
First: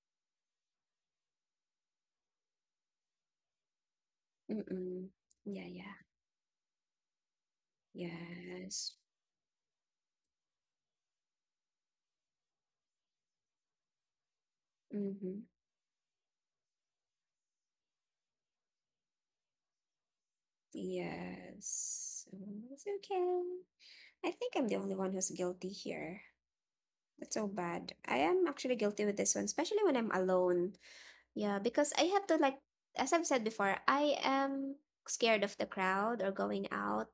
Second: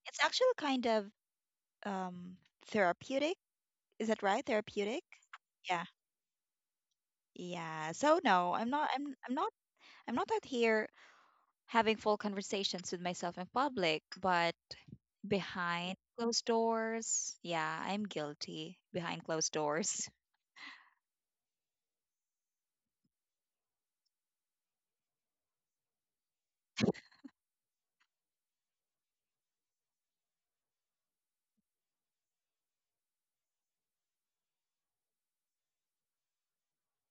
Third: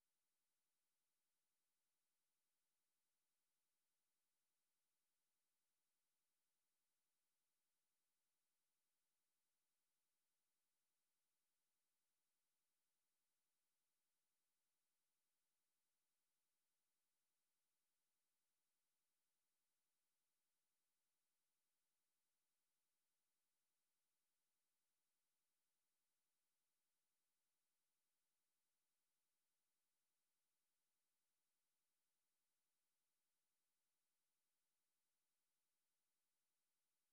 B: it's actually kind of um therapeutic. Is that right? Therapeutic?
A: Mm-mm. Yeah,
B: Yeah.
A: yeah.
B: Yeah. So no, I'm not
A: Yes.
B: I'm I'm not I'm not out here having full conversations with myself in public, but
A: Mm-hmm.
B: behind closed doors, yeah, I'm guilty behind closed doors.
A: Yes. Mm, it's okay. I think I'm the only one who's guilty here. That's so bad. I am actually guilty with this one, especially when I'm alone. Yeah, because I have to, like, as I've said before, I am scared of the crowd or going out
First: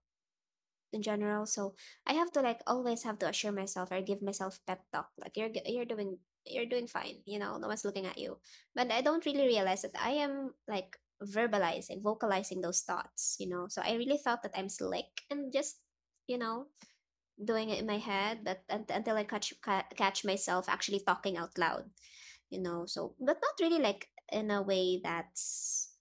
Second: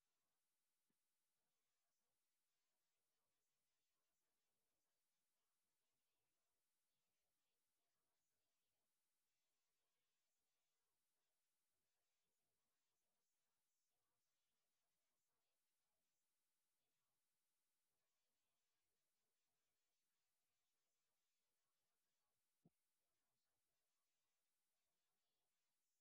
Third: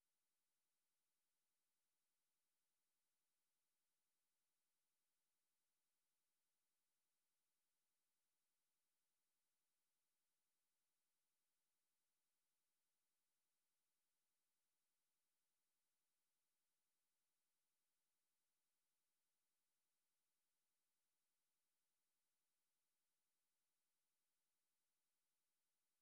A: in general. So I have to like always have to assure myself or give myself pep talk. Like you're doing, you're doing fine, you know, no one's looking at you. But I don't really realize that I am like verbalizing, vocalizing those thoughts, you know. So I really thought that I'm slick and just, you know, doing it in my head, but until I catch myself actually talking out loud, you know. So but not really like in a way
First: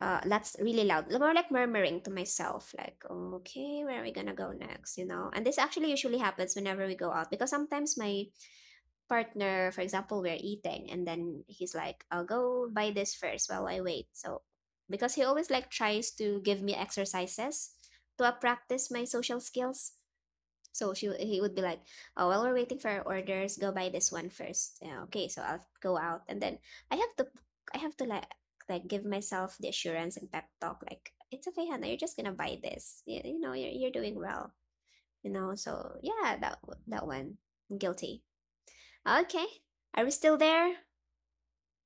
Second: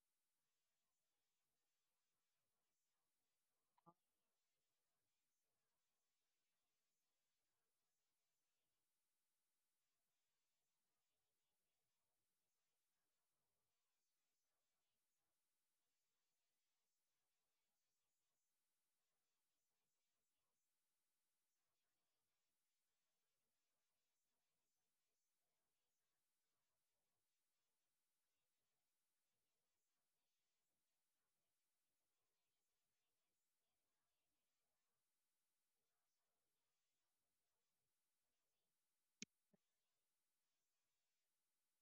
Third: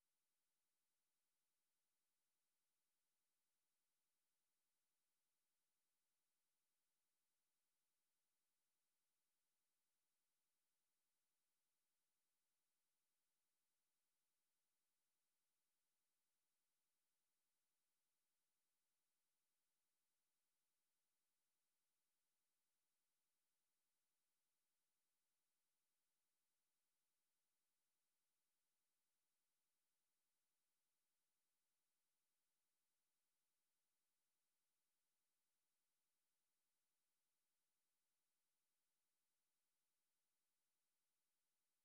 A: that's really loud, more like murmuring to myself like, "Oh, okay, where are we gonna go next," you know. And this actually usually happens whenever we go out, because sometimes my partner, for example, we're eating and then he's like, I'll go buy this first while I wait. So because he always like tries to give me exercises to, practice my social skills, so she he would be like, "Oh, while we're waiting for our orders, go buy this one first." Yeah, okay, so I'll go out and then I have to I have to like, give myself the assurance and pep talk, like, it's okay, Hannah. You're just gonna buy this. You know, you're doing well. You know, so yeah, that that one, I'm guilty. Okay, are we still there?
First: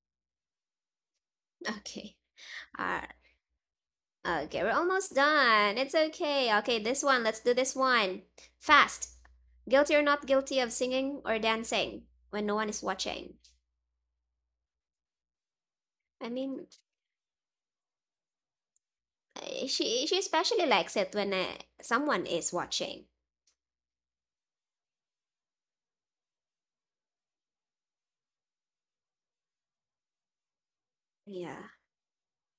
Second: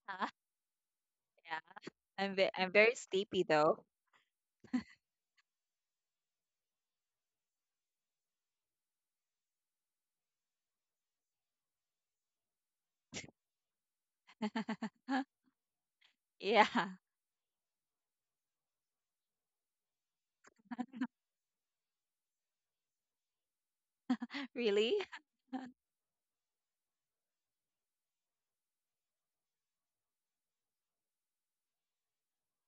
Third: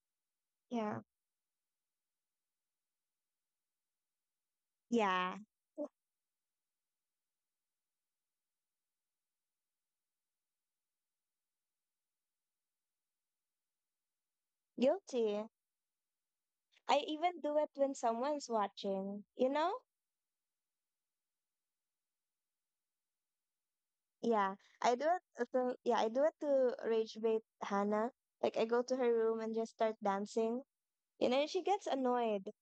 B: Huh?
C: Yeah,
B: Yeah.
A: Okay,
B: I'm very
A: all
B: sleepy though.
A: Okay, we're almost
C: yeah,
A: done. It's okay. Okay, this one. Let's do this one. Fast. Guilty or not guilty of singing or dancing when no one is watching?
C: guilty.
A: I
B: Yeah.
A: mean,
C: I even do it when someone's watching, you
A: eh,
C: know?
A: she especially likes it when someone is watching.
C: Yeah,
B: Really?
C: I do it. To, yeah, I do it to rage bait Hannah. Like I go to her room and just start dancing. You know, she
A: Yeah.
C: gets annoyed.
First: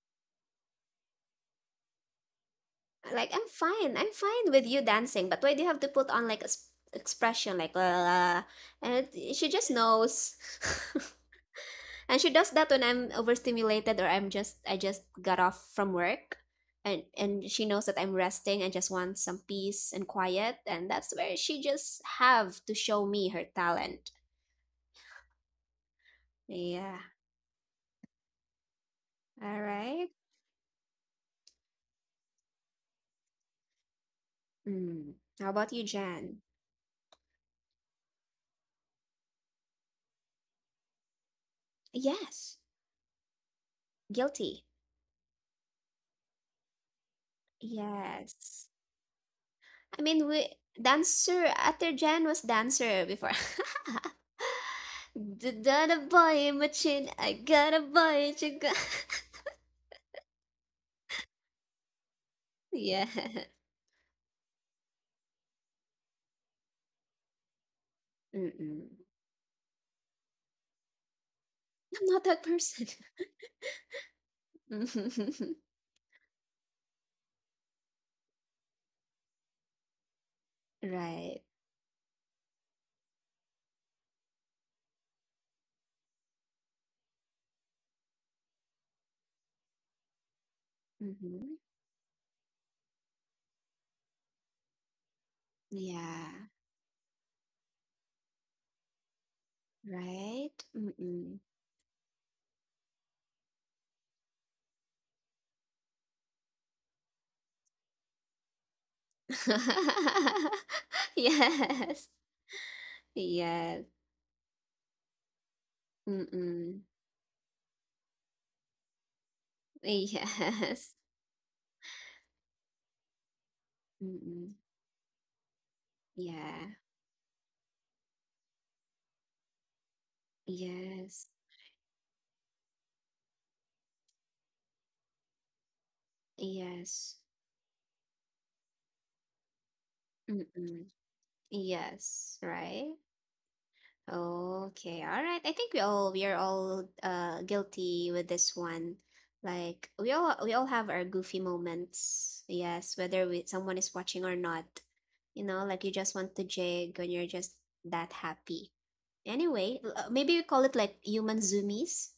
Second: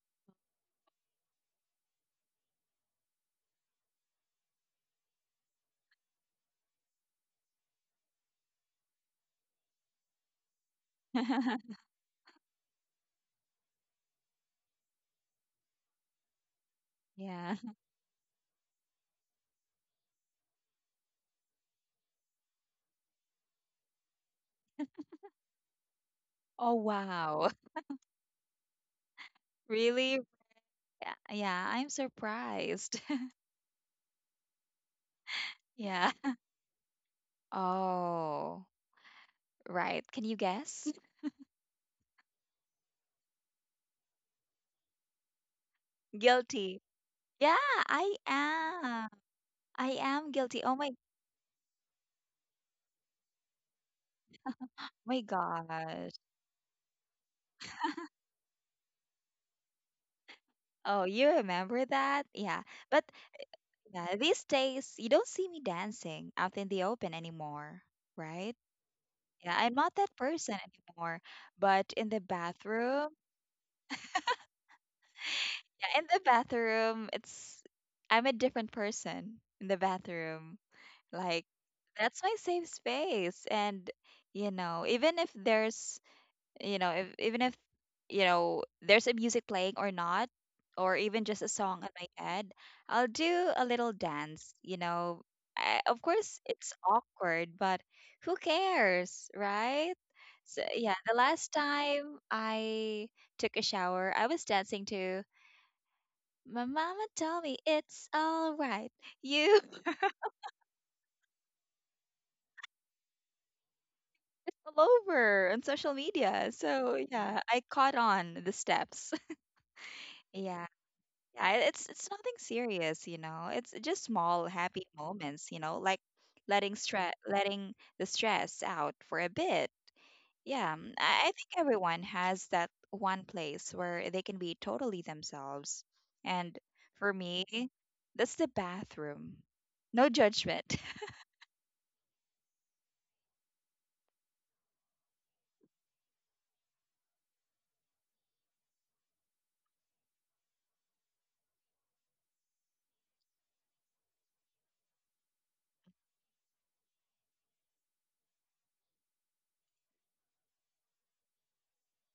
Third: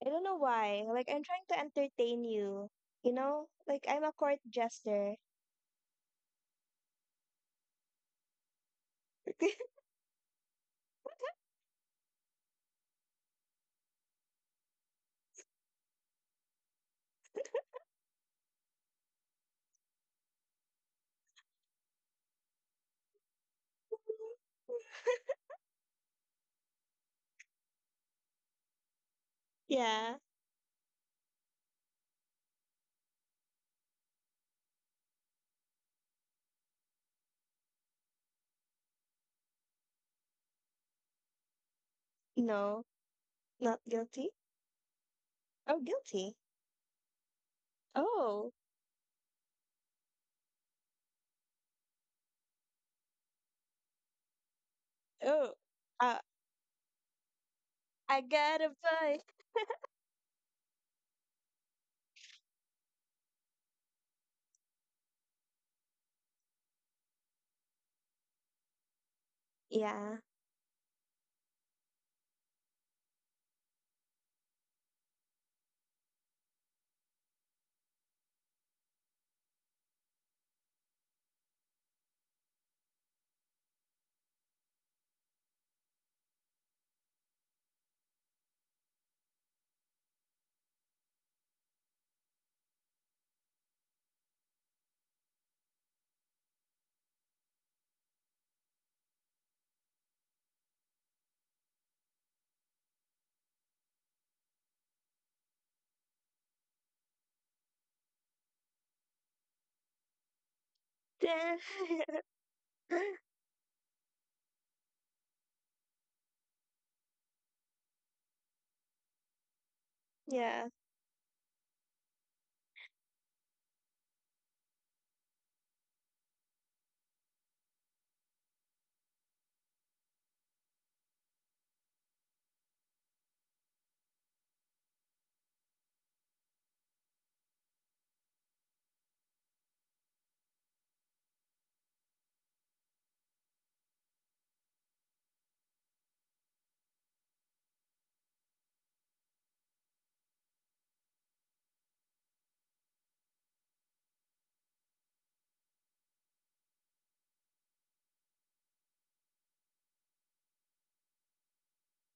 C: I don't know why. Like I'm trying to entertain you. You
A: Like I'm
C: know, like
A: fine.
C: I'm
A: I'm
C: a court
A: fine with you
C: jester.
A: dancing, but why do you have to put on like expression like la la, la? And it, she just knows. And she does that when I'm overstimulated or I'm just, I just got off from work, and
B: Yeah.
A: she knows that I'm resting and just want some peace and quiet, and that's where she just have to show me her talent.
B: Oh,
A: Yeah.
B: wow.
A: All right.
C: Yeah.
B: Really? Yeah, yeah, I'm surprised.
A: Mm. How about you,
B: Yeah.
A: Jan?
B: Oh, right. Can you guess?
A: Yes.
C: No, not guilty.
A: Guilty.
C: Oh, guilty.
B: Guilty. Yeah, I
C: Oh,
A: Yes.
B: am. I
A: I mean,
B: am
A: we
B: guilty. Oh, my
A: dancer after Jan was dancer before.
B: my
C: oh.
A: Da-da-da
B: gosh.
C: Uh,
A: boy in my chin. I got a
C: I
A: boy, you
C: gotta
A: got...
C: play.
B: Oh, you remember that? Yeah.
A: Yeah.
B: But yeah, these days you don't see me dancing out in the open anymore, right?
A: Mm.
B: Yeah, I'm not that
C: Yeah.
B: person anymore. But
A: I'm
B: in
A: not
B: the
A: that person.
B: bathroom,
A: Mhm.
B: yeah, in the bathroom, it's I'm a different person in the bathroom.
A: Right.
B: Like that's my safe space, and you know, even if there's you know if, even if you know there's a music playing or not, or even just a
A: Mhm.
B: song in my head, I'll do a little dance. Of course
A: Yeah.
B: it's awkward, but who cares, right?
A: Right.
B: So yeah, the
A: Mm.
B: last time I took a shower I was dancing to "My Mama Told Me It's All Right." You
A: Yes. Yes.
B: it's all over on social media,
A: Mm.
B: so yeah, I caught on the steps. Yeah.
C: yeah.
A: Yes.
B: Yeah, it's nothing serious, you know. It's just small
A: Mm.
B: happy moments, you know, like
A: Yeah.
B: letting the stress out for a bit. Yeah, I,
A: Yes.
B: I think everyone has that one place where they can be totally themselves. And for
A: Yes.
B: me, that's the bathroom. No judgment.
A: Mm. Yes. Right. Okay, all right. I think we are all guilty with this one. Like we all have our goofy moments. Yes, whether we, someone is watching or not. You know, like you just want to jig when you're just that happy. Anyway, maybe we call it like human zoomies.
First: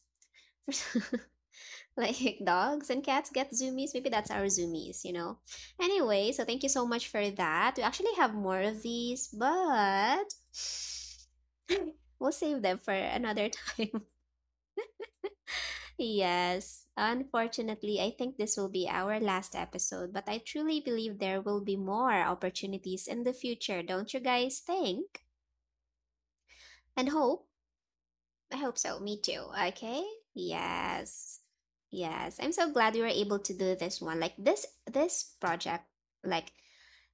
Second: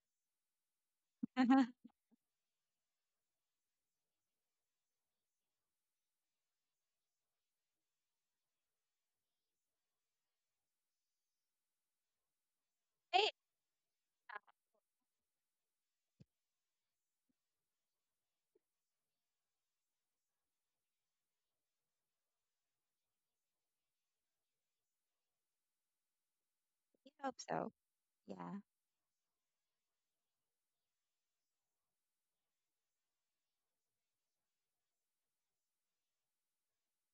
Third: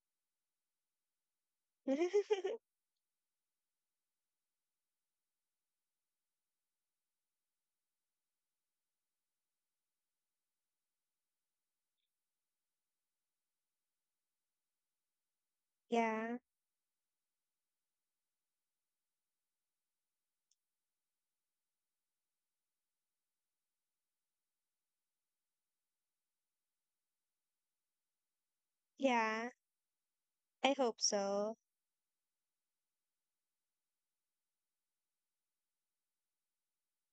B: I,
A: Like dogs and cats get zoomies, maybe that's our zoomies, you know. Anyway, so thank you so much for that. We actually have more of these, but we'll save them for another time.
C: yeah.
A: Yes, unfortunately I think this will be our last episode, but I truly believe there will be more opportunities in the future, don't you guys think? And
B: I hope
A: hope,
B: so.
A: I
B: Yeah.
A: hope so. Me too.
C: Yeah.
A: Okay.
C: I hope
A: Yes.
C: so.
A: Yes. I'm so glad we were able to do this one. Like this project like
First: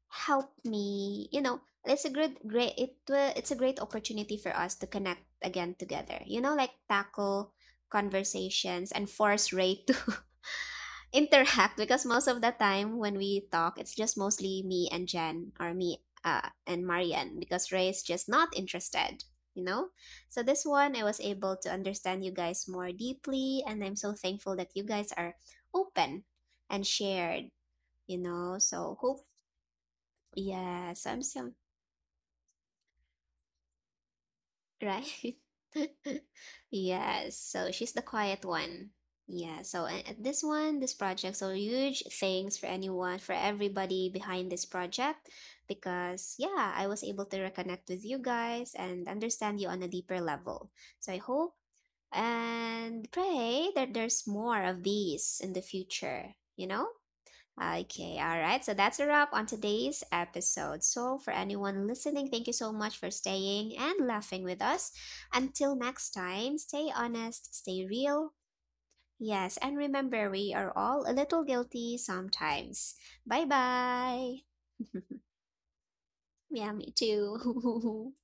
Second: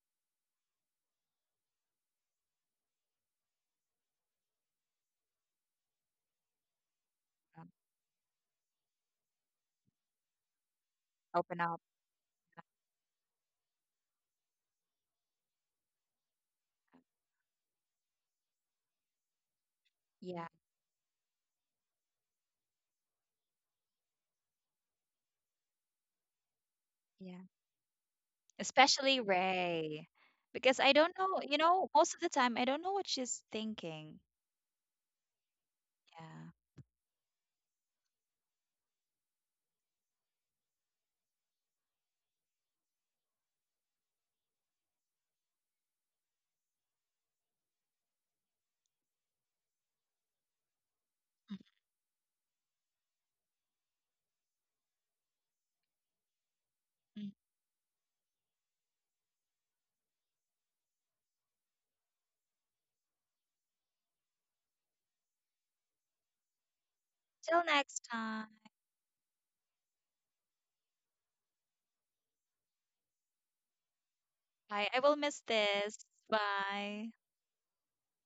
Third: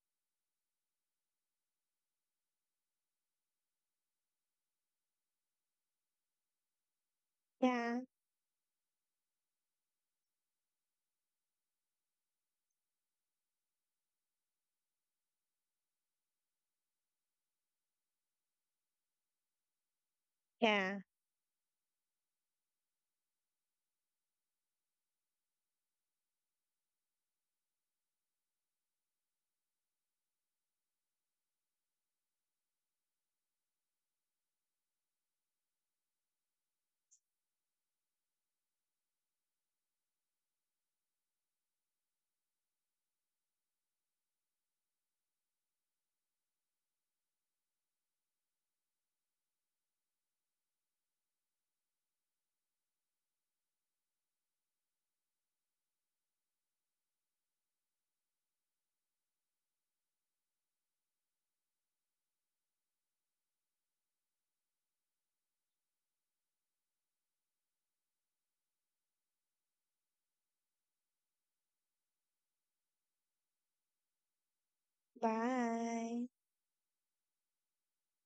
A: helped me, you know, it's a great great it will it's a great opportunity for us to connect again together. You know, like tackle
B: um,
C: Yeah.
A: conversations and force Ray to
B: Open
A: interact,
B: up.
A: because most of the time when we talk, it's just mostly me and Jen, or me and Marian, because Ray is just not interested, you know? So
B: Yeah.
A: this one,
C: Yeah.
A: I was able to understand you guys more deeply, and I'm so thankful that you guys are open and
B: Yeah.
A: shared, you know? So
B: Especially
A: hope,
B: Ray. Because
A: yeah.
B: I
A: So
B: don't
A: I'm
B: know,
A: so
B: you know, most of the time I don't know what she's thinking.
A: Right.
B: Yeah.
A: Yes. So she's the quiet one. Yeah. So at this one, this project, so huge thanks for anyone, for everybody behind this project, because yeah, I was able to reconnect with you guys and understand you on a deeper level. So I hope and pray that there's more of these in the future, you know?
B: Mm.
A: Okay, all right. So that's a wrap on today's episode. So, for anyone listening, thank you so much for staying and laughing with us. Until next time, stay honest,
B: Till
A: stay
B: next
A: real.
B: time.
A: Yes, and remember, we are all a little guilty sometimes. Bye bye.
B: Bye. I will miss this.
C: Bye.
A: Yeah, me
B: Bye.
A: too.